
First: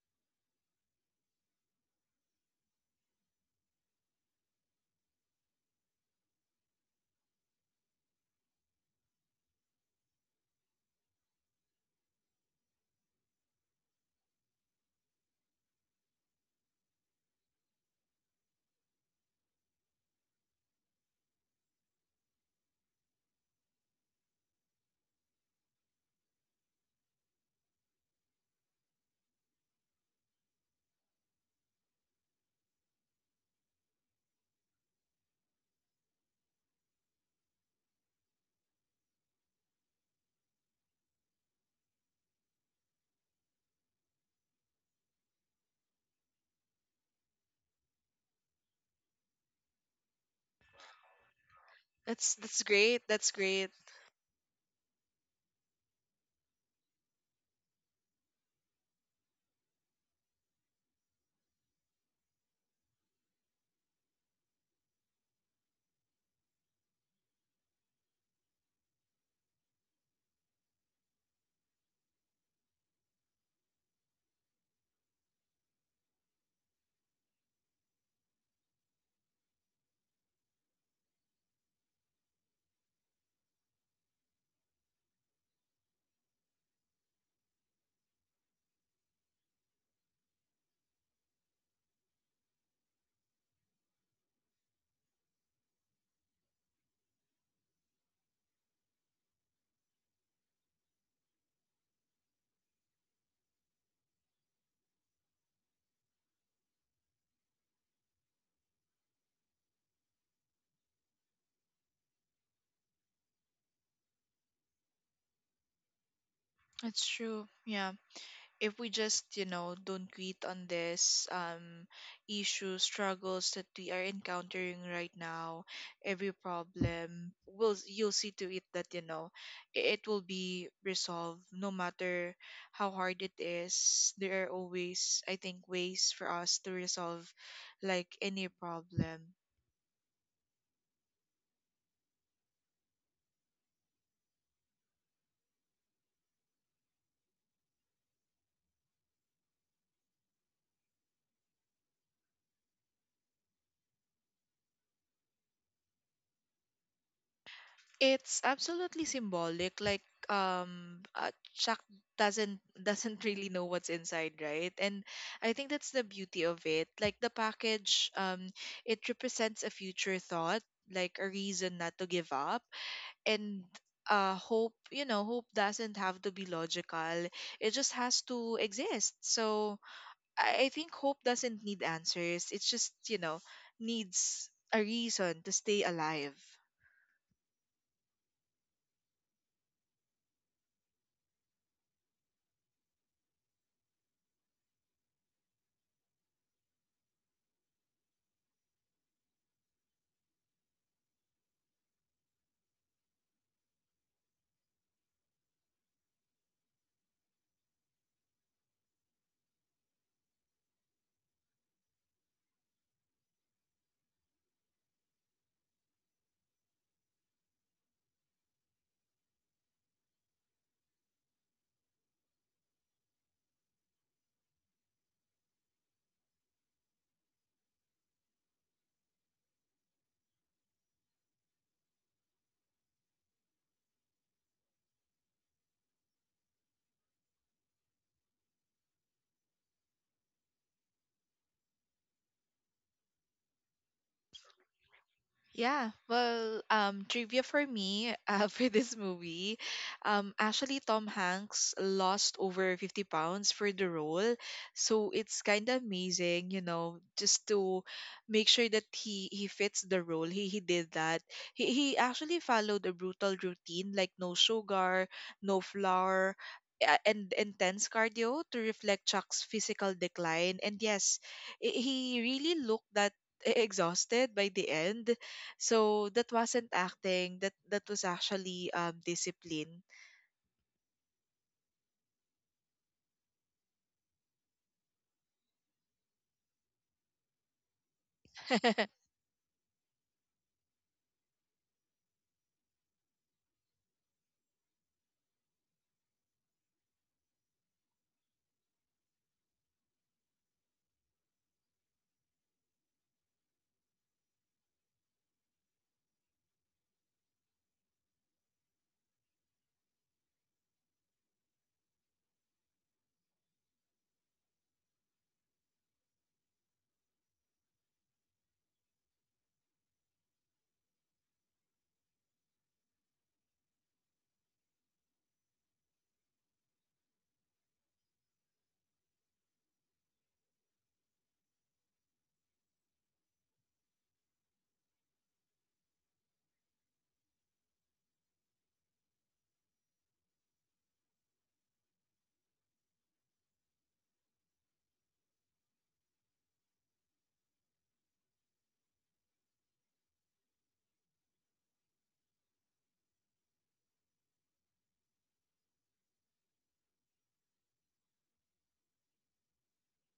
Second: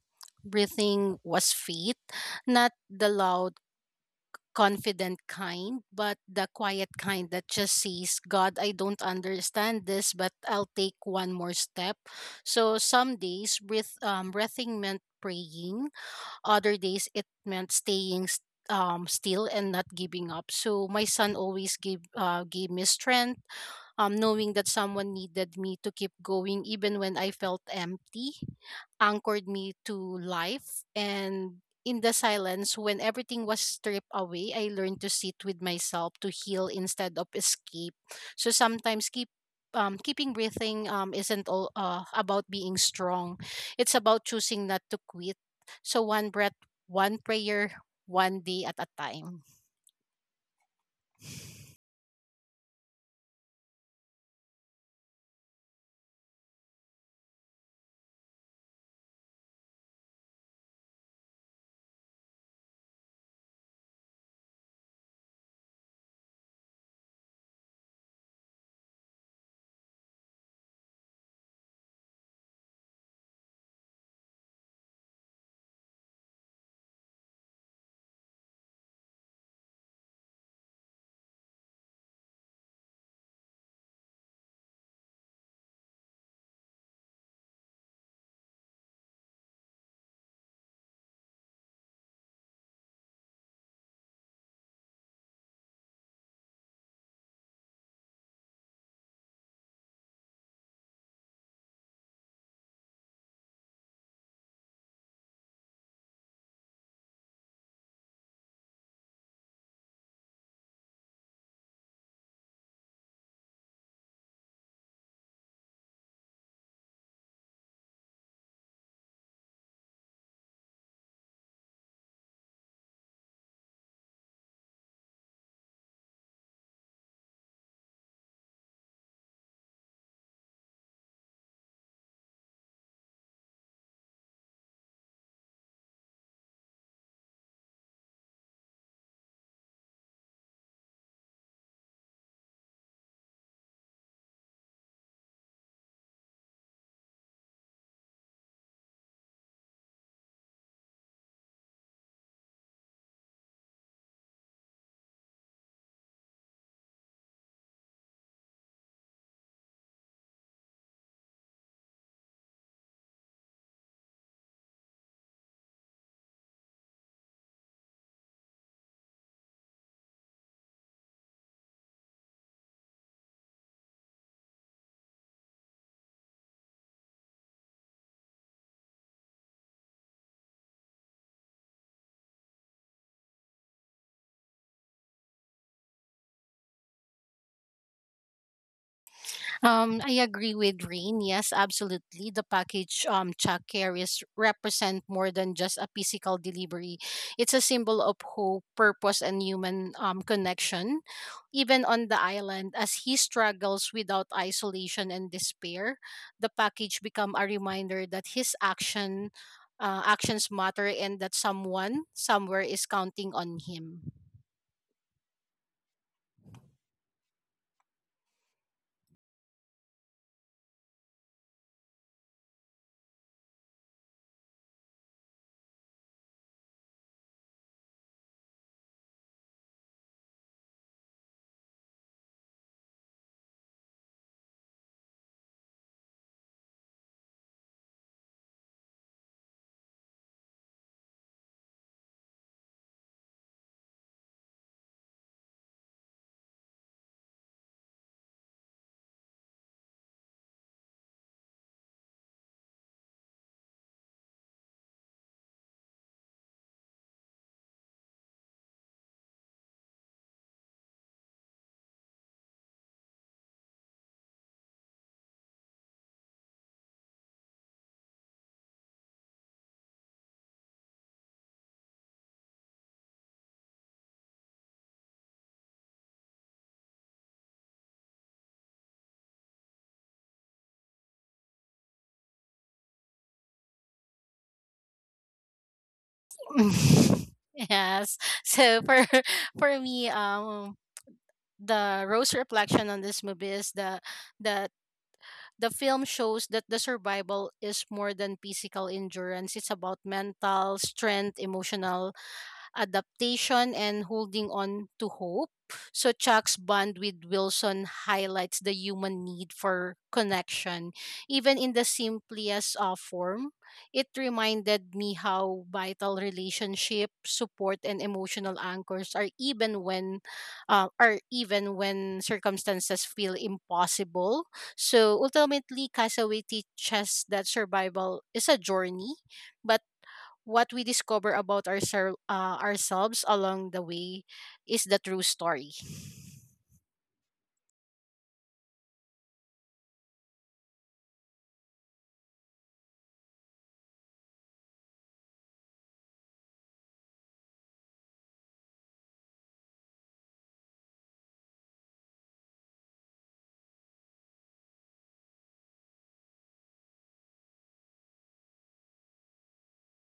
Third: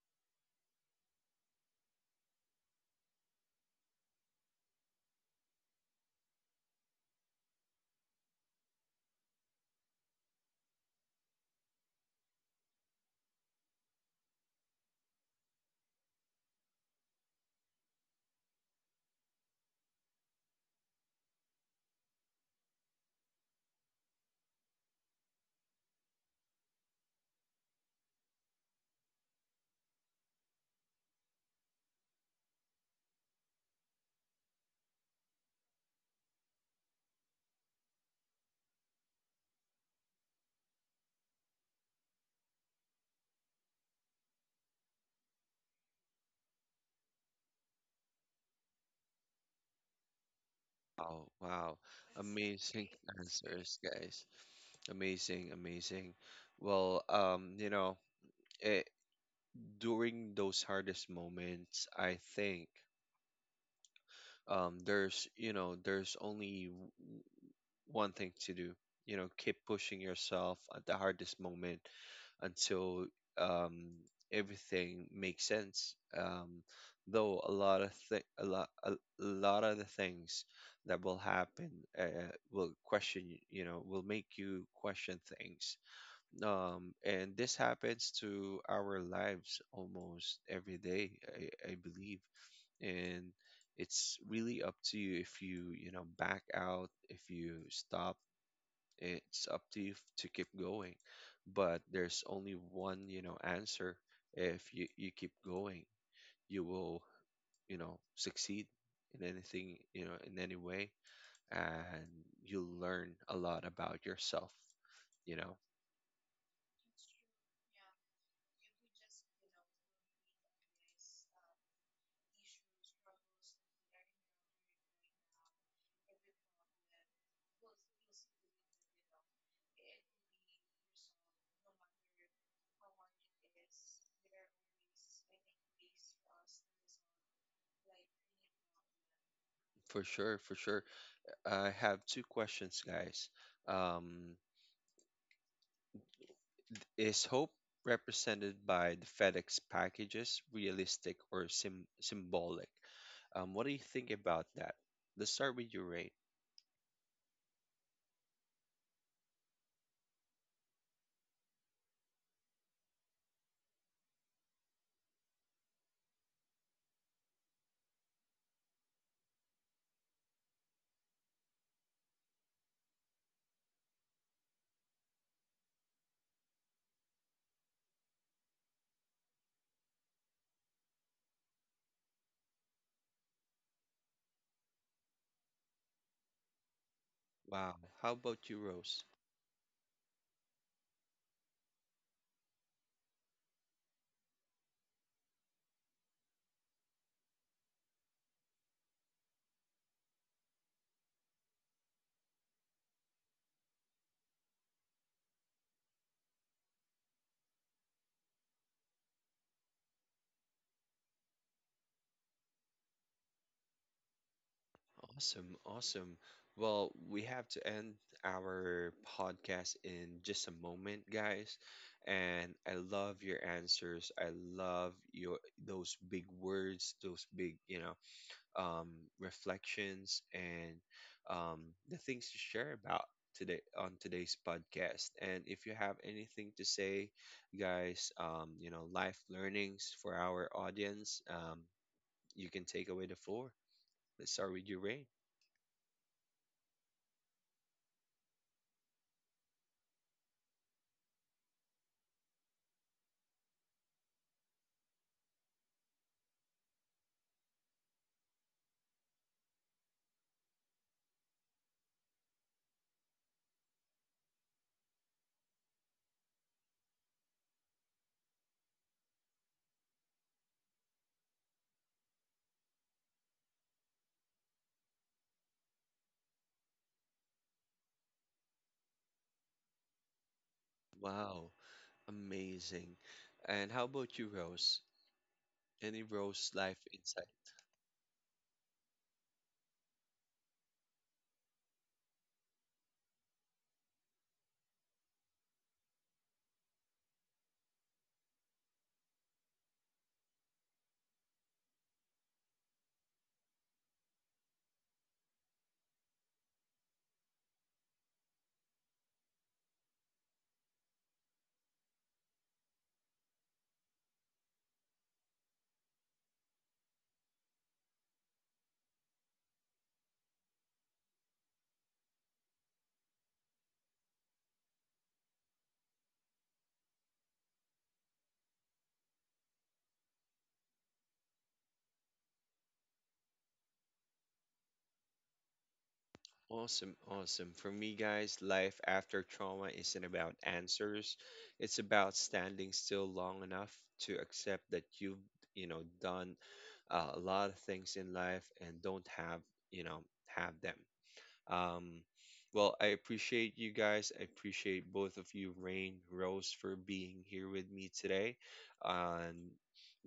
Speaker 2: breathing was faith, not the loud, confident kind, but the quiet kind that just says, "God, I don't understand this, but I'll take one more step." So some days, breathing meant praying. Other days, it meant staying, still and not giving up. So my son always gave me strength, knowing that someone needed me to keep going even when I felt empty, anchored me to life. And in the silence, when everything was stripped away, I learned to sit with myself to heal instead of escape. So sometimes keeping breathing isn't all about being strong. It's about choosing not to quit. So one breath, one prayer, one day at a time.
Speaker 1: Oh, wow.
Speaker 3: That's
Speaker 1: Amazing
Speaker 3: great.
Speaker 1: (laughs)
Speaker 3: That's great.
Speaker 1: answers, guys. Amazing, amazing. Well, you know, it, during those hardest moments, I think there's, you know, there's only one thing to do. You know, keep pushing yourself at the hardest moment until, um, everything makes sense. Though lot of the things that will happen will question you know, will make you question things. And this happens to our lives almost every day, I believe. And it's really up to you if you, you know, back out, if you stop. It's up to you to keep going, but there's only one, you know, answer. If you keep going, you will, you know, succeed in anything, you know, in any way. And you'll learn a lot about yourself, you know.
Speaker 3: It's true. Yeah, if we just don't quit on this, issue, struggles that we are encountering right now. Every problem, will you'll see to it that, it will be resolved, no matter how hard it is. There are always, I think, ways for us to resolve, like, any problem.
Speaker 1: For sure, for sure. I have two questions, guys. um Is hope represented by the FedEx packages realistic or symbolic? What do you think about that? Let's start with you, Ray.
Speaker 3: It's absolutely symbolic. Like, Chuck doesn't (laughs) doesn't really know what's inside, right? And I think that's the beauty of it. Like the package, it represents a future thought, like a reason not to give up, and hope. Hope doesn't have to be logical. It just has to exist. So I think hope doesn't need answers. It's just, needs a reason to stay alive.
Speaker 1: Wow. How about you, Rose?
Speaker 2: I agree with Rain. Yes, absolutely. The package Chuck carries represent more than just a physical delivery. It's a symbol of hope, purpose, and human connection. Even on the island, as he struggles without isolation and despair, the package become a reminder that his action actions matter and that someone somewhere is counting on him.
Speaker 1: Awesome, awesome. Well, we have to end our podcast in just a moment, guys. And I love your answers. I love your those big words, those big, you know, um, reflections, and um, the things to share about today on today's podcast. And if you have anything to say, guys, you know, life learnings for our audience, you can take away the floor. Let's start with you, Ray.
Speaker 3: Yeah, well, trivia for me, (laughs) for this movie, actually Tom Hanks lost over 50 pounds for the role, so it's kind of amazing, just to make sure that he fits the role. He did that. He actually followed a brutal routine, like no sugar, no flour. And intense cardio to reflect Chuck's physical decline. And yes, he really looked that exhausted by the end, so that wasn't acting. That was actually discipline.
Speaker 1: Wow, amazing. And how about you, Rose? Any Rose life insight?
Speaker 2: (laughs) Yes. So
Speaker 3: (laughs)
Speaker 2: for (laughs) for me, the Rose reflection on this movie is the that the film shows that the survival is more than physical endurance. It's about mental strength, emotional adaptation, and holding on to hope. So Chuck's bond with Wilson highlights the human need for connection, even in the simplest form. It reminded me how vital relationship, support, and emotional anchors are are even when circumstances feel impossible. So ultimately, Castaway teaches that survival is a journey, but what we discover about ourselves along the way is the true story.
Speaker 1: Awesome, awesome. For me, guys, life after trauma isn't about answers. It's about standing still long enough to accept that you've, you know, done a lot of things in life and don't have, you know, have them. Um, well, I appreciate you guys. I appreciate both of you, Rain, Rose, for being here with me today. And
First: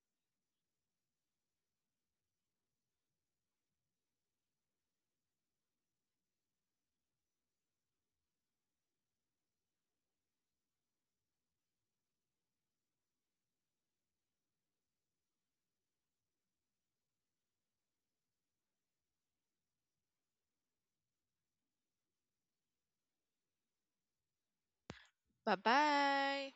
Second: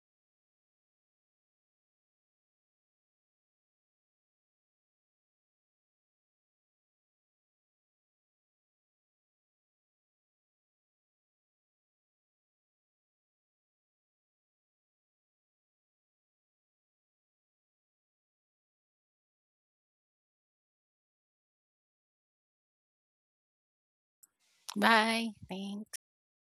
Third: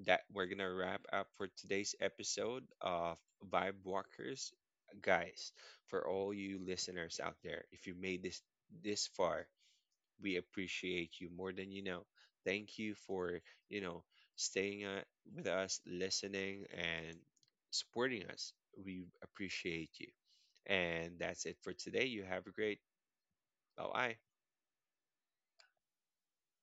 Speaker 1: that we're gonna wrap up for today's episode of Vibe Walkers. Guys, for all you listeners out there, if you made this far, we appreciate you more than you know. Thank you for, you know, staying with us, listening, and supporting us. We appreciate you. And that's it for today. You have a great bye bye.
Speaker 2: Bye. Thanks.
Speaker 3: Bye-bye.